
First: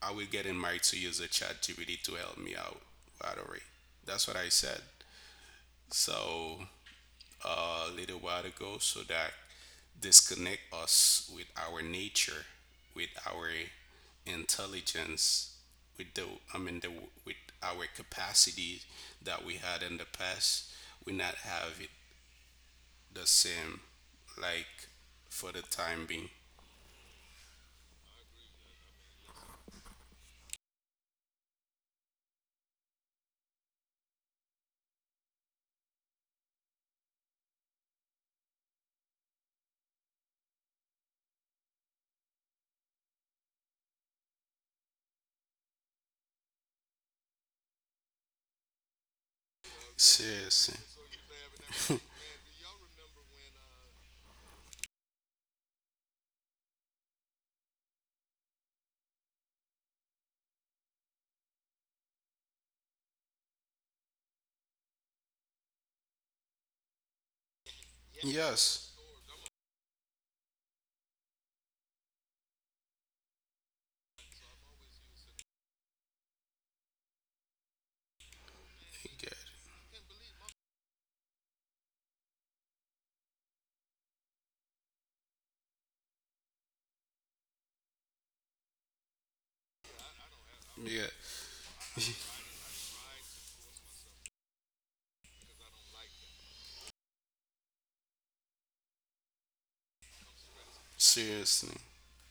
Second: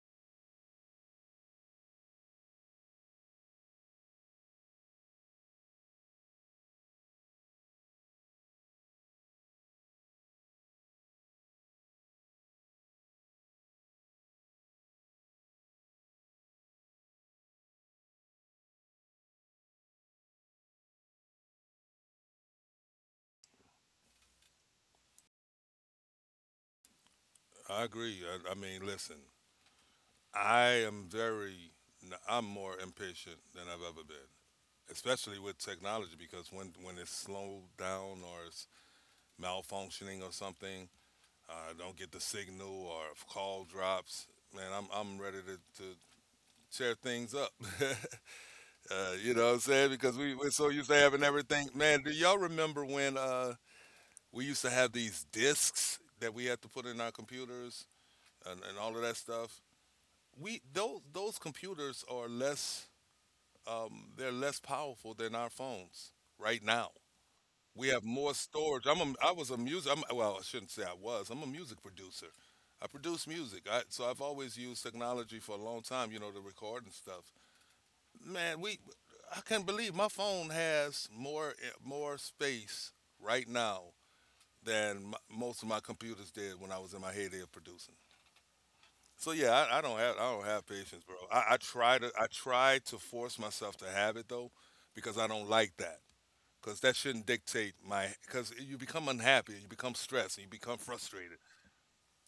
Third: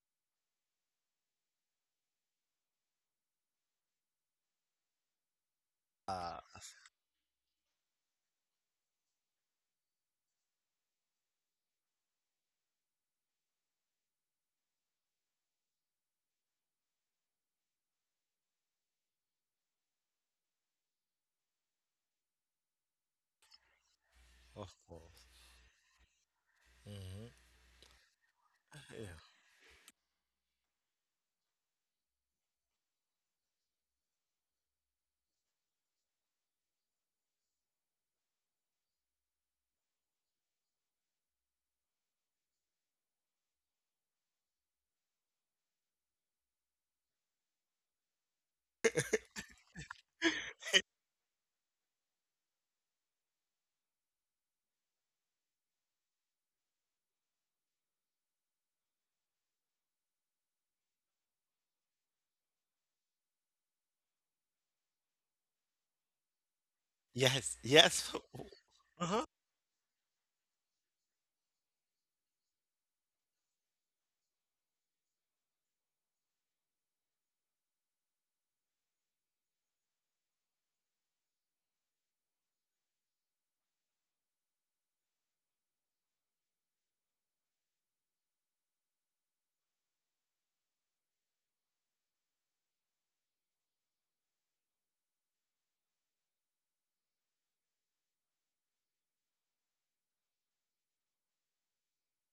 Speaker 3: I will get in my to use a chat GPT to help me out right away. That's what I said. So, a little while ago, so that disconnect us with our nature, with our intelligence, with the, I mean the, with our capacity that we had in the past, we not have it the same,
Speaker 1: Of
Speaker 3: like
Speaker 1: course.
Speaker 3: for the time being.
Speaker 1: Hmm
Speaker 2: I agree. I mean,
Speaker 1: Yeah.
Speaker 2: listen, I am very I'm more impatient than I've ever been, especially with technology because when it's slowed down or it's malfunctioning or something, don't get the signal or if call drops, man, I'm ready to tear things up, <laughs> uh, you know what I'm saying? Because we're so
Speaker 3: Seriously.
Speaker 2: used to having everything. Man, do y'all remember when we used to have these discs that we had to put in our computers, and all of that stuff. We Those computers are less, they're less powerful than our phones right now.
Speaker 1: Yes.
Speaker 2: We have
Speaker 1: Yes.
Speaker 2: more
Speaker 1: <laughs>
Speaker 2: storage.
Speaker 3: Yes.
Speaker 2: I'm a,
Speaker 1: Uh-huh.
Speaker 2: I was a music. Well, I shouldn't say I was. I'm a music producer. I produce music. So I've always used technology for a long time. You know, to record and stuff. Man, we
Speaker 3: I get
Speaker 2: I can't believe my phone has more, more space right now than m most of my computers did when I was in my heyday of producing. So yeah, I don't have
Speaker 3: it. Yeah.
Speaker 2: patience, bro. I try to force myself to have it though, because I don't like that. Because that shouldn't dictate my. Because you become unhappy, you become stressed, and you become frustrated.
Speaker 3: Seriously.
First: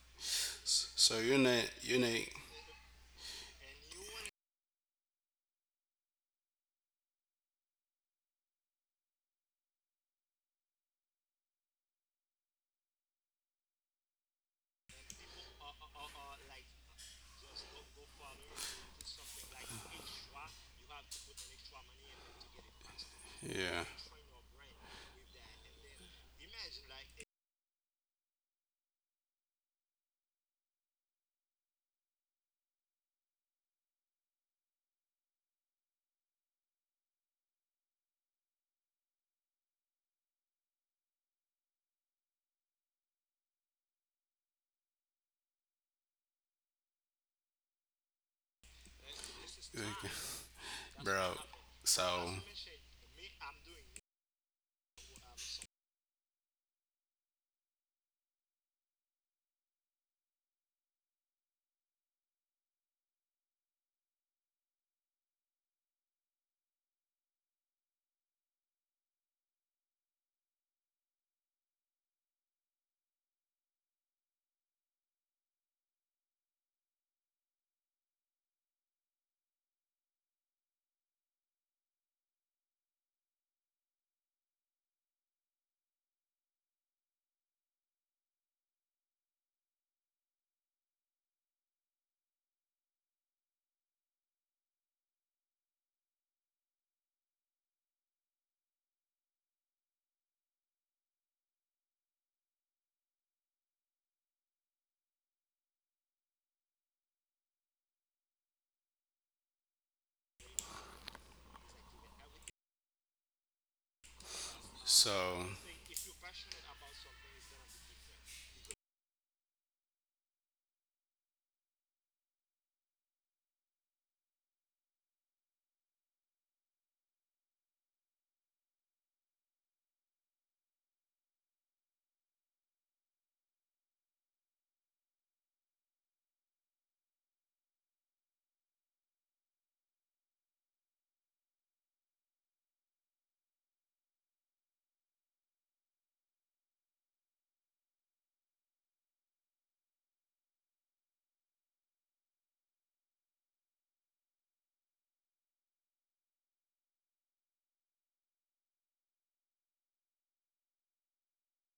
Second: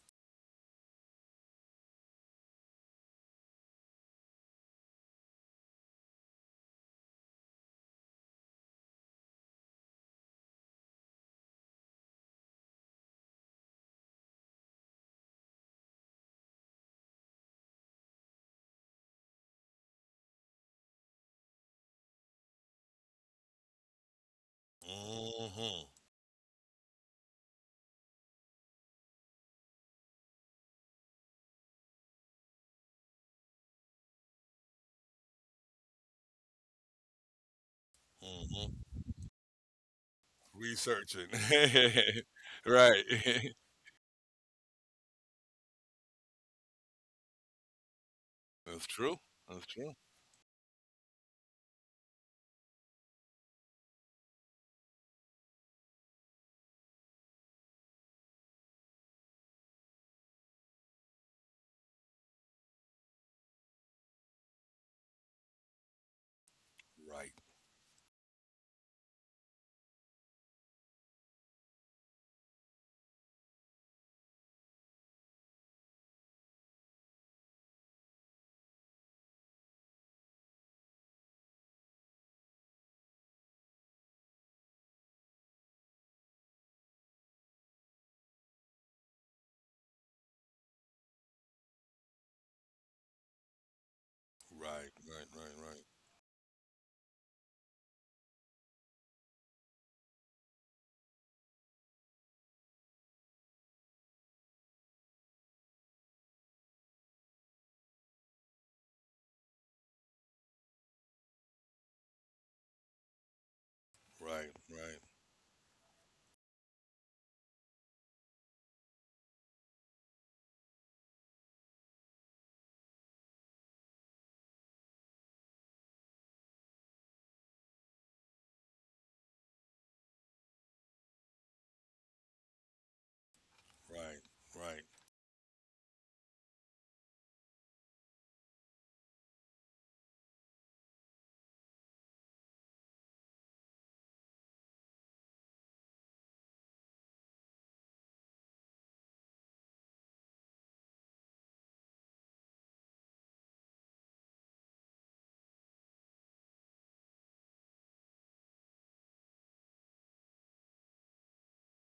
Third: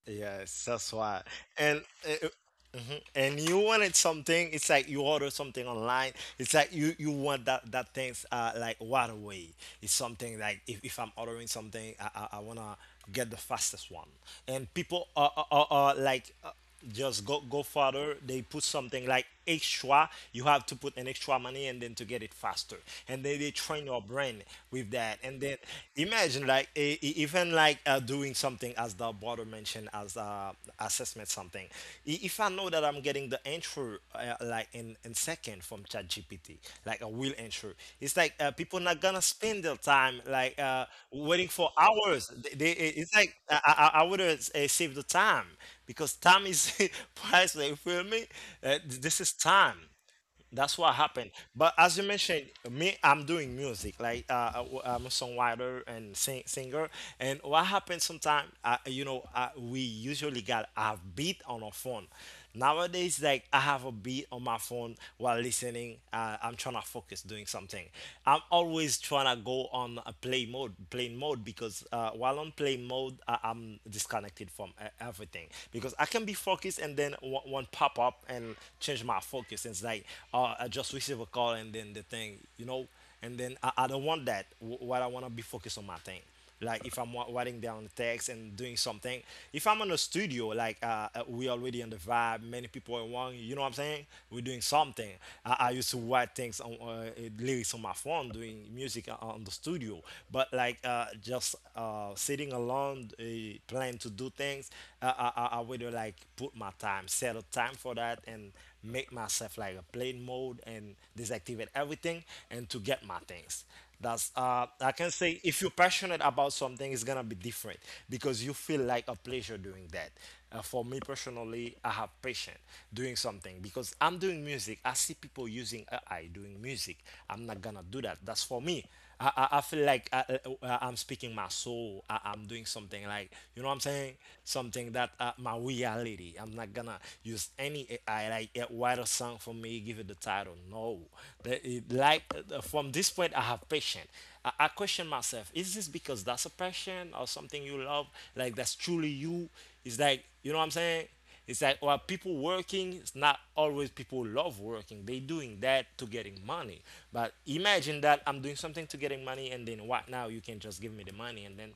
Speaker 1: Yes, that's
Speaker 3: So
Speaker 1: why. And
Speaker 3: you need,
Speaker 1: mhm. And you wanted something. It's like you order something online. It's like you want that things like right away. It's something like if I'm ordering something, I wanna get the fastest one. And people are like just go further. They put something like extra you have to put an extra money and then to get it faster and then they
Speaker 3: yeah.
Speaker 1: train your brain with that and then
Speaker 2: hmm
Speaker 1: imagine like even like doing something as the border mentioned as assessment something if I know that I'm getting the entry, in second from ChatGPT. Like I will ensure. It's like
Speaker 2: hmm
Speaker 1: people not gonna spend their time like
Speaker 2: Researching.
Speaker 1: waiting for hours.
Speaker 2: <laughs> Right.
Speaker 1: It's like
Speaker 2: <laughs>
Speaker 1: I would save the time because time is <laughs> priceless. You feel me?
Speaker 2: That's true.
Speaker 1: This is
Speaker 2: That's
Speaker 1: time.
Speaker 2: true.
Speaker 3: Okay.
Speaker 1: That's what happened.
Speaker 3: Bro,
Speaker 1: But as you
Speaker 3: so,
Speaker 1: mentioned, me, I'm doing music. Like I'm a songwriter and singer. And what happens sometimes, you know, we usually got a beat on our phone. Nowadays, like I have a beat on my phone while listening. I'm trying to focus
Speaker 2: Right.
Speaker 1: doing something. I'm always trying to go on a plane mode, because while on plane mode, I'm disconnected from everything because I can be focused and then one pop up and change my focus. And it's like I just receive a call and then the thing, you know, and then I don't want that. What I want to be focused on my thing. Like if I'm writing down the text and doing something, if I'm in a studio, like we already in the vibe, many people are one, you know what I'm saying? We're doing
Speaker 2: Right.
Speaker 1: something.
Speaker 2: Right. Right.
Speaker 1: I
Speaker 2: Right.
Speaker 1: used to write things on lyrics on my phone, doing music on the studio. But like just sitting alone, planning to do things, I would like put my time, set a time for that, and make myself like a plane mode and deactivate everything and to get my things. That's
Speaker 2: Right.
Speaker 1: I
Speaker 2: Right.
Speaker 1: can
Speaker 3: so
Speaker 1: say if you're passionate about something, it's gonna be different because you feel like a pleasure doing that. For me personally, I have passion doing something because I'm doing music. I see people using AI doing music. I'm not gonna do that. That's for me. I feel like I'm speaking my soul. I'm doing something like, you know what I'm saying?
Speaker 2: Right. Right.
Speaker 1: Something that my reality me. I'm not gonna use any AI like write a song for me, give it the title. No. From this point, I have passion. I question myself: is this because that's a passion or something you love? Like that's truly you? It's like, you know what I'm saying. It's like, while people working, it's not always people love working. They doing that to getting money. But imagine that I'm doing something to getting money, and then what now? You can just give me the money, and then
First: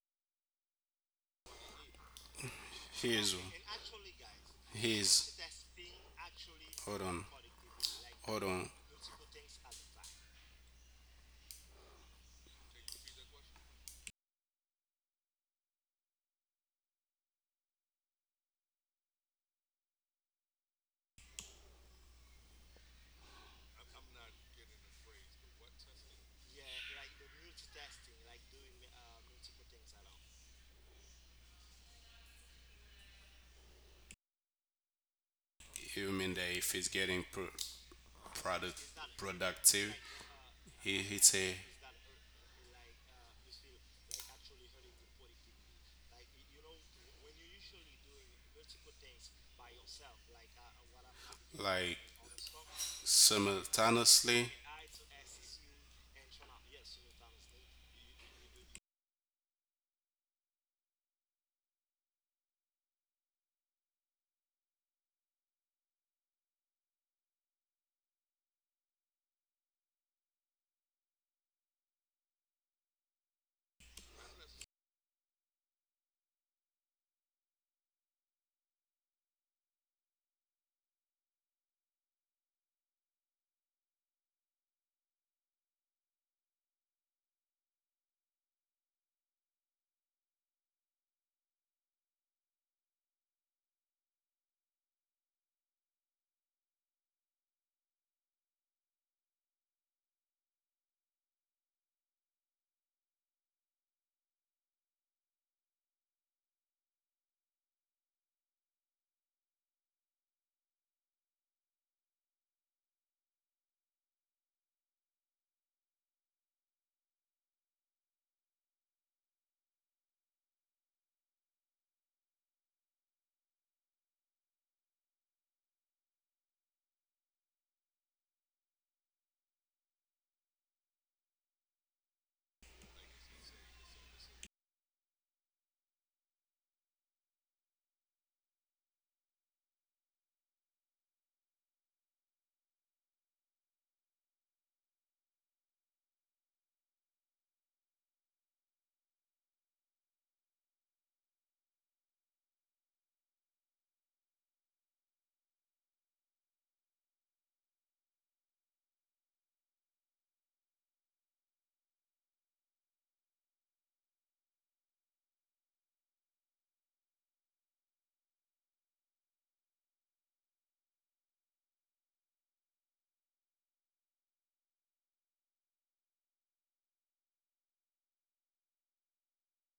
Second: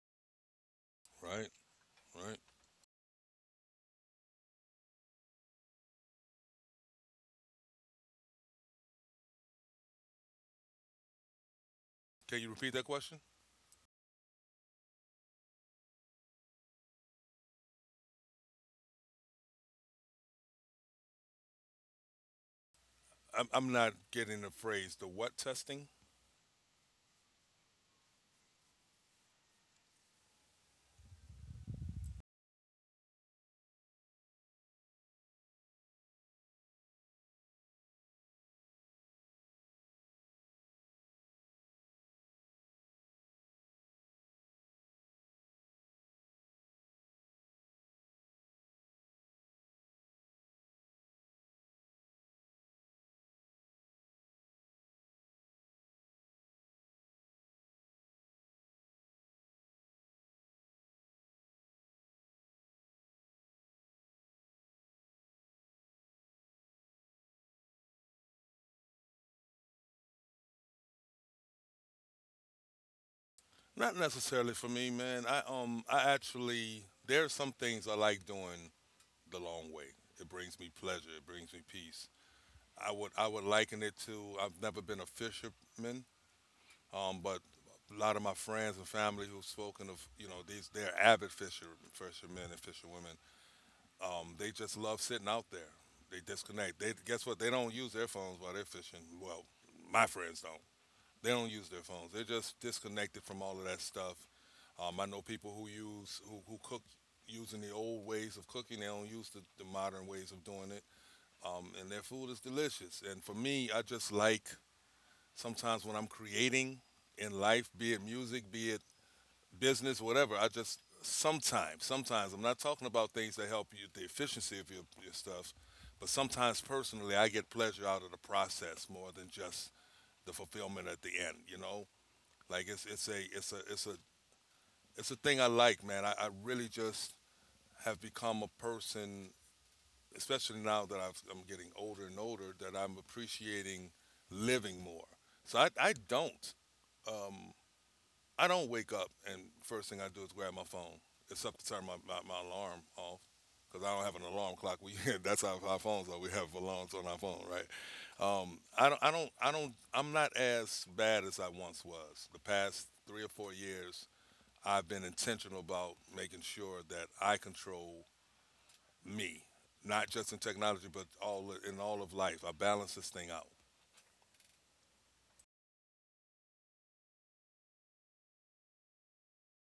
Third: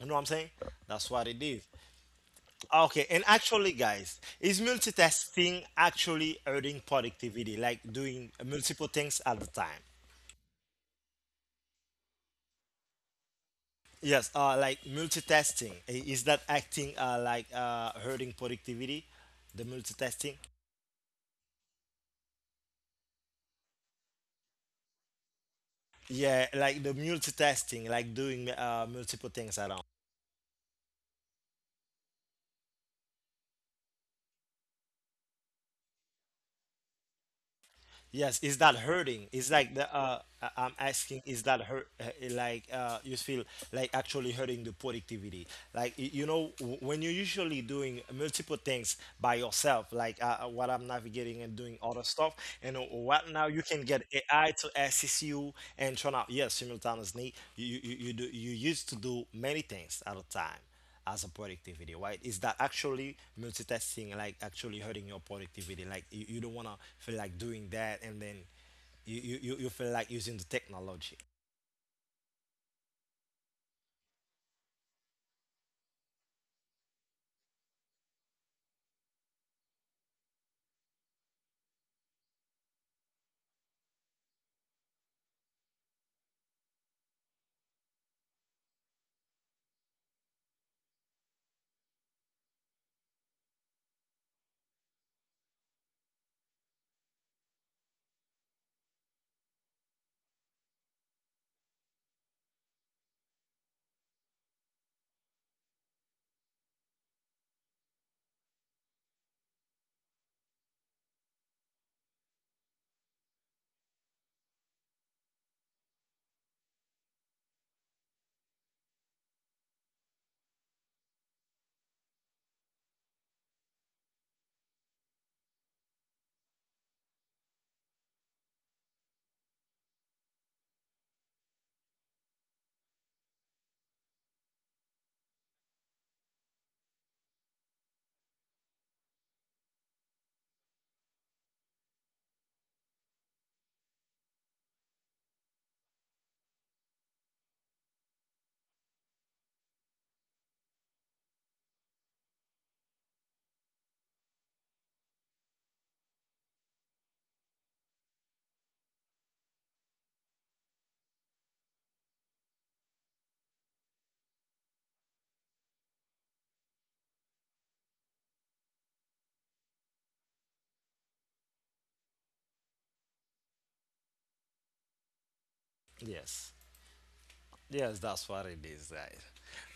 Speaker 1: you know what I'm saying? That's what it
Speaker 2: Right.
Speaker 1: is.
Speaker 2: Right.
Speaker 1: Okay, and
Speaker 3: here's,
Speaker 1: actually, guys, is
Speaker 3: here's,
Speaker 1: multitasking actually hurting
Speaker 3: hold on,
Speaker 1: productivity? Like doing
Speaker 3: hold on.
Speaker 1: multiple things at the time?
Speaker 2: Can you repeat that question?
Speaker 1: Yes, like multitasking. Is that acting like hurting productivity? The multitasking?
Speaker 2: I'm not getting the phrase the what testing.
Speaker 1: Yeah, like the multitasking, like doing multiple things at once.
Speaker 3: You mean that if he's getting
Speaker 1: Yes, is that
Speaker 3: product
Speaker 1: hurting? It's like the
Speaker 3: productive,
Speaker 1: I'm
Speaker 3: he he'd
Speaker 1: asking, is
Speaker 3: say
Speaker 1: that hurt? Like you feel like actually hurting the productivity? Like you know, when you're usually doing multiple things by yourself, like what I'm navigating and doing
Speaker 3: like
Speaker 1: other stuff, and what now you can get AI
Speaker 3: simultaneously.
Speaker 1: to assist you and turn out. Yes, simultaneously, you used to do many things at a time as a productivity, right? Is that actually multitasking like actually hurting your productivity? Like you don't want to feel like doing that, and then you feel like using the technology.
Speaker 2: Not necessarily for me, man. I actually there are some things I like doing the long way. It brings me pleasure. It brings me peace. I would liken it to I've never been a fisherman, but a lot of my friends and family who've spoken of, these they're avid fishermen and fisherwomen. They just love sitting out there. They disconnect. They guess what? They don't use their phones while they're fishing. Well, my friends don't. They don't use their phones. They're just disconnected from all of that stuff. I know people who cook using the old ways of cooking. They don't use the modern ways of doing it. And their food is delicious. And for me, I just like sometimes when I'm creating in life, be it music, be it business, whatever. I just sometimes I'm not talking about things that help you the efficiency of your stuff, but sometimes personally, I get pleasure out of the process more than just the fulfillment at the end. You know, like it's a it's a it's a it's a thing I like, man. I really just have become a person, especially now that I'm getting older and older, that I'm appreciating living more. So I don't wake up and first thing I do is grab my phone, except to turn my alarm off because I don't have an alarm clock. We <laughs> that's how our phones are. We have alarms on our phone, right? I'm not as bad as I once was. The past 3 or 4 years, I've been intentional about making sure that I control me, not just in technology, but all in all of life. I balance this thing out.
Speaker 1: Yes. Yes, that's what it is, guys.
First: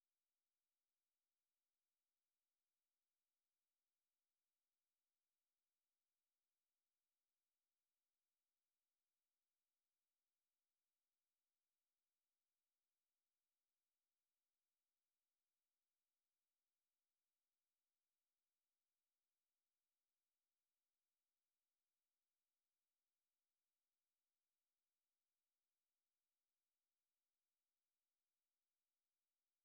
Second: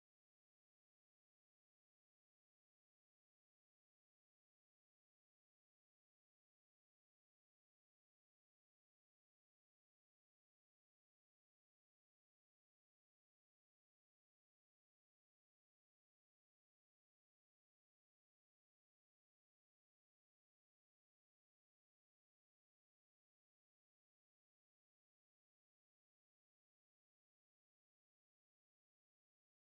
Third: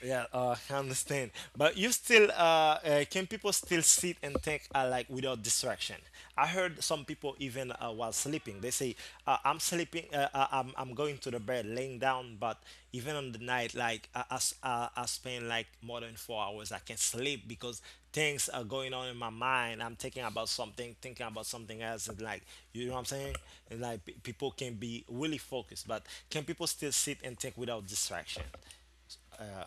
Speaker 1: Yeah, <laughs> I understand. But you still, can people still sit and think like without distraction? I heard some people even while sleeping, they say, "I'm sleeping, I'm going to the bed, laying down." But even on the night, like I spend like more than 4 hours, I can't sleep because things are going on in my mind. I'm thinking about something else. And like, you know what I'm saying? And like, people can be really focused, but can people still sit and think without distraction? Uh,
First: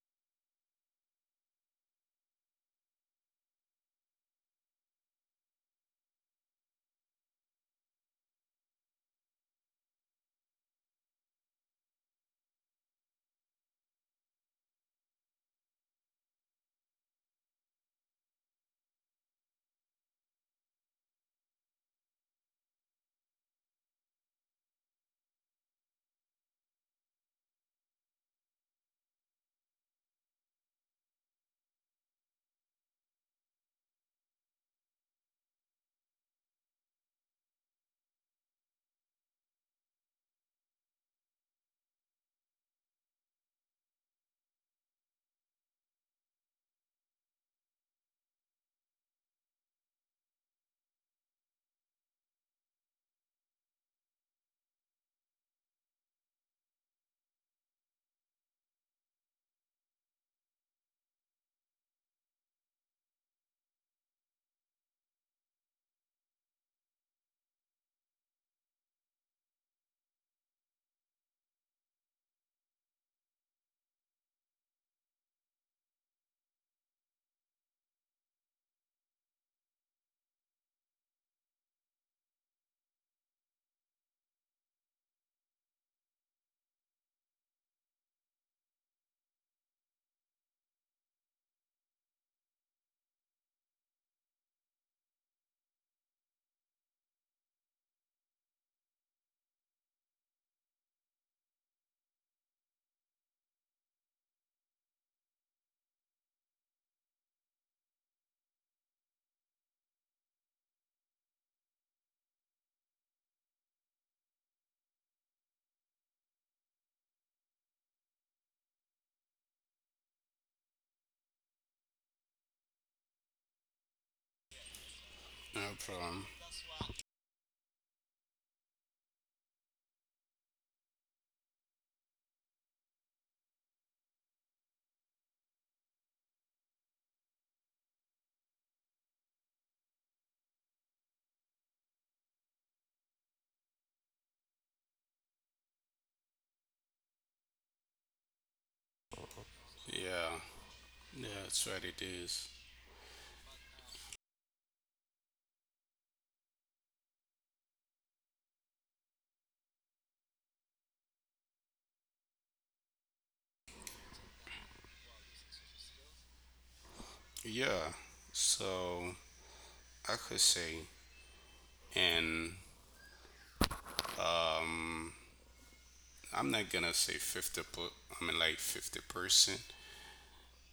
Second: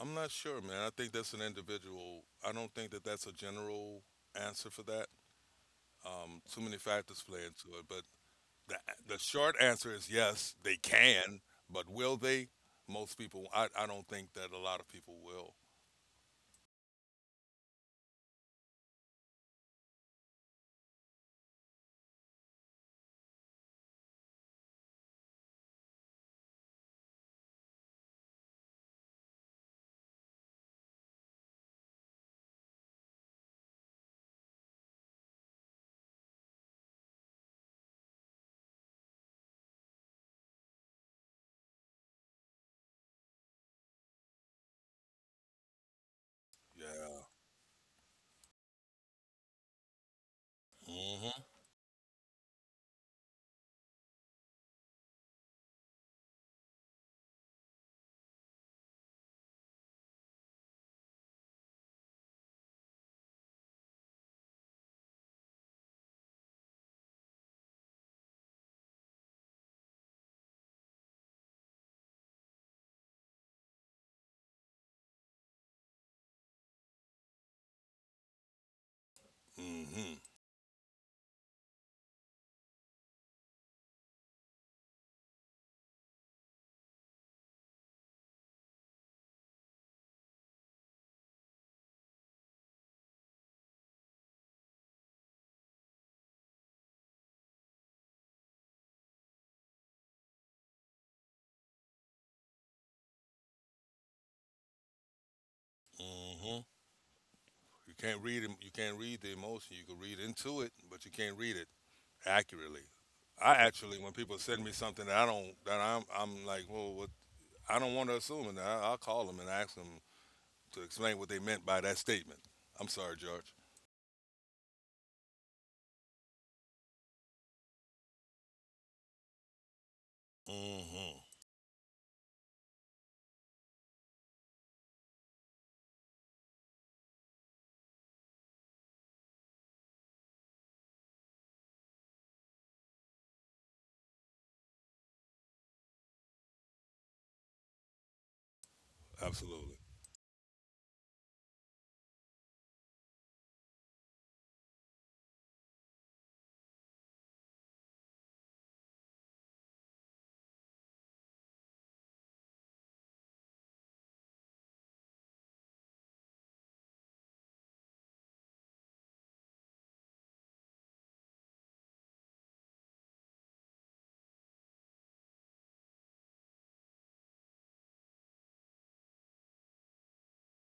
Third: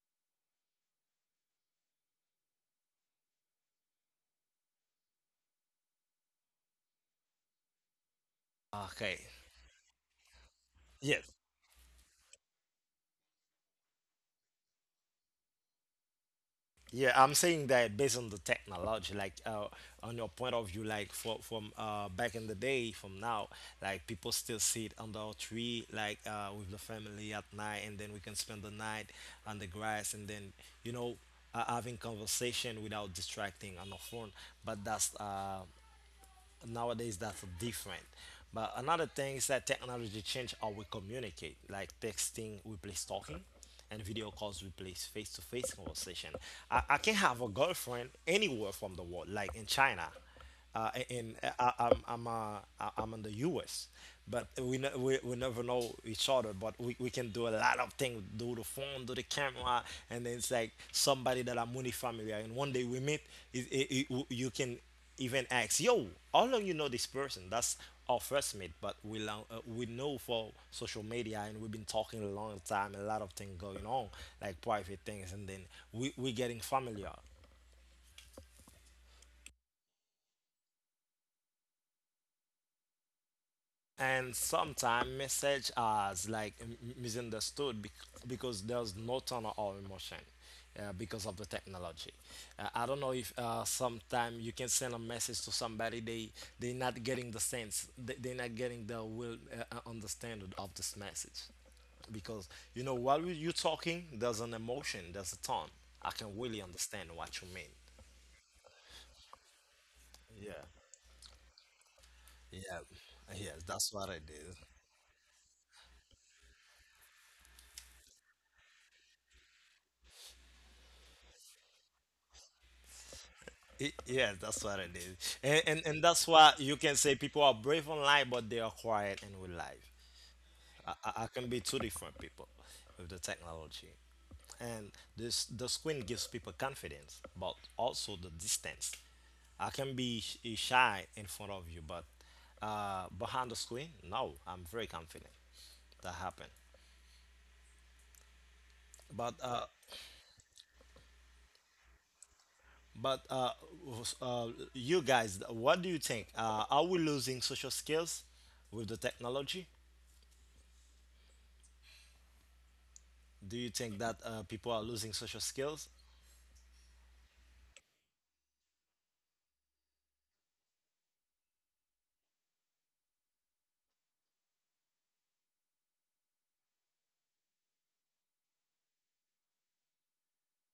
Speaker 2: I'm not sure, man. I think that's an individual. I don't think that that's a general answer for that. Too many factors play into it, but the
Speaker 1: okay.
Speaker 2: short answer is yes, they
Speaker 1: Yes.
Speaker 2: can, but will they? Most people, I don't think that a lot of people will.
Speaker 1: Yeah, I'm saying that based on the technology, like on your point of view, like from back in the day, from now, like people still sit under a tree, like with the family at night, and then we can spend the night on the grass, and then you know having conversation without distracting on the phone. But that's nowadays that's different. But another thing is that technology changed how we communicate. Like texting replace talking, and video calls replace face-to-face conversation. I can
Speaker 2: Yeah.
Speaker 1: have a girlfriend anywhere from the world, like in China, in I'm in the U.S., but we, ne- we never know each other. But we can do a lot of things, do the phone, do the camera, and then it's like somebody that I'm really familiar. And one day we meet, you can even ask, "Yo, how long you know this person?" That's our first meet, but we long, we know for social media, and we've been talking a long time, a lot of things going on, like private things, and then we getting familiar.
Speaker 2: hmm hmm
Speaker 1: And sometimes message as like misunderstood because there's no tunnel or emotion, because of the technology. I don't know if sometime you can send a message to somebody, they not getting the sense, they're not getting the will understanding of this message, because you know while you talking there's an emotion, there's a tone. I can
Speaker 2: hmm
Speaker 1: really understand what you mean.
Speaker 2: You can't read you can't read the emotion. You can read into
Speaker 1: Yeah.
Speaker 2: it, but you can't read it
Speaker 1: Yeah,
Speaker 2: accurately. I
Speaker 1: yes, that's
Speaker 2: actually,
Speaker 1: what
Speaker 2: when
Speaker 1: it
Speaker 2: people
Speaker 1: is.
Speaker 2: send me something that I don't that I'm like, well, what, I don't want to assume, and I'll call them and ask them to explain what they meant by that statement. I'm sorry, George.
Speaker 1: I- Yeah, that's what it is. And
Speaker 3: No
Speaker 1: and
Speaker 3: problem.
Speaker 1: that's why you can say people are brave online, but they are quiet in real life.
Speaker 2: hmm
Speaker 1: I can be two different people with the technology. And this the screen gives people confidence, but also the distance. I can be shy in front of you, but behind the screen, no, I'm very confident. That happened, but
Speaker 2: Absolutely.
Speaker 3: Yeah, yeah, that's what it is.
Speaker 1: but uh, you guys, what do you think? Are we losing social skills with the technology? Do you think that people are losing social skills?
Speaker 3: Yeah. So I could say, and um I'm not gonna say 50 I mean like 50%,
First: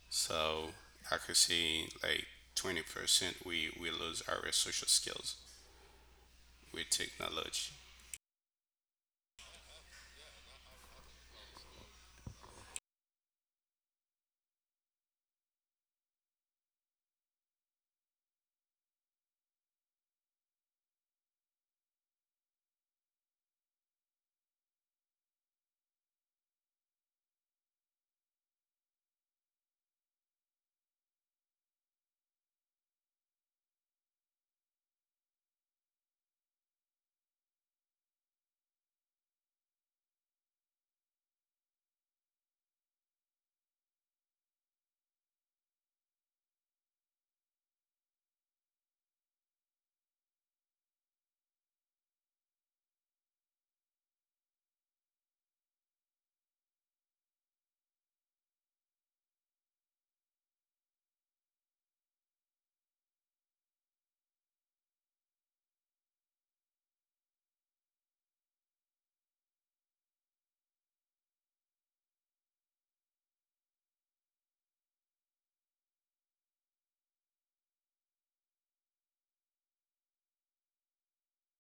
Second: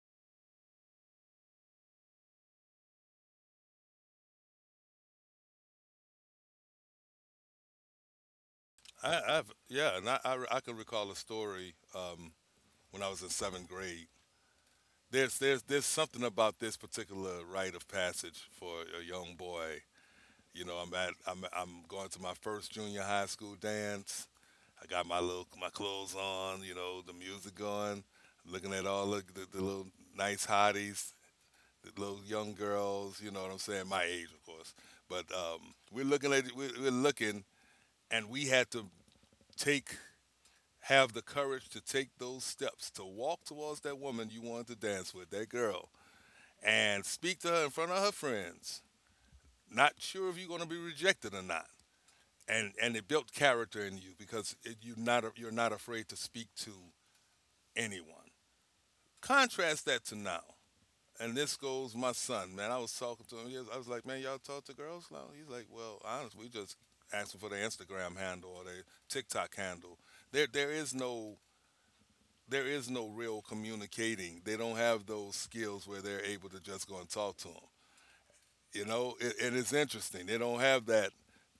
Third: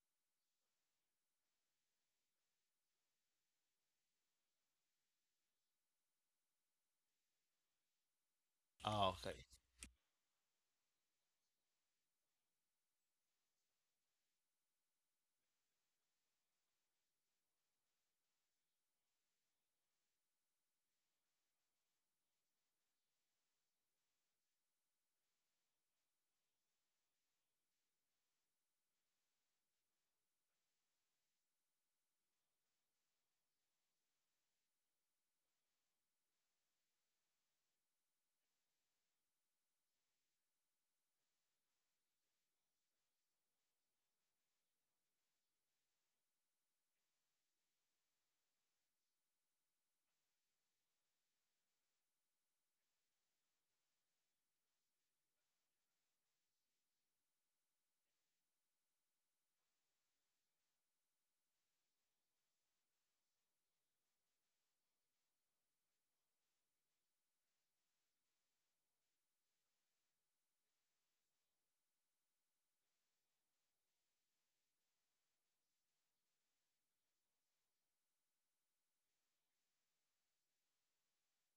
Speaker 3: so I could say like 20% we lose our social skills with technology,
Speaker 1: Oh,
Speaker 2: I,
Speaker 1: okay.
Speaker 2: I've Yeah, and I can recall a story, when I was in seventh grade. There's something about this particular rite of passage for a young boy. You know, I'm at I'm going to my first junior high school dance. I got my clothes on, you know, the music going. I'm looking at all the little nice hotties, the little young girls, you know what I'm saying? My age, of course. But we're looking at, we're looking, and we had to take have the courage to take those steps to walk towards that woman you wanted to dance with, that girl, and speak to her in front of her friends. Not sure if you're going to be rejected or not. And it built character in you because it, you not you're not afraid to speak to anyone. Contrast that to now, and this goes my son. Man, I was talking to him. I was like, man, y'all talk to girls now? He's like, well, honestly, we just asked him for their Instagram handle or their TikTok handle. There there is no there is no real communicating. They don't have those skills where they're able to just go and talk to them. You know, and it's interesting. They don't have that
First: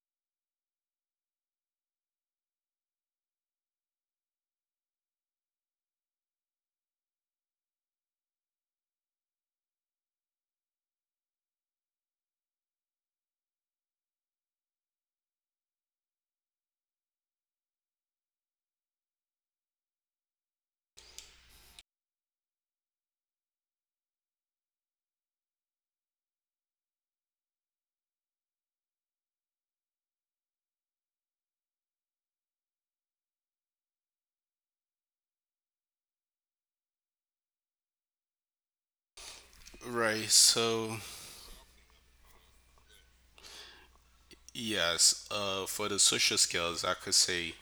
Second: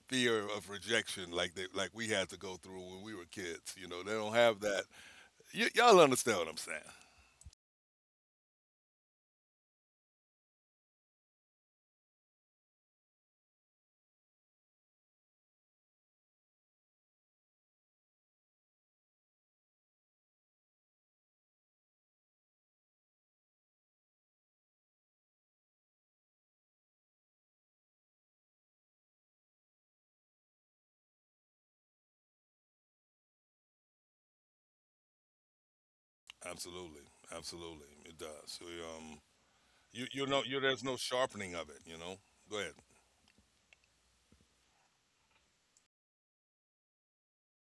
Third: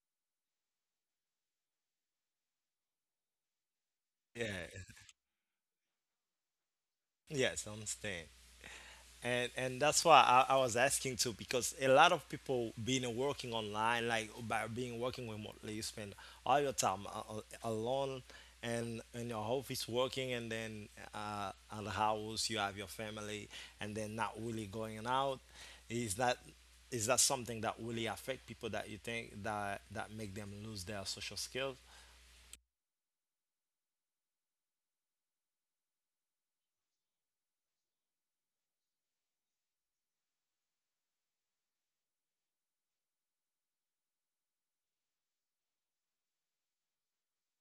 Speaker 2: fear of rejection like we had to go through when we were kids. You know, they don't have
Speaker 1: Yeah.
Speaker 2: that. Y'all understand what I'm saying?
Speaker 1: Yes, I understand. And that's why I was asking too, because a lot of people being working online, like by being working remotely, you spend all your time alone and in your office working, and then at the house you have your family, and then not really going out. Is that, is that something that really affect people, that you think that that make them lose their social skills?
Speaker 2: Absolutely, absolutely, it does. So, you you
Speaker 3: right?
Speaker 2: know, you there's
Speaker 3: So
Speaker 2: no sharpening of it. You know, go ahead.
Speaker 3: yes, for the social skills I could say,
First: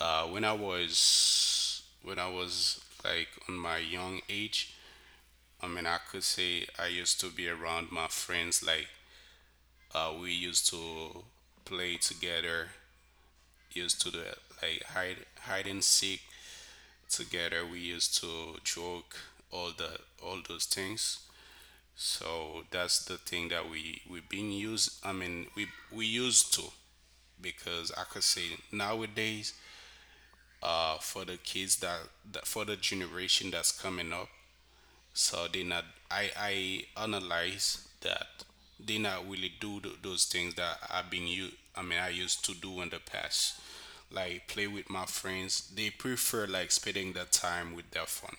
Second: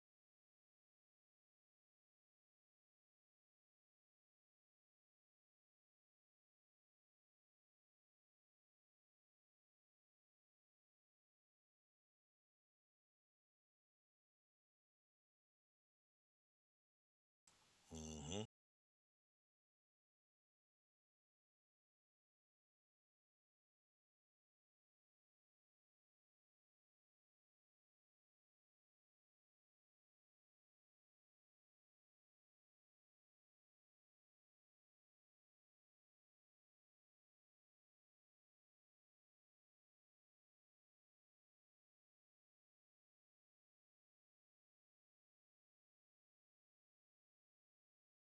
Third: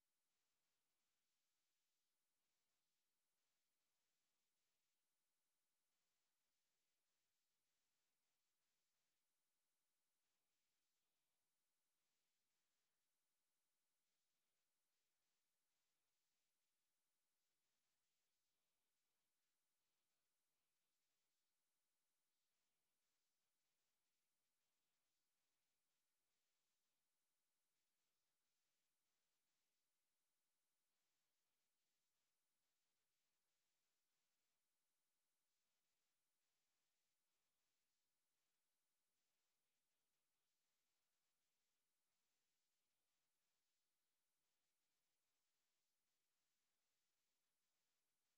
Speaker 3: when I was like on my young age, I mean I could say I used to be around my friends. Like, we used to play together, used to do like hide and seek together. We used
Speaker 2: Hmm.
Speaker 3: to joke, all the, all those things. So that's the thing that we we've been used. I mean, we used to, because I could say nowadays, for the kids that, that for the generation that's coming up, so they not I I analyze that they not really do those things that I've been you I mean I used to do in the past, like play with my friends. They prefer like spending that time with their phone.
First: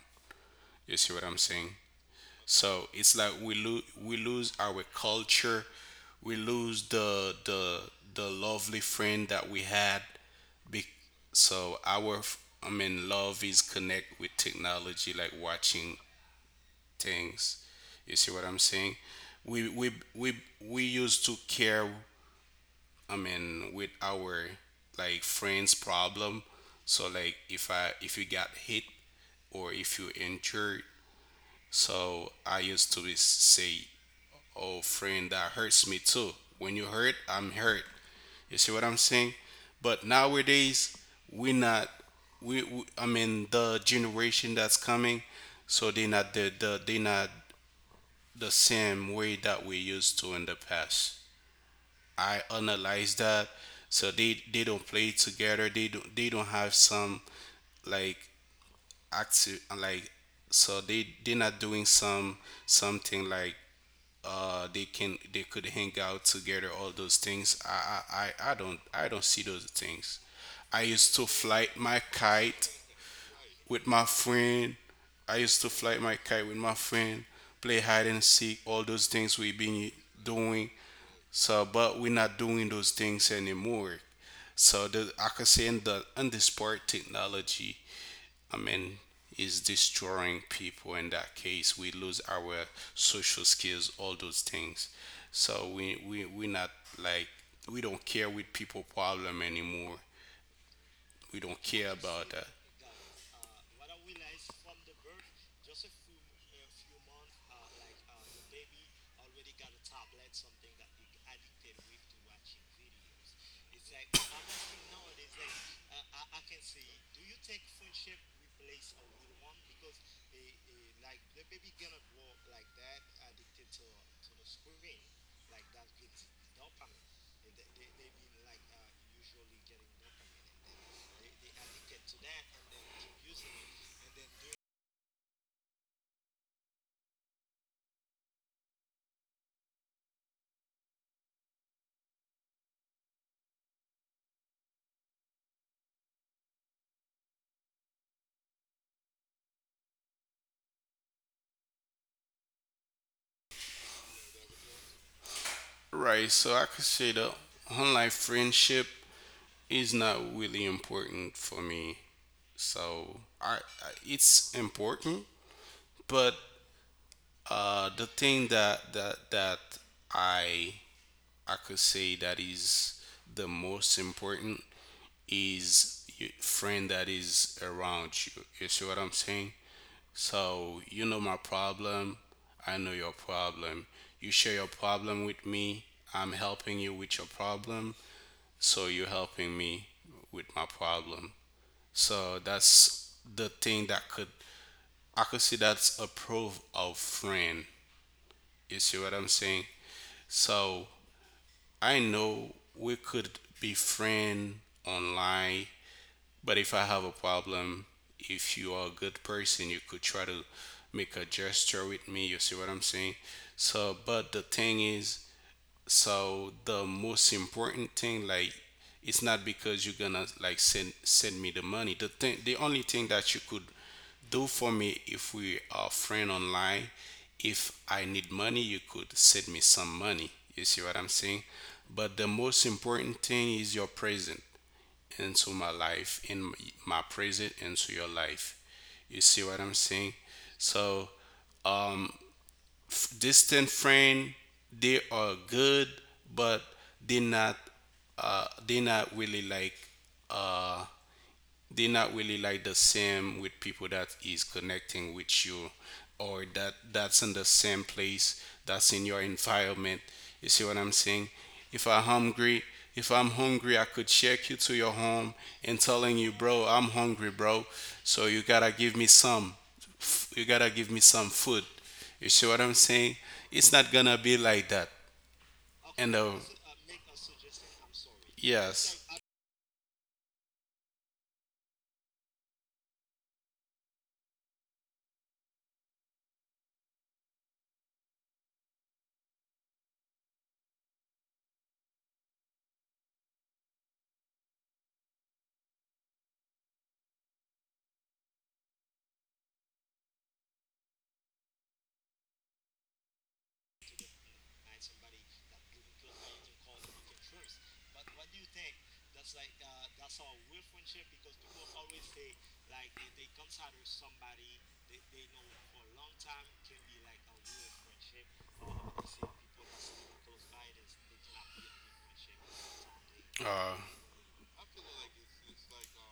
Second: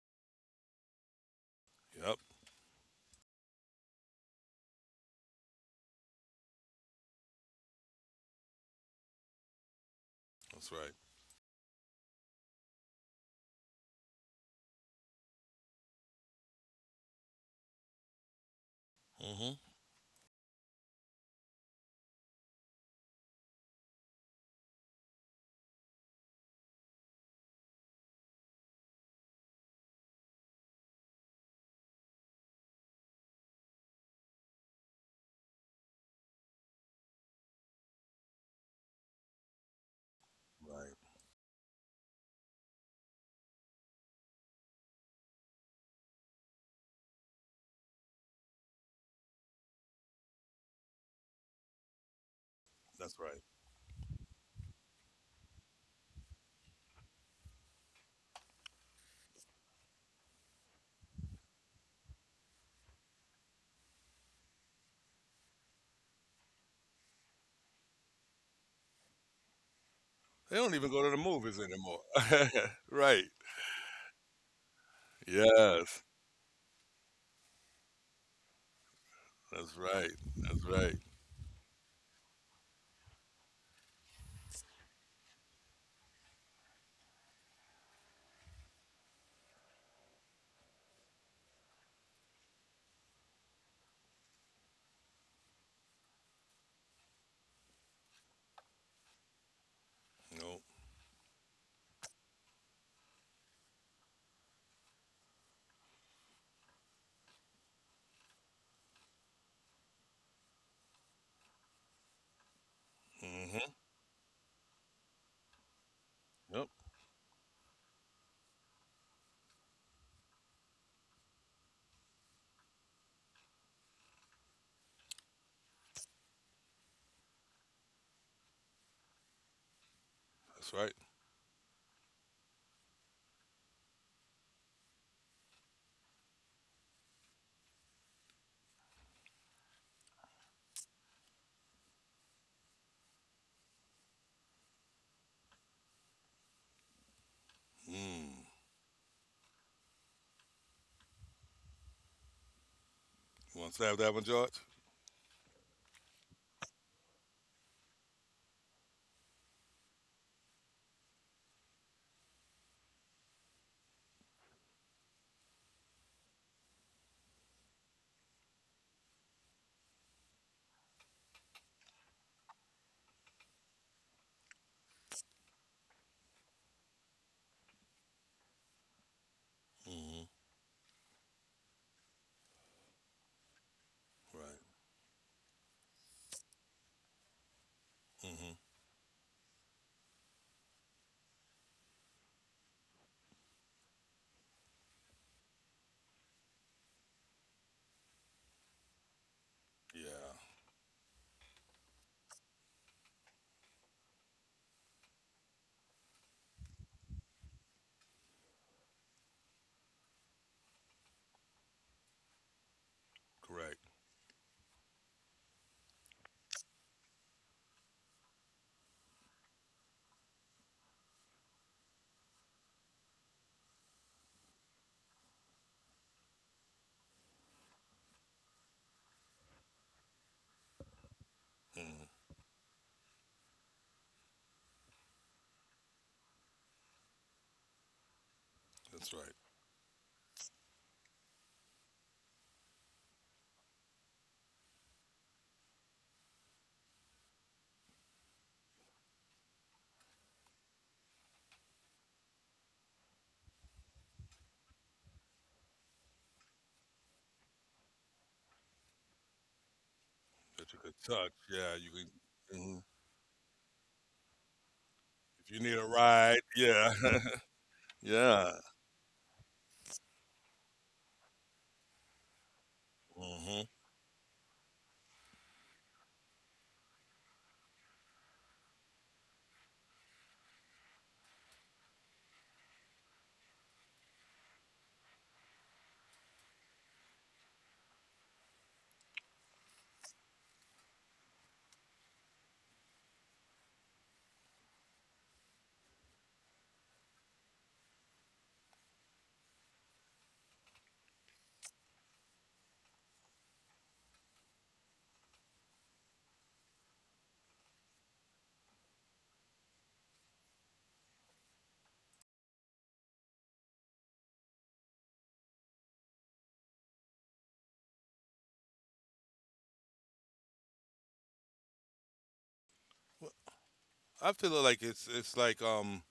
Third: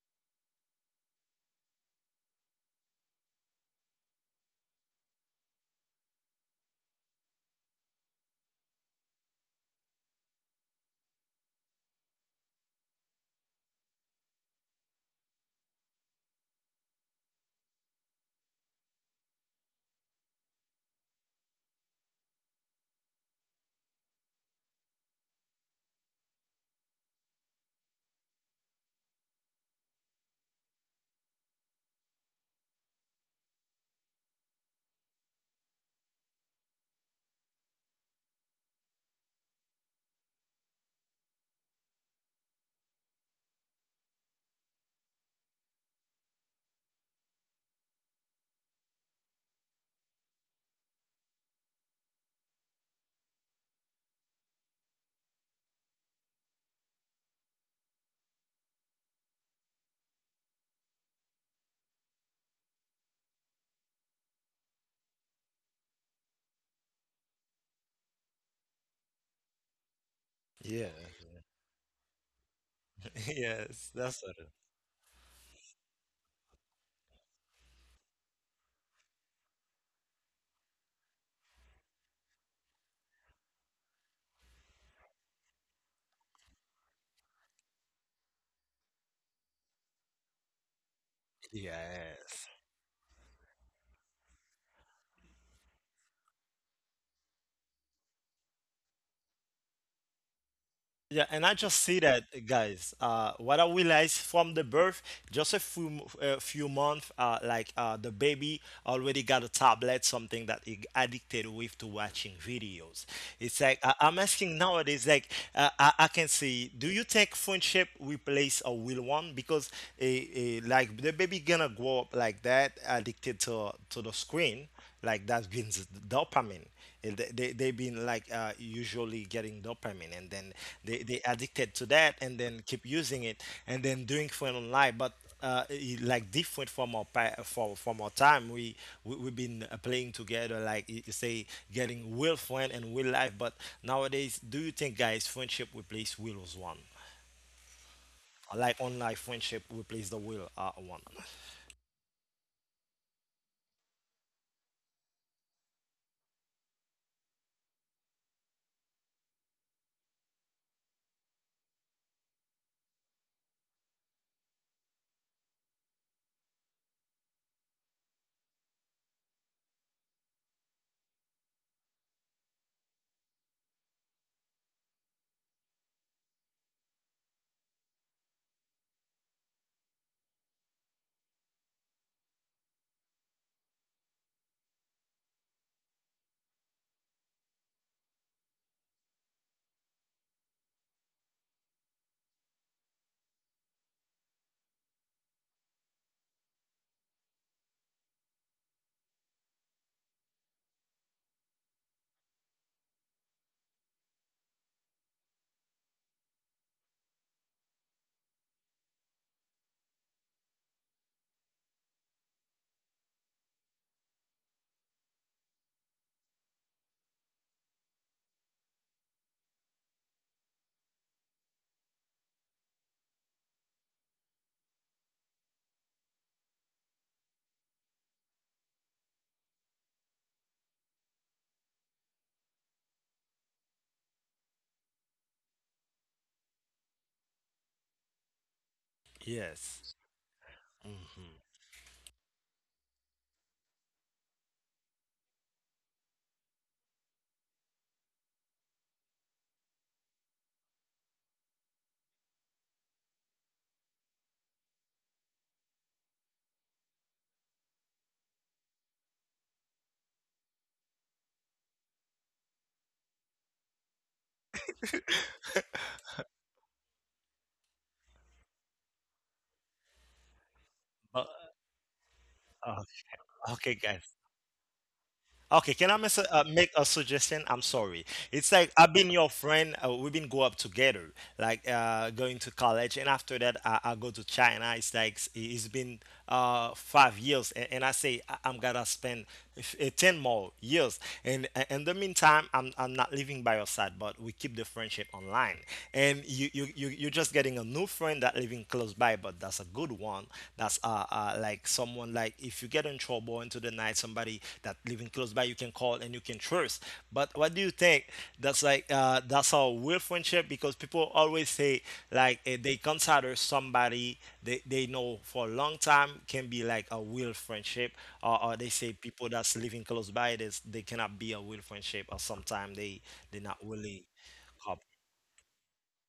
Speaker 3: You see what I'm saying?
Speaker 2: Yep,
Speaker 3: So it's like, we lose our culture, we lose the the lovely friend that we had.
Speaker 2: that's
Speaker 3: Be-
Speaker 2: right.
Speaker 3: so our I mean love is connect with technology, like watching things. You see what I'm saying?
Speaker 2: Hmm.
Speaker 3: We we we we used to care, I mean, with our like friends' problem. So like, if I if you got hit or if you injured, so I used to be say, "Oh, friend, that hurts me too." When you hurt, I'm hurt. You see what I'm saying? But nowadays,
Speaker 2: Right,
Speaker 3: we not we, I mean the generation that's coming, so they not the, they not the same way that we used to in the past. I analyze
Speaker 2: that's right.
Speaker 3: that. So they don't play together. They don't have some like active like so they're not doing some something like they could hang out together, all those things. I don't I don't see those things.
Speaker 2: They don't
Speaker 3: I
Speaker 1: Yeah.
Speaker 2: even go
Speaker 3: used
Speaker 2: to the
Speaker 3: to
Speaker 2: movies
Speaker 3: fly my
Speaker 2: anymore.
Speaker 3: kite
Speaker 2: <laughs> Right.
Speaker 1: <laughs>
Speaker 3: with
Speaker 1: Yes,
Speaker 3: my
Speaker 1: that's what it.
Speaker 3: friend. I used to fly
Speaker 2: Yes,
Speaker 3: my kite with my friend, play hide and seek, all those things we've
Speaker 2: that's
Speaker 3: been
Speaker 2: right. That's
Speaker 3: doing.
Speaker 2: right.
Speaker 3: So, but we're not doing those things anymore. So, I could say in the in this part, technology, I mean, is destroying people. In that case, we lose
Speaker 1: Yes.
Speaker 3: our social skills, all those things. So we not like we don't care with people problem anymore.
Speaker 2: No.
Speaker 1: Yeah,
Speaker 3: We
Speaker 1: and I
Speaker 3: don't
Speaker 1: just
Speaker 3: care
Speaker 1: see that,
Speaker 3: about that.
Speaker 1: guys. What I realized from the birth, just a few months, like the baby already got a tablet, something that he addicted with to watching videos. It's
Speaker 2: Hmm.
Speaker 1: like I'm asking nowadays, like I can
Speaker 2: Yep,
Speaker 1: see, do you think friendship replace a real one? Because like the baby gonna grow up like that, addicted to the screen, like that brings dopamine. And they've been like usually getting dopamine, and then
Speaker 2: that's right.
Speaker 1: they addicted to that and then keep using it and then doing for online. But like different from our pa- for from our time, we've been playing together, like you say, getting real friend and real life. But nowadays, do you think, guys, friendship replace real one?
Speaker 2: Mm.
Speaker 1: Like online friendship replace the real one?
Speaker 2: You want to have that one, George?
Speaker 3: Right. So I could say the online friendship is not really important for me. So I it's important, but the thing that I I could say that is the most important is your friend that is around you. You see what I'm saying?
Speaker 2: Hmm.
Speaker 3: So you know my problem, I know your problem. You share
Speaker 2: Right.
Speaker 3: your problem with me, I'm helping you with your problem,
Speaker 2: Hmm.
Speaker 3: so you're helping me with my problem. So that's the thing that could I could say that's a proof of friend. You see what I'm saying?
Speaker 2: Yeah.
Speaker 3: So I know we could be friend online, but if I have a problem, if you are a good person, you could try to make a gesture with me. You see what I'm saying?
Speaker 2: Correct.
Speaker 3: So, but the thing is, so the most important thing, like, it's not because you're gonna like send me the money, the thing, the only thing that you could do for me if we are friend online, if I need money you could send me some money. You see what I'm saying?
Speaker 2: Mhm.
Speaker 3: But the most important thing is your present into my life, in my present into your life.
Speaker 2: That's
Speaker 3: You
Speaker 2: right.
Speaker 3: see what I'm
Speaker 1: Yes.
Speaker 3: saying? So
Speaker 1: Hmm.
Speaker 3: um, distant friend, they are good, but they're not, they're not really like, uh they're not really like the same with people that is connecting with you, or that's in the same place, that's in your environment. You see
Speaker 2: That
Speaker 3: what
Speaker 2: you
Speaker 3: I'm
Speaker 2: could
Speaker 3: saying?
Speaker 2: touch. Yeah,
Speaker 3: If
Speaker 2: you
Speaker 3: I'm
Speaker 2: can.
Speaker 3: hungry,
Speaker 2: Mhm.
Speaker 3: if I'm hungry I could check you to your home
Speaker 2: If you need
Speaker 3: and
Speaker 2: a
Speaker 3: telling you,
Speaker 2: ride,
Speaker 3: "Bro, I'm
Speaker 2: yeah,
Speaker 3: hungry, bro,
Speaker 2: <laughs>
Speaker 3: so you
Speaker 2: yeah.
Speaker 3: gotta give me some you gotta give me some
Speaker 1: But
Speaker 3: food." You see what I'm
Speaker 1: uh,
Speaker 3: saying?
Speaker 2: Hmm.
Speaker 3: It's
Speaker 1: okay,
Speaker 3: not
Speaker 1: guys.
Speaker 3: gonna be like that.
Speaker 1: Okay, can I
Speaker 3: And
Speaker 1: make a suggestion? I'm sorry. It's like I've
Speaker 3: yes.
Speaker 1: been your friend. We've been go up together, like going to college, and after that, I go to China. It's like it's been 5 years, and I say I'm gonna spend 10 more years. And in the meantime, I'm not living by your side, but we keep the friendship online. And you're just getting a new friend that living close by, but that's a good one. That's like someone, like if you get in trouble into the night, somebody that living close by you can call and you can trust. But what do you think? That's like that's our real friendship, because people always say like they consider somebody they know for a long time can be like a real friendship. Or they say people that's living close by, this they cannot be a real friendship, or sometimes they not
Speaker 3: Uh,
Speaker 1: really
Speaker 2: I feel like
Speaker 1: couple.
Speaker 2: it's like.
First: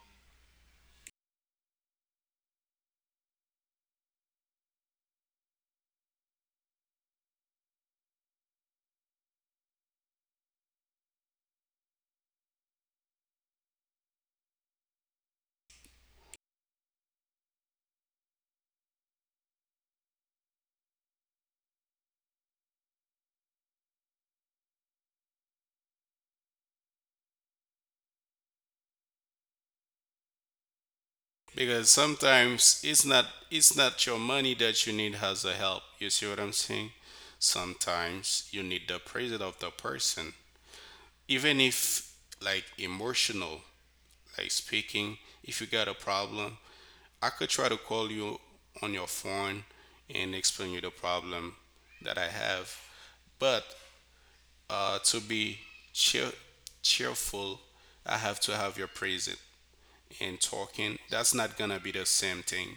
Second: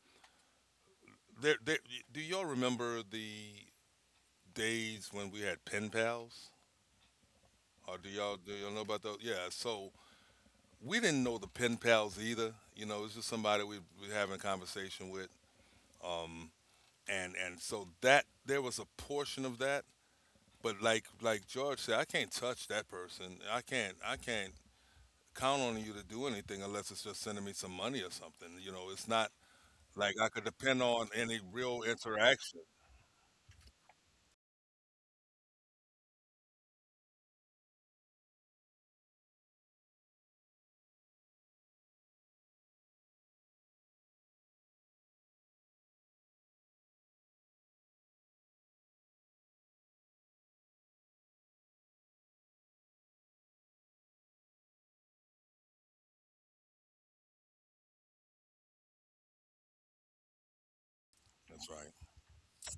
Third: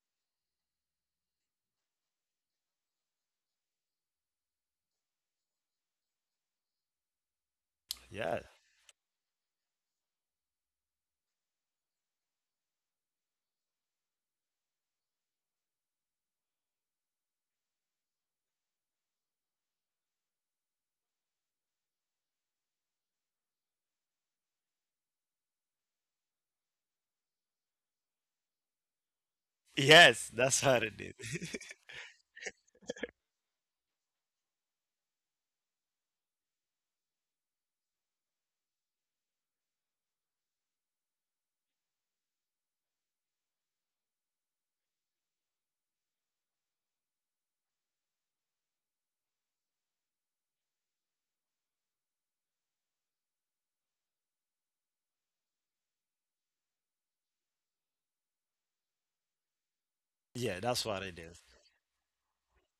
Speaker 2: There, there, do y'all remember the days when we had pen pals? Or
Speaker 1: Yeah.
Speaker 2: do y'all know about those? Yeah. So we didn't know the pen pals either. You know, it's just somebody we having a conversation with. Um. And so that there was a portion of that. But like George said, I can't touch that person. I can't count on you to do anything unless it's just sending me some money or something. You know, it's not like I
Speaker 1: Yes,
Speaker 2: could
Speaker 1: that's what
Speaker 2: depend
Speaker 1: it
Speaker 2: on any
Speaker 1: is.
Speaker 2: real
Speaker 3: because
Speaker 2: interaction.
Speaker 3: sometimes it's not, it's not your money that you need as a help. You see what I'm saying? Sometimes you need the praise of the person, even if, like, emotional, like, speaking, if you got a problem I could try to call you on your phone and explain you the problem that I have. But to be cheer- cheerful I have to have your praise,
Speaker 1: <laughs>
Speaker 3: and
Speaker 1: Yeah, that's
Speaker 3: talking,
Speaker 1: what it
Speaker 3: that's
Speaker 1: is.
Speaker 3: not
Speaker 2: That's
Speaker 3: gonna
Speaker 2: right.
Speaker 3: be the same thing.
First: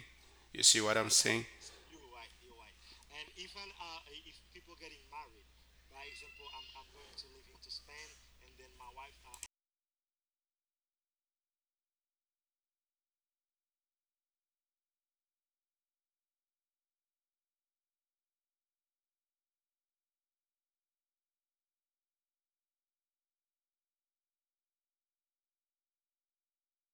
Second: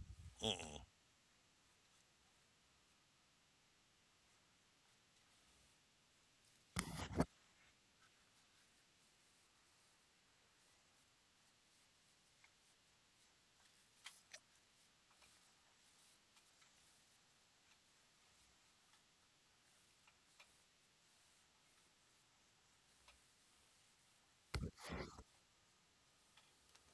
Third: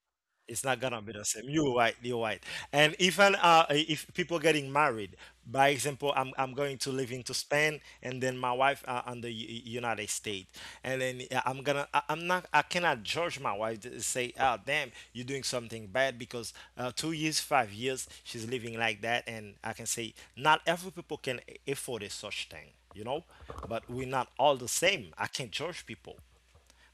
Speaker 3: You
Speaker 1: It's not
Speaker 3: see
Speaker 2: Mm-mm.
Speaker 3: what
Speaker 1: gonna
Speaker 3: I'm
Speaker 1: be the same.
Speaker 3: saying?
Speaker 1: You're right. You're right. And even if people getting married, by example, I'm going to live into Spain, and then my wife on the United States, and then I'm not, I cannot judge my wife to say, oh damn, you're doing something bad because 2 years, 5 years, she's living like that. And I can say not every people can afford a such thing, you know, but we're not all the same. I can't judge people.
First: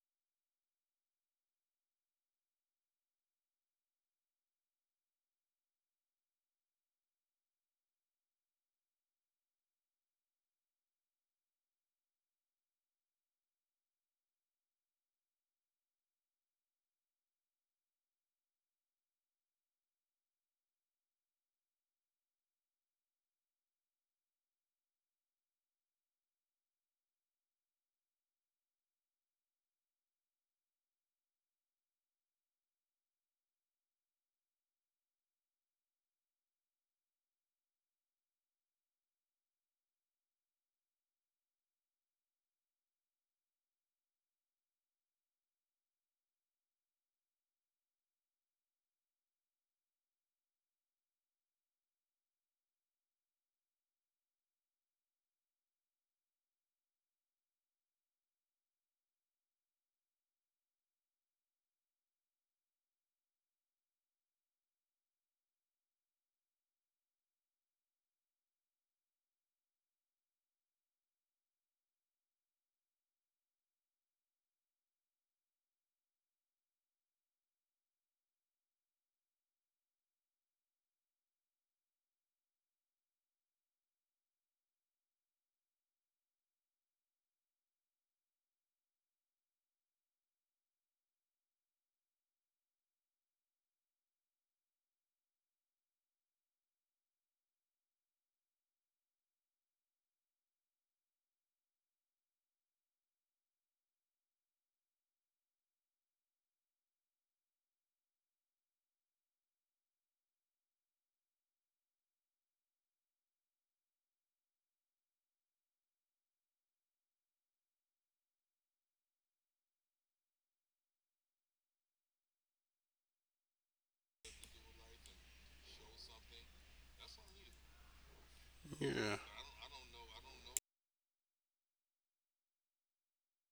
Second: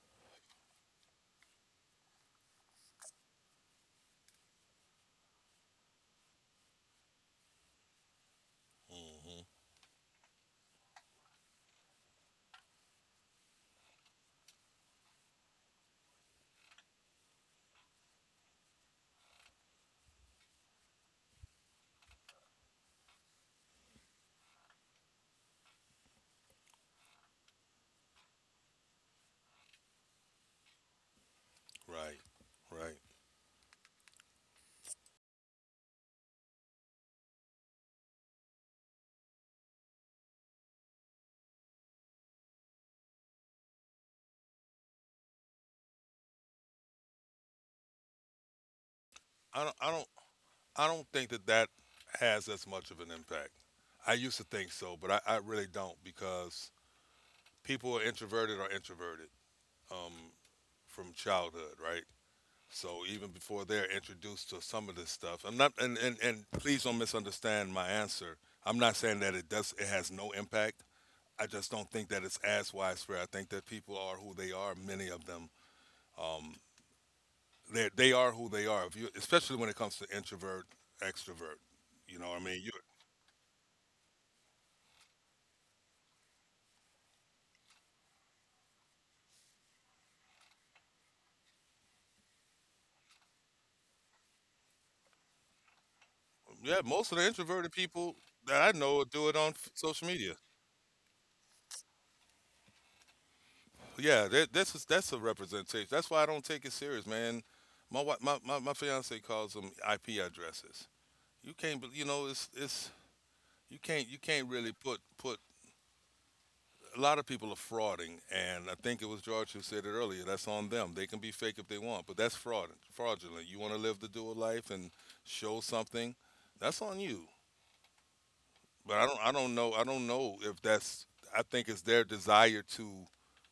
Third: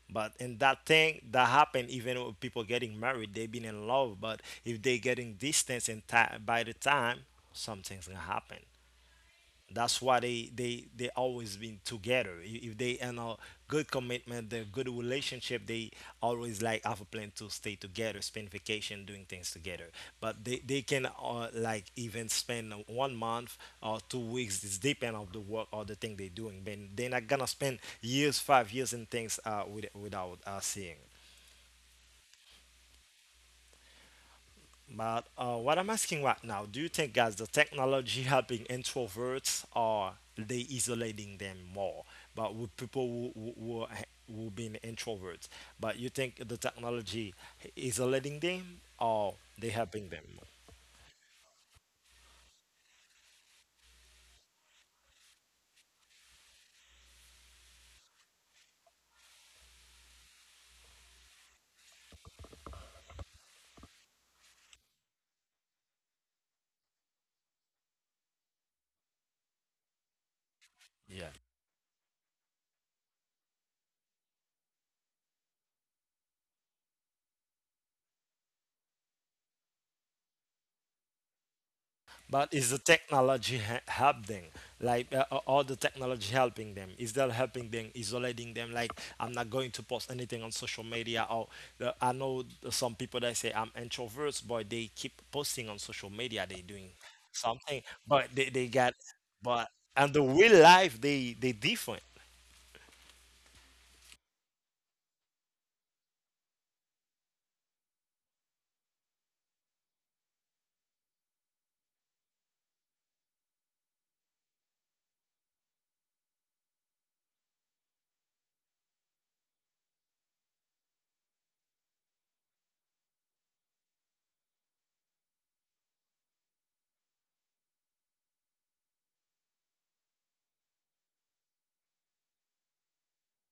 Speaker 1: But in that thing that happened, even with people getting married, they've been in love. But if they getting distance and time, by the time something's gonna happen.
Speaker 2: Hmm.
Speaker 1: That's why they always been together. I- If they in a good commitment, the good relationship, they always like have a plan to stay together, spend vacation, doing things together. But they can like even spend 1 month or 2 weeks. It's depend of the work or the thing they're doing. Then they're not gonna spend years, 5 years and things without seeing.
Speaker 2: Right. Right.
Speaker 1: But what I'm asking right now, do you think, guys, the technology <laughs> helping introverts, or they isolating them more? But with people who who been introverts, but you think the technology isolating them or
Speaker 2: I
Speaker 1: they
Speaker 2: don't I
Speaker 1: helping
Speaker 2: don't
Speaker 1: them?
Speaker 2: I don't think that that has as much of an impact. I used to think so, but I really don't because people are introverted or introverted um, from childhood, right? So even before they're introduced to some of this stuff, I'm not, and please don't misunderstand my answer. I'm not saying that it does, it has no impact.
Speaker 1: Yeah.
Speaker 2: I just don't think that it's as widespread. I think that people are who they are. Many of them, um, they are who they are. If you, especially when it comes to introvert, extrovert. You know what I
Speaker 1: But
Speaker 2: mean?
Speaker 1: is the technology help them? Like all the technology helping them? Is that helping them, isolating them? Like I'm not going to post anything on social media. Or the, I know some people that say I'm introverts, but they keep posting on social media. They
Speaker 2: Yeah,
Speaker 1: doing
Speaker 2: most of the introverted
Speaker 1: something,
Speaker 2: people
Speaker 1: but
Speaker 2: that
Speaker 1: they
Speaker 2: I
Speaker 1: got,
Speaker 2: know do it on
Speaker 1: but
Speaker 2: social
Speaker 1: and the
Speaker 2: media.
Speaker 1: real life they different.
Speaker 2: Yeah, that, this is that's a representation. That's why I don't take it serious, man. My wi- my fiance calls them IP addresses. You can't, you know, it's you can't really put a lot of people are frauding, and I think it was George who said it earlier. That's on them. They can be fake if they want, but that's fraudulent. You want to live the dual life and show something, that's on you. But
Speaker 3: Yeah.
Speaker 2: I don't know if that's. I think it's their desire to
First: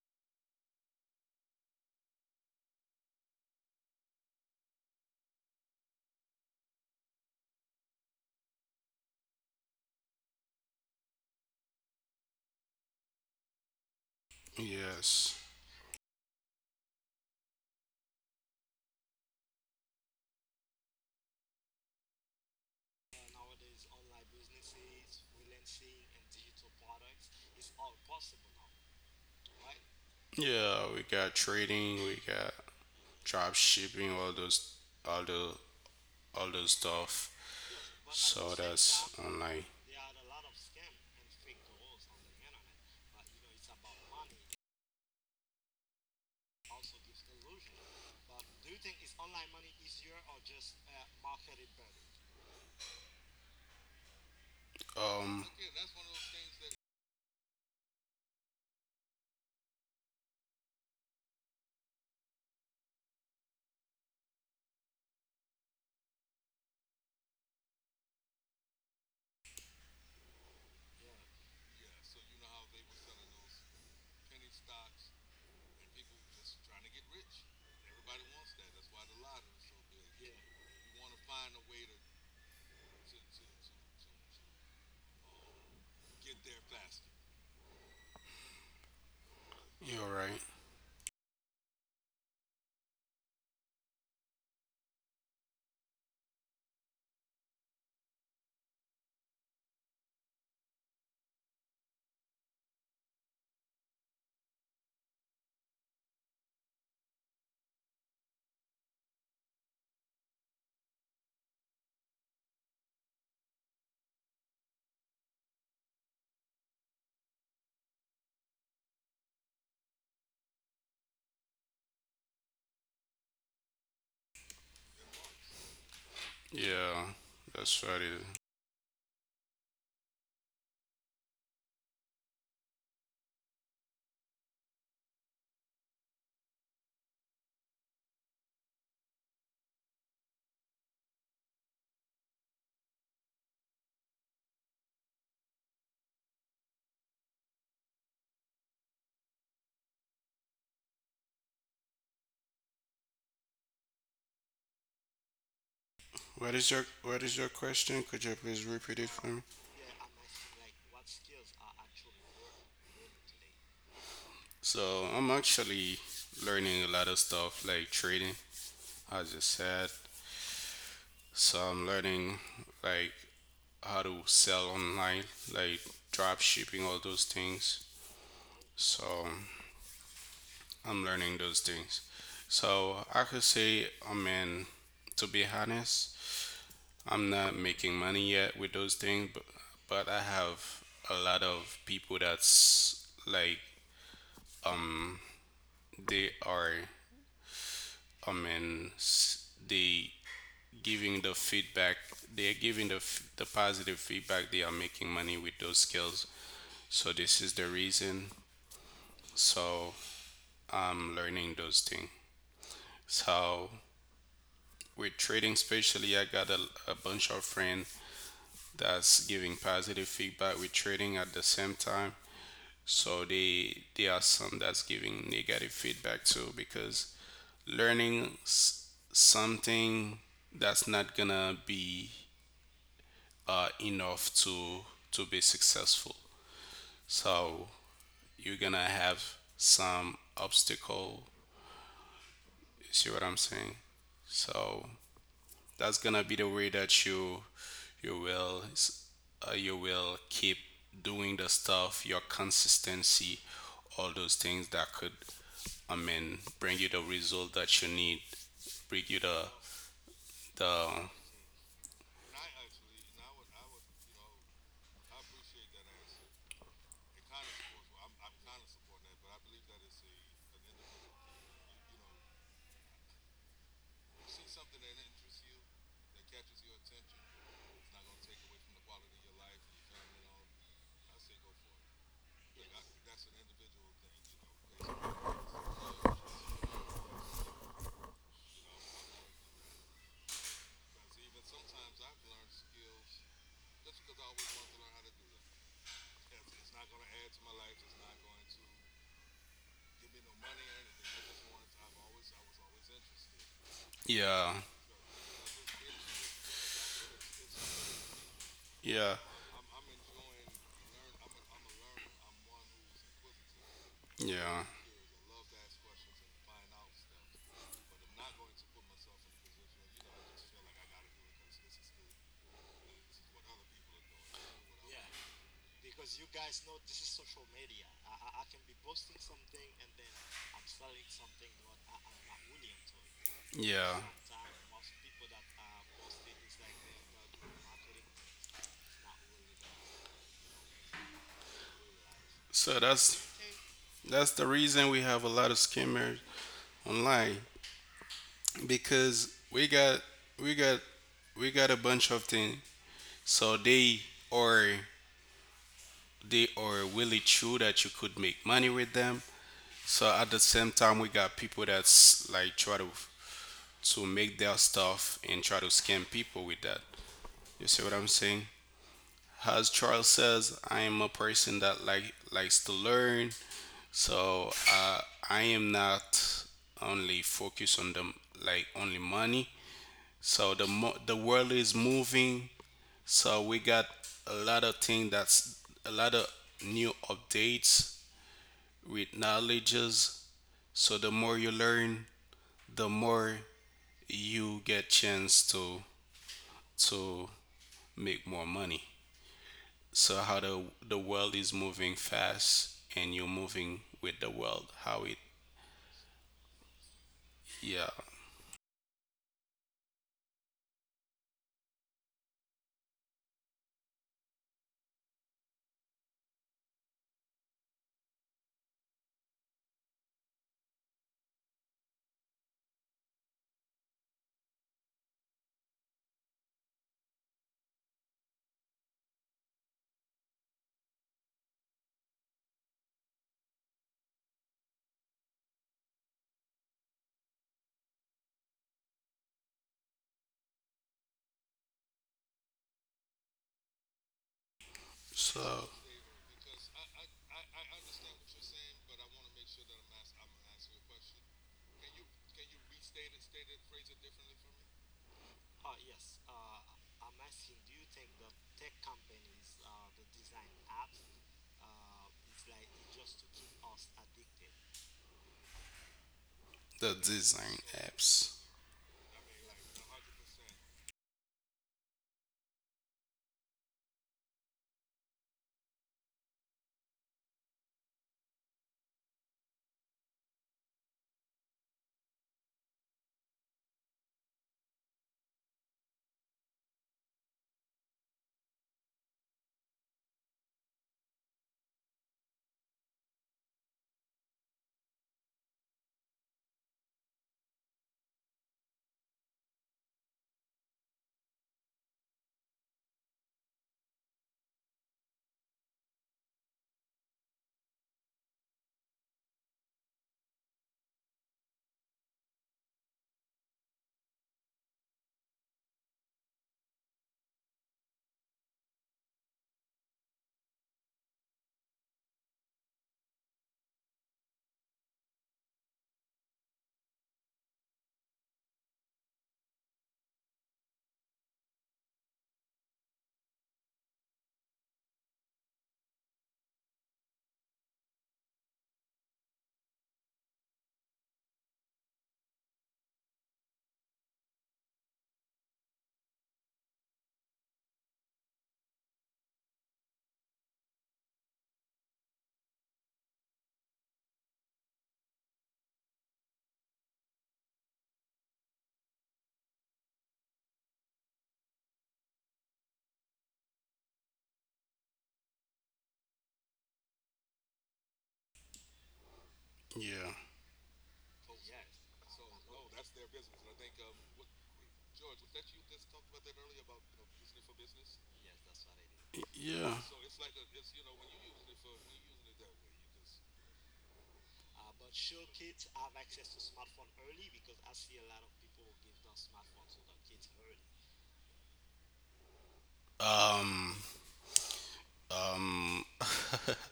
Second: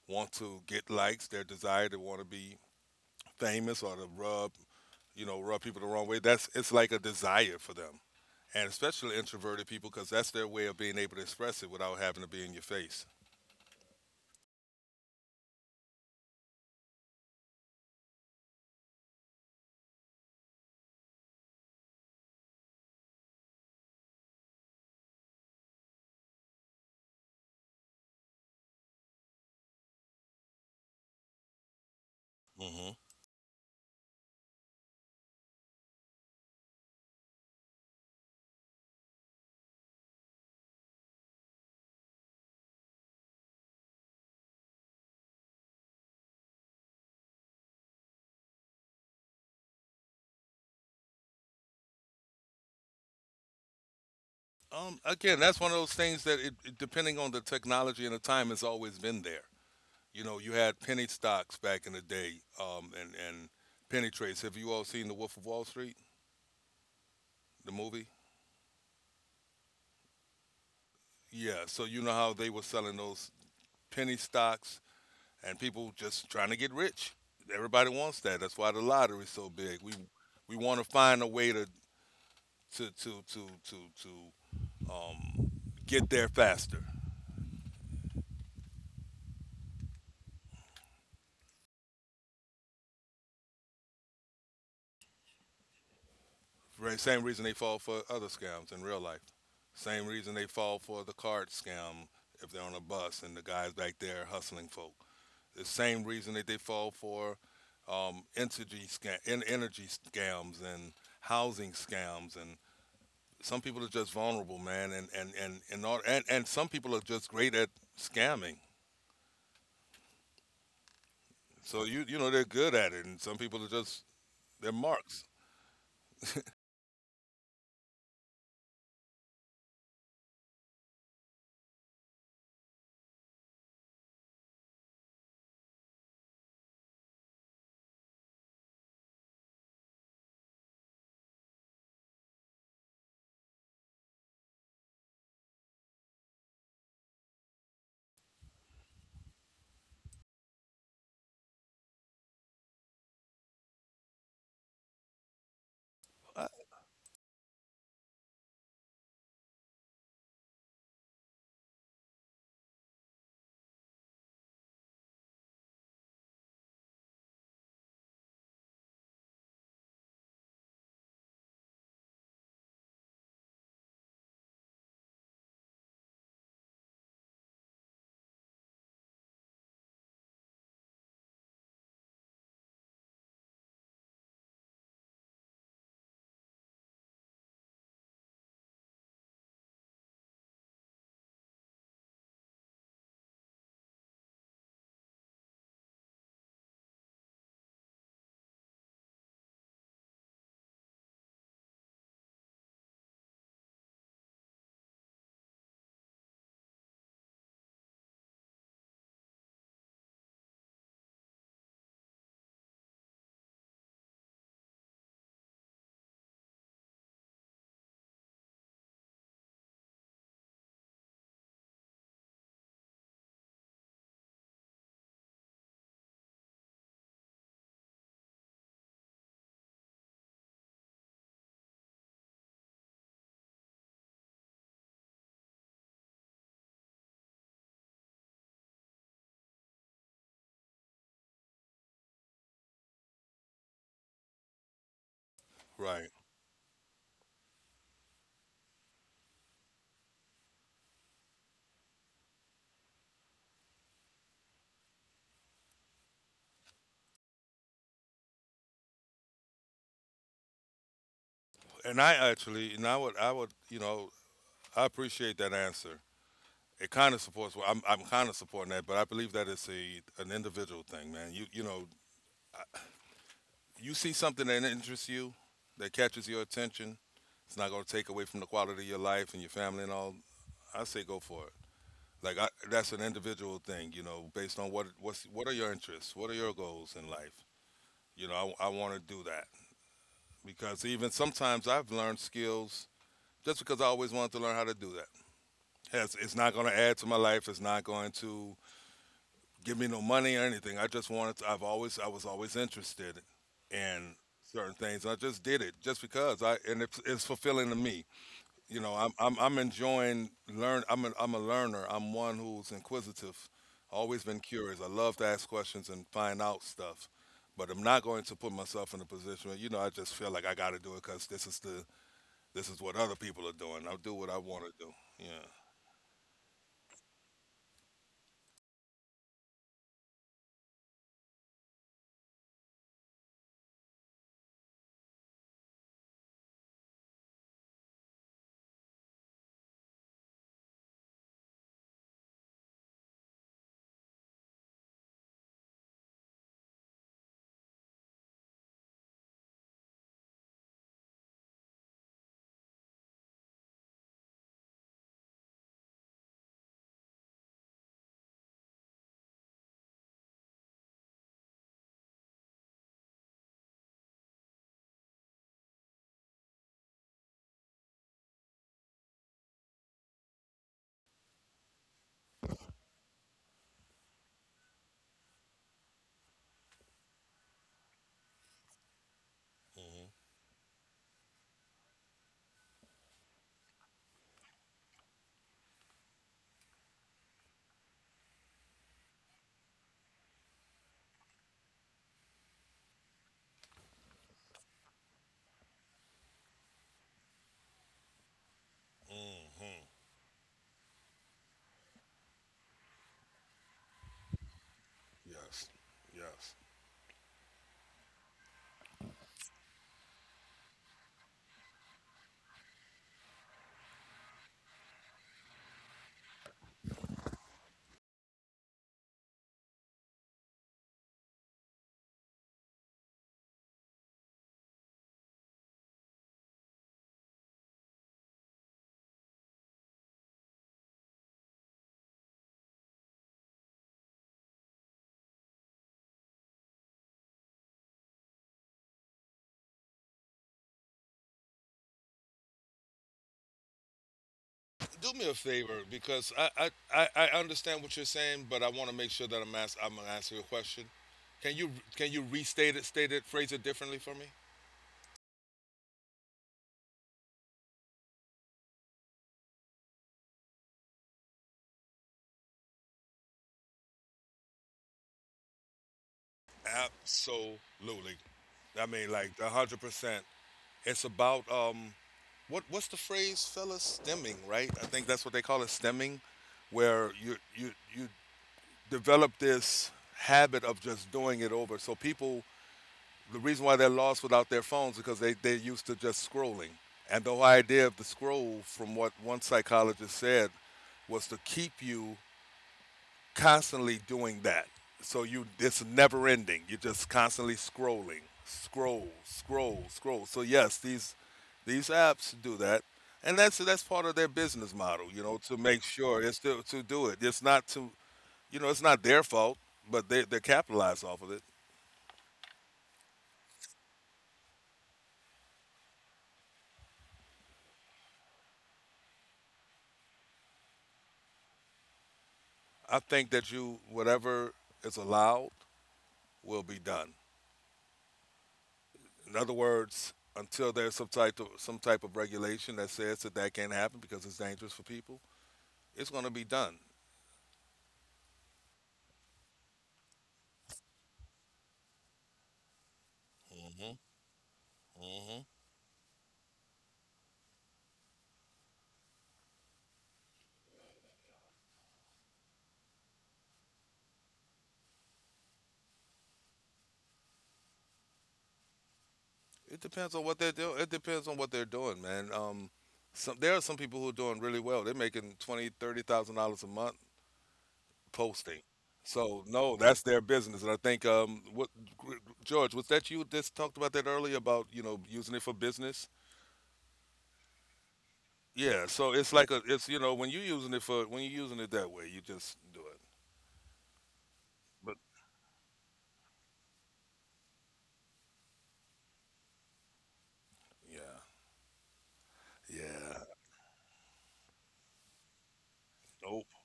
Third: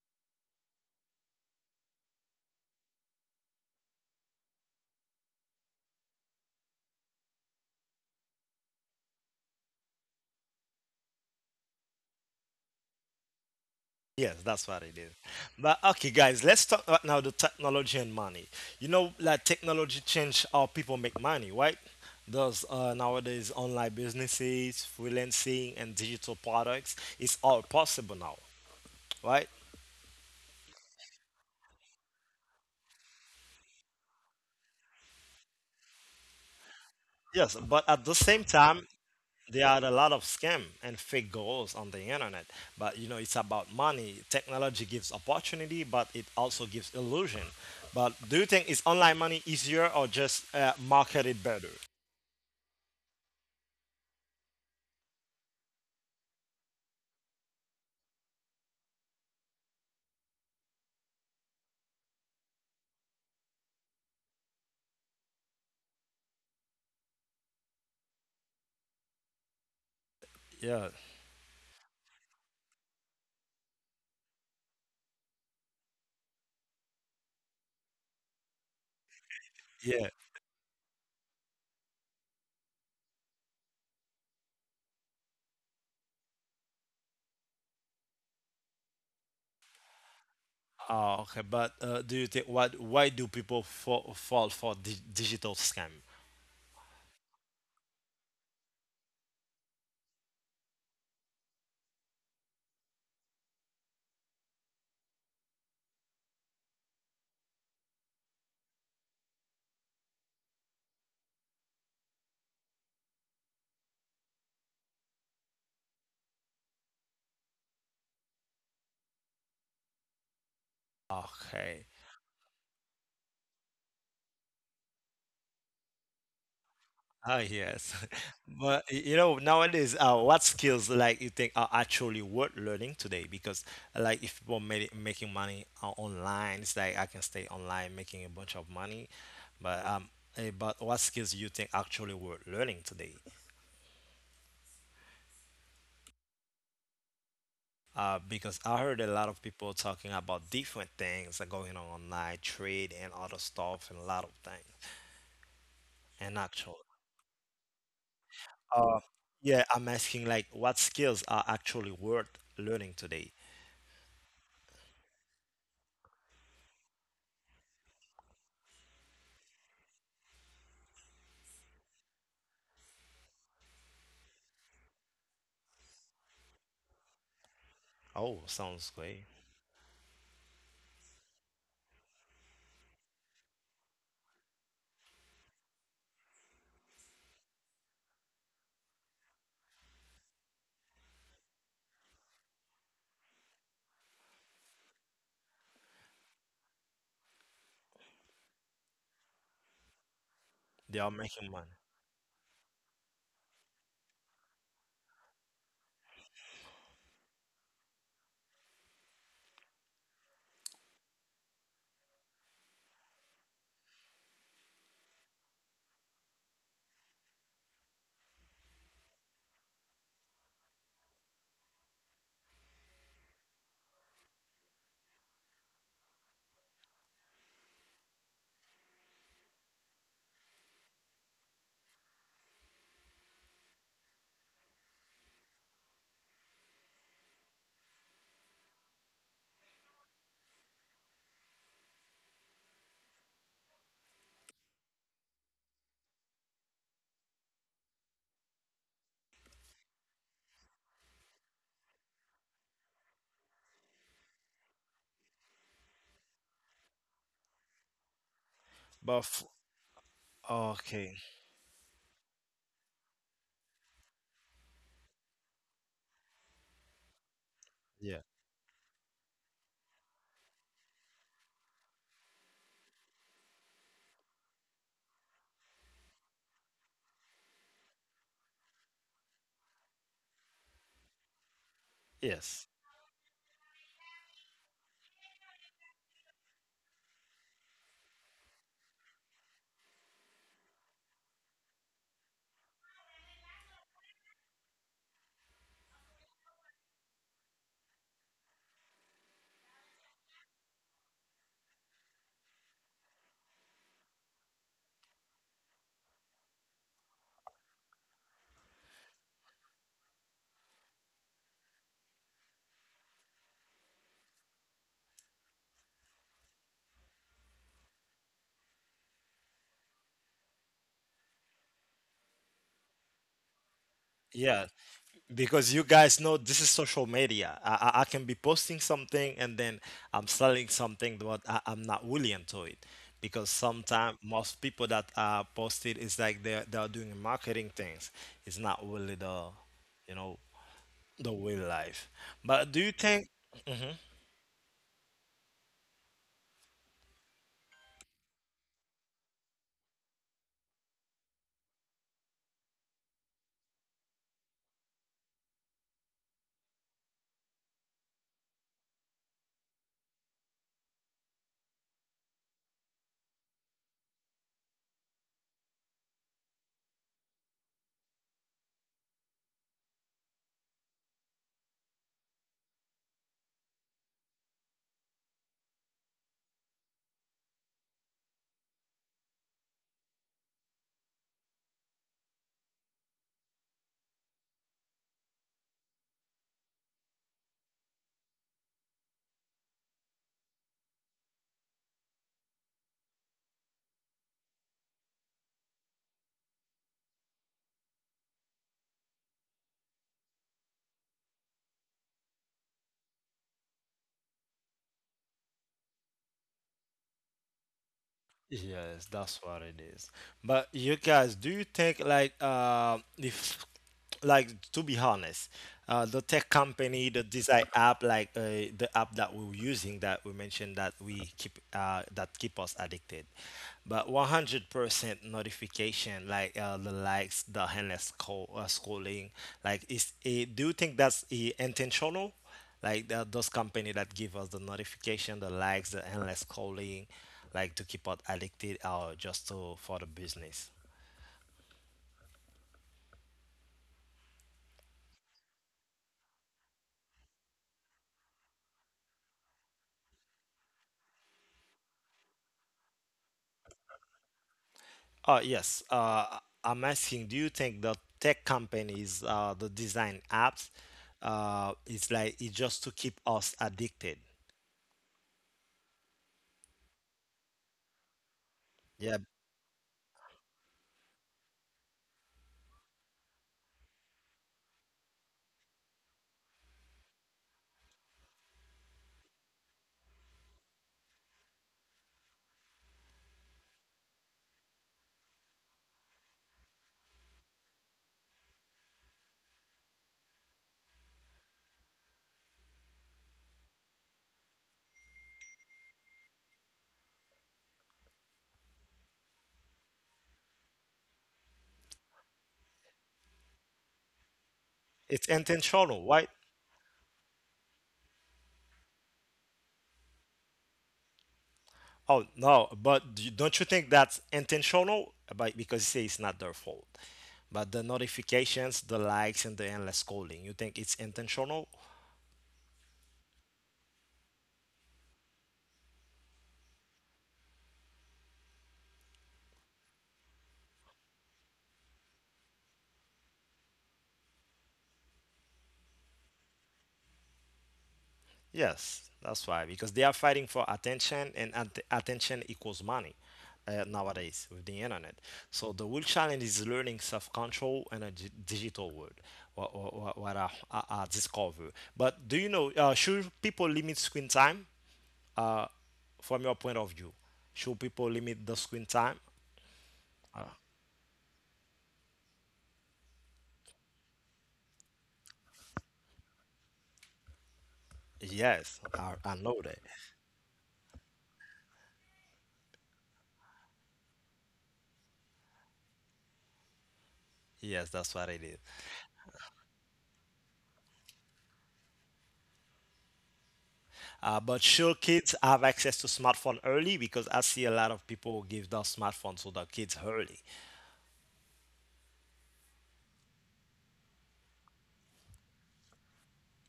Speaker 2: want to get likes, their desire to want to be famous or to rub rub people the wrong way. That's it's like a desire for them. And especially introverted people because that's their way of being able to express it without having to be in your face.
Speaker 1: Yes, that's what it is.
Speaker 3: Yes.
Speaker 1: But okay, guys, let's talk about now the technology and money. You know, like technology changed how people make money, right? There's nowadays online businesses, freelancing, and digital products. It's all possible now, right?
Speaker 3: Yeah, we got trading, we got
Speaker 2: Hmm.
Speaker 3: drop shipping, all those, all the, all those stuff.
Speaker 1: Yes, but at the same
Speaker 3: So
Speaker 1: time,
Speaker 3: that's online.
Speaker 1: there are a lot of scam and fake goals on the internet. But you know, it's about money. Technology gives opportunity, but it also gives illusion. But do you think is online money easier or just marketed better?
Speaker 2: Again,
Speaker 3: Um
Speaker 2: that's one of those things that, depending on the technology and the time, has always been there. You know, you had penny stocks back in the day, and penny trades. Have you all seen The Wolf of Wall Street, the movie?
Speaker 1: Yeah.
Speaker 2: Yeah. So you know how they were selling those penny stocks, and people just trying to get rich. Everybody wants that. That's why the lottery's so big. We
Speaker 1: Yeah.
Speaker 2: we want to find a way to to to to to um, get there faster.
Speaker 3: you're right.
Speaker 1: Oh, okay. But do you think what? Why do people fall for di digital scam?
Speaker 2: Right. Same reason they fall for other scams in real life. Same reason they fall for the card scam if they're on a bus and the guy's back there hustling folk. The same reason that they fall for energy scams and housing scams. And some people are just vulnerable, man. And some people are just great at scamming. So,
Speaker 1: Okay.
Speaker 2: you know, they're good at it. And some people are they're marks.
Speaker 3: Yeah,
Speaker 1: Oh
Speaker 3: that's what
Speaker 1: yes.
Speaker 3: it is.
Speaker 1: <laughs> But you know nowadays, what skills like you think are actually worth learning today? Because like if making money online, it's like I can stay online making a bunch of money, but but what skills you think actually worth learning today? Because I heard a lot of people talking about different things that going on online, trade and other stuff and a lot of things. And
Speaker 3: What is
Speaker 1: actually,
Speaker 3: your, what is your question? Could you please repeat
Speaker 1: uh,
Speaker 3: it for me?
Speaker 1: yeah, I'm asking like what skills are actually worth learning today?
Speaker 3: So I'm actually learning a lot of stuff like trading, as you said. So I'm learning like how to sell online, like drop shipping, all those things.
Speaker 1: Oh, sounds great.
Speaker 3: So I'm learning those things. So I could say, I mean, to be honest, I'm not making money yet with those things, but I have a lot of people that's like they are, I mean, they
Speaker 1: They are
Speaker 3: giving the
Speaker 1: making money.
Speaker 3: feedback, they are giving the, the positive feedback, they are making money with those skills. So this is the reason. So I'm learning those things. So with trading, especially, I got a bunch of friends that's giving positive feedback with trading at the same time. So they, there are some that's giving negative feedback too because learning something that's not gonna be enough to be successful. So you're gonna have some obstacle. You see what I'm saying? So that's
Speaker 2: Right.
Speaker 3: gonna be the way that you will you will keep doing the stuff, your consistency, all those things that could, I mean, bring you the result that you need, bring you
Speaker 1: But
Speaker 3: the
Speaker 1: f
Speaker 3: the.
Speaker 1: okay.
Speaker 2: And I would, you know, I appreciate that answer. It kind of supports. Well, I'm
Speaker 1: Yeah.
Speaker 2: kind of supporting that, but I believe that it's a an individual thing, man. You know, I- you see something that interests you, that catches your attention. It's not going to take away from the quality of your life and your family and all. I say go for it. Like I,
Speaker 1: Yes.
Speaker 2: that's an individual thing, you know, based on what are your interests, what are your goals in life. You know, I want to do that because even sometimes I've learned skills just because I always wanted to learn how to do that. Has it's not going to add to my life. It's not going to give me no money or anything. I just wanted. I've always. I was always interested in
Speaker 3: Yeah,
Speaker 2: certain things. I just did it just because I and it's fulfilling to me. You know,
Speaker 3: yeah,
Speaker 2: I'm enjoying learn. I'm a learner. I'm one who's inquisitive. Always been
Speaker 3: yeah,
Speaker 2: curious. I love to ask questions and find out stuff. But I'm not going to put myself in a position where you know I just feel like I got to do it because this is what other people are doing. I'll do what I want
Speaker 1: Yeah.
Speaker 2: to do. Yeah.
Speaker 1: Because you guys know this is social media. I can be posting something and then I'm selling something, but I'm not willing to it. Because
Speaker 3: yeah.
Speaker 1: sometimes most people that are posted is like they're doing marketing things. It's not really the, you know, the real life. But do
Speaker 3: So
Speaker 1: you
Speaker 3: that's
Speaker 1: think? Mm-hmm.
Speaker 3: that's the reason we have a lot of scammers online because we got, we got, we got a bunch of things. So they are, they are really true that you could make money with them. So at the same time, we got people that's like try to make their stuff and try to scam people with that. You see what I'm saying? As Charles says, I am a person that like likes to learn, so I am not only focused on the, like, only money.
Speaker 2: Mm.
Speaker 3: So the world is moving, so we got a lot of things that's a lot of new updates with knowledges. So the more you learn, the more you get chance to make more money.
Speaker 2: Mm.
Speaker 3: So how the world is moving fast and you're moving with the world. How it.
Speaker 2: Yes. Yes.
Speaker 3: Yeah.
Speaker 1: Yes, that's what it is. But you guys, do you think like if, like to be honest, the tech company, the design app, like the app that we're using that we mentioned that we keep that keep us addicted, but 100% notification, like the likes, the endless scroll, scrolling, do you think that's intentional? Like the, those company that give us the notification, the likes, the endless calling, like to keep us addicted or just to for the business.
Speaker 2: Do me a
Speaker 3: So
Speaker 2: favor because I understand what you're saying, but I want to make sure that I'm gonna answer your question. Can you can you restate it, state it, phrase it differently for me?
Speaker 1: Oh yes. I'm asking, do you think the tech companies, the design apps, it's like it's just to keep us addicted?
Speaker 3: the design
Speaker 2: Absolutely.
Speaker 3: apps.
Speaker 2: I mean,
Speaker 1: Yeah,
Speaker 2: like 100%. It's about what's the phrase, fellas? Stemming, right? I think that's what they call it, stemming, where you develop this habit of just doing it over. So people the reason why they're lost without their phones is because they're used to just scrolling. And the whole idea of the scroll, from what one psychologist said, was to keep you constantly doing that. So you it's never ending. You're just constantly scrolling, scroll, scroll, scroll. So yes, these apps do that. And that's part of their business model, you
Speaker 1: it's
Speaker 2: know, to make
Speaker 1: intentional,
Speaker 2: sure
Speaker 1: right?
Speaker 2: to do it. It's not to you know, it's not their fault, but they're capitalized off of it.
Speaker 1: Oh no, but don't you think that's intentional? But because you say it's not their fault, but the notifications, the likes, and the endless scrolling, you think it's intentional?
Speaker 2: I think that whatever is allowed, will be done. In other words, until there's some type of regulation that says that that can't happen because it's dangerous for people, it's going to be done.
Speaker 1: Yes, that's why, because they are fighting for attention, and attention equals money,
Speaker 2: Mhm.
Speaker 1: nowadays with the internet.
Speaker 2: Mhm.
Speaker 1: So the real challenge is learning self-control in a digital world, I discover. But do you know, should people limit screen time from your point of view? Should people limit the screen time?
Speaker 2: It depends on what they're doing. It depends on what they're doing, man. Some there are some people who are doing really well. They're making 20, $30,000 a month posting.
Speaker 1: Yes, I
Speaker 2: So
Speaker 1: know
Speaker 2: no,
Speaker 1: that.
Speaker 2: that's
Speaker 3: Yeah.
Speaker 2: their business. And I think what George was that you just talked about that earlier about you know using it for business.
Speaker 1: Yes, that's what it is.
Speaker 2: Yeah, so it's like a
Speaker 3: Yeah.
Speaker 2: it's you know when you're using it for when you're using it that way, you just do it.
Speaker 1: But
Speaker 2: But
Speaker 1: should kids have access to smartphone early? Because I see a lot of people give their smartphones to their kids early.
Speaker 2: yeah, yeah,
Speaker 3: Um um
Speaker 2: nope.
Speaker 3: <laughs>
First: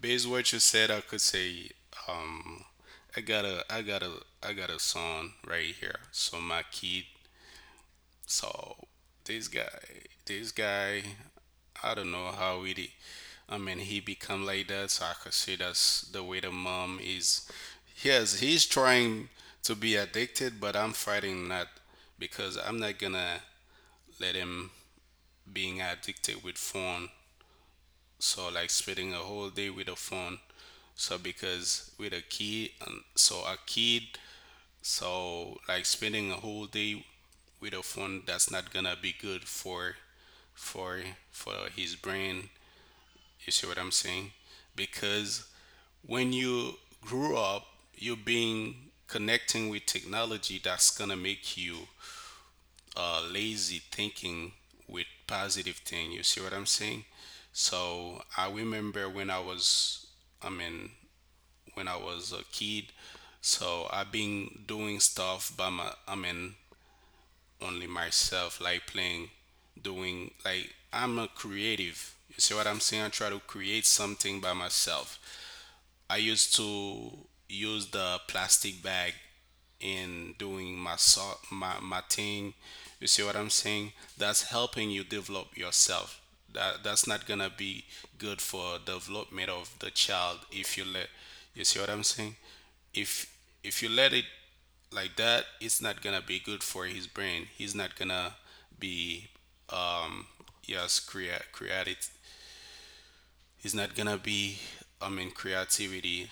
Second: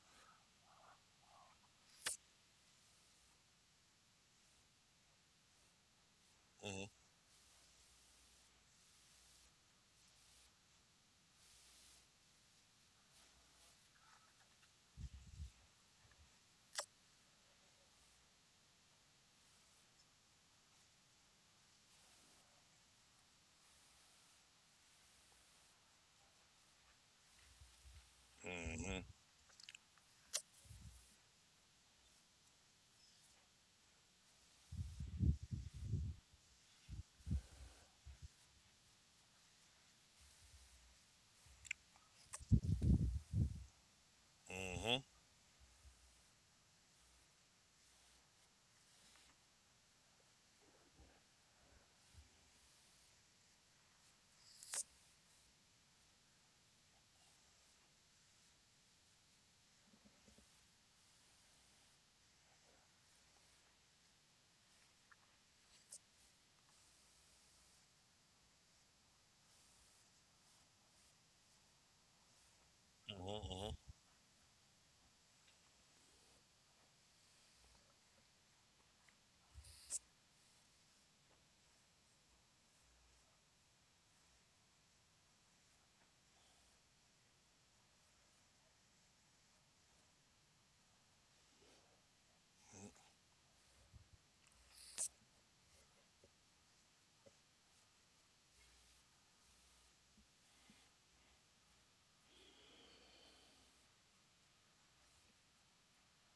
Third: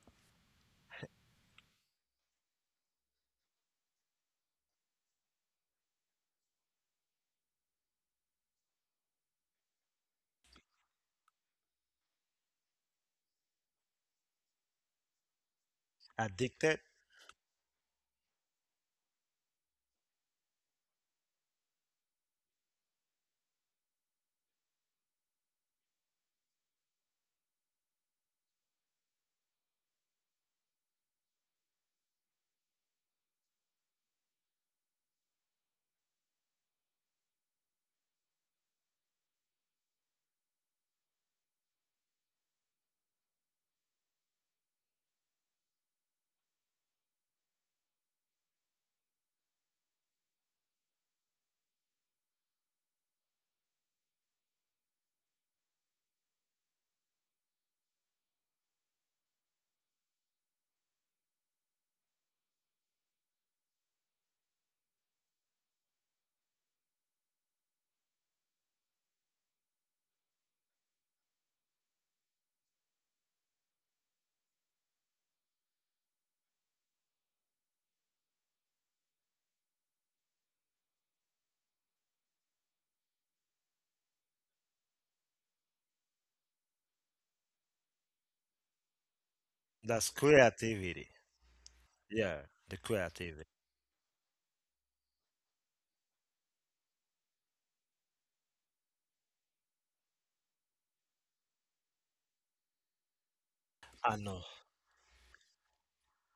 Speaker 3: Based what you said I could say um I got a I got a I got a son right here. So my
Speaker 2: Mm-hmm.
Speaker 3: kid. So this guy, I don't know how it. I mean, he become like that. So I could see that's the way the
Speaker 1: Addicted?
Speaker 3: mom is. Yes, he's trying to be addicted, but I'm fighting that because I'm not gonna let him being addicted with phone. So like
Speaker 2: Mm-hmm.
Speaker 3: spending a whole day with a phone. So because with a kid, and so a kid, so like spending a whole day with a phone, that's not gonna be good for for for his brain. You see what I'm saying?
Speaker 2: Mm-hmm.
Speaker 3: Because when you grew up you're being connecting with technology, that's gonna make you lazy thinking with positive thing. You see what I'm saying? So I remember when I was, I mean, when I was a kid, so I've been doing stuff by my, I mean, only myself, like playing, doing, like, I'm a creative. You see what I'm saying? I try to
Speaker 2: Mm-hmm.
Speaker 3: create something by myself. I used to use the plastic bag in doing my, my, my thing. You see what I'm saying? That's helping you develop yourself. That's not gonna be good for development of the
Speaker 1: That's
Speaker 3: child if you
Speaker 1: creativity.
Speaker 3: let. You see what I'm saying?
Speaker 1: Yeah, the
Speaker 3: if
Speaker 1: creativity.
Speaker 3: if you let it like that, it's not gonna be good for his brain. He's not gonna be um yes, create creative. He's not
Speaker 1: I
Speaker 3: gonna
Speaker 1: know.
Speaker 3: be, I mean, creativity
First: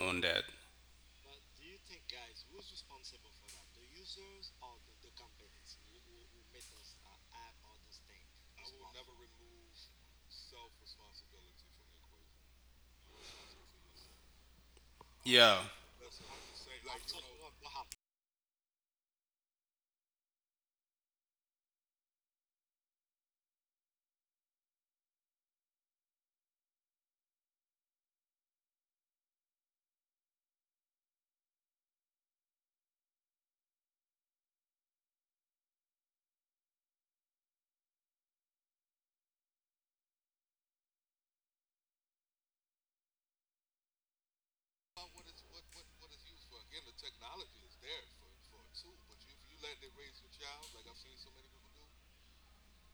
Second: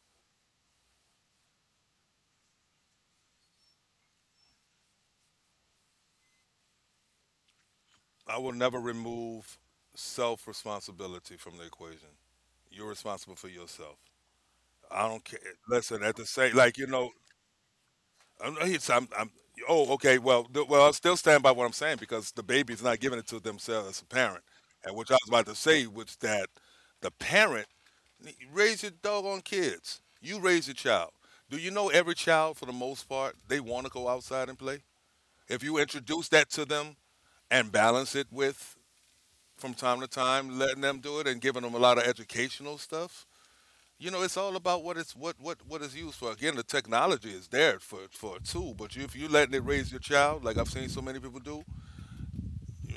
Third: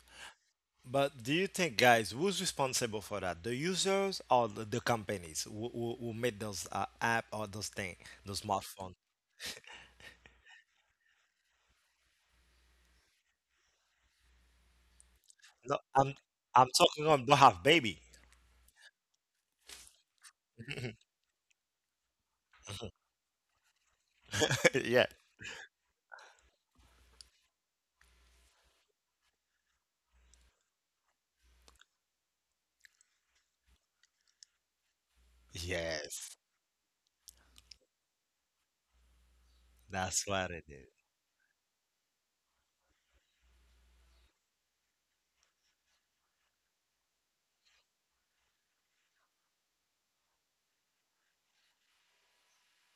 Speaker 3: on that.
Speaker 1: But do you think, guys, who's responsible for that? The users or the companies who, who made those app or those thing,
Speaker 2: I
Speaker 1: those
Speaker 2: will never
Speaker 1: smartphone?
Speaker 2: remove self responsibility from the equation. You're responsible for yourself. I don't care.
Speaker 3: Yeah,
Speaker 1: No,
Speaker 2: Listen, at the same,
Speaker 1: I'm
Speaker 2: like you
Speaker 1: talking
Speaker 2: know,
Speaker 1: on don't have baby.
Speaker 2: I'm, it's- I'm oh, okay. Well, I still stand by what I'm saying because the baby's not giving it to themselves as a parent,
Speaker 1: <laughs>
Speaker 2: and
Speaker 1: Yeah.
Speaker 2: which I was about to say was that the parent. Raise your doggone kids. You raise your child. Do you know every child, for the most part, they want to go outside and play? If you introduce
Speaker 1: Yes,
Speaker 2: that to them and balance it with, from time to
Speaker 1: that's what
Speaker 2: time,
Speaker 1: it
Speaker 2: letting
Speaker 1: is.
Speaker 2: them do it and giving them a lot of educational stuff, you know, it's all about what it's what is used for. Again, the technology is there for a tool, but if you letting it raise your child, like I've seen so many people do,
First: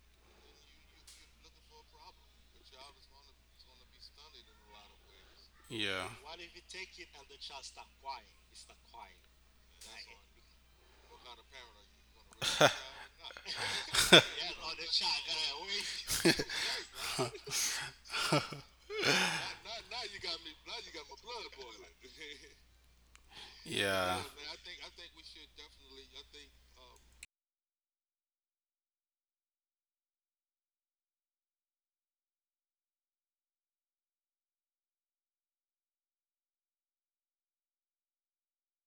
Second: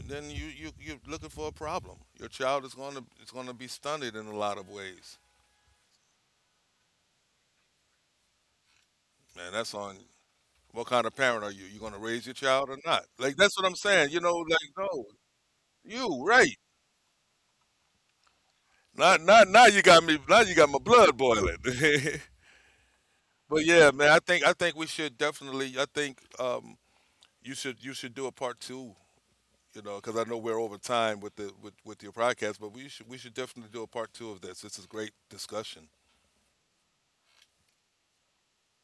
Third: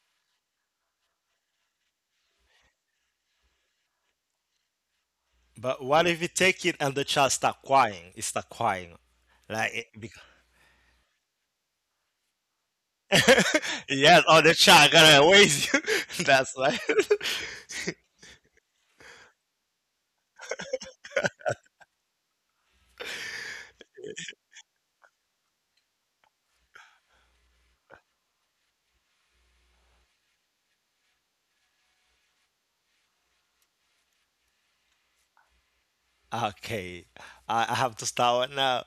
Speaker 2: then you're looking for a problem. Your child is going to it's going to be stunted in a lot of ways,
Speaker 1: But what
Speaker 3: yeah,
Speaker 1: if you take it and the child start crying? It start crying,
Speaker 2: man.
Speaker 1: like
Speaker 2: That's
Speaker 1: it,
Speaker 2: on
Speaker 1: because,
Speaker 2: What kind of parent are you? You gonna raise your child or not? Like that's what I'm
Speaker 1: <laughs>
Speaker 2: saying. You
Speaker 1: yes,
Speaker 2: know,
Speaker 1: or the
Speaker 2: like
Speaker 1: child
Speaker 2: no,
Speaker 1: gonna raise you. <laughs>
Speaker 2: you
Speaker 1: That's
Speaker 2: right.
Speaker 1: why.
Speaker 2: Not now, you got me. Now you got my blood boiling. <laughs> But yeah, man,
Speaker 3: yeah.
Speaker 2: I think we should definitely I think you should do a part 2, you know, cuz I know we're over time with the with your podcast, but we should definitely do a part 2 of this. This is great discussion.
Speaker 1: Okay, I have to start now.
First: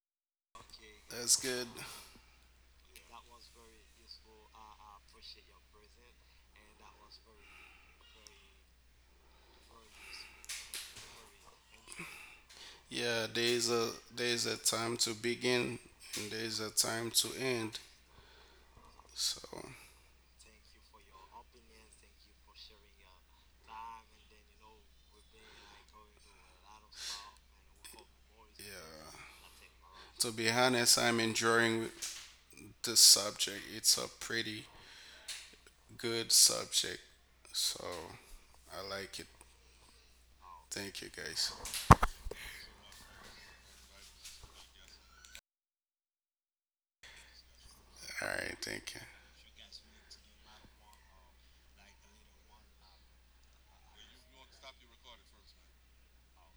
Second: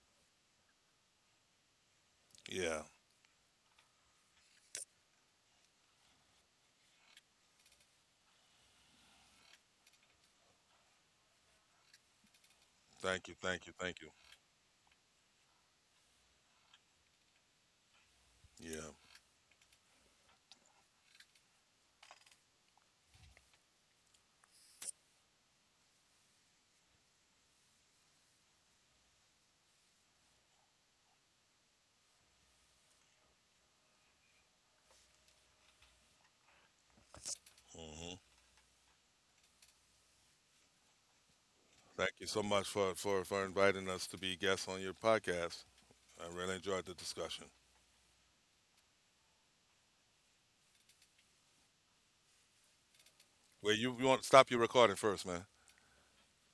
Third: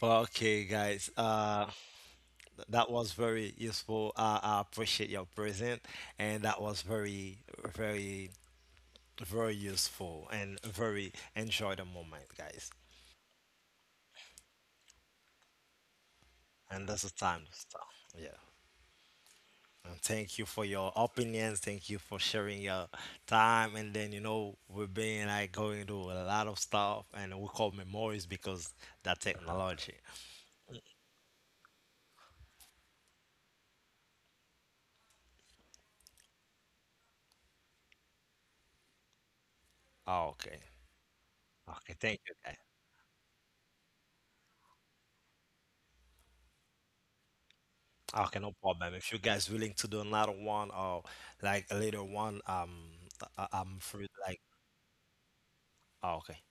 Speaker 1: But okay, guys,
Speaker 3: That's good.
Speaker 2: Yeah.
Speaker 1: that was very useful. I appreciate your present, and that was very, very, very useful and very enjoy the moment, guys.
Speaker 3: Yeah,
Speaker 2: Thank you. Thank
Speaker 3: there's
Speaker 2: you.
Speaker 3: a,
Speaker 2: Thank you.
Speaker 3: there's a time to begin and there's a
Speaker 1: And that's
Speaker 3: time
Speaker 1: the
Speaker 3: to
Speaker 1: time to
Speaker 3: end.
Speaker 1: start. Yeah.
Speaker 2: Yeah.
Speaker 3: So
Speaker 1: And thank you for your opinions. Thank you for sharing your time. And then, you know, we've been like going through a lot of stuff and we call memories
Speaker 3: yeah,
Speaker 1: because that technology.
Speaker 3: coming. To be honest, I'm enjoying this subject. It's a pretty good subject. So
Speaker 2: Hmm.
Speaker 3: I like it.
Speaker 1: Oh, okay.
Speaker 3: Thank you, guys.
Speaker 1: Okay.
Speaker 2: Thank
Speaker 1: Thank
Speaker 2: you
Speaker 1: you,
Speaker 2: so
Speaker 1: guys.
Speaker 2: much for inviting us to be guests on your podcast. I really enjoyed the discussion.
Speaker 3: All
Speaker 1: Ah, okay,
Speaker 3: right.
Speaker 1: no
Speaker 3: Thank you.
Speaker 1: problem. If you guys willing to do another one or like a later one, I-
Speaker 2: Well,
Speaker 1: I'm
Speaker 2: you
Speaker 1: free.
Speaker 2: want to
Speaker 1: Like,
Speaker 2: stop your recording first, man.
Speaker 1: oh, okay.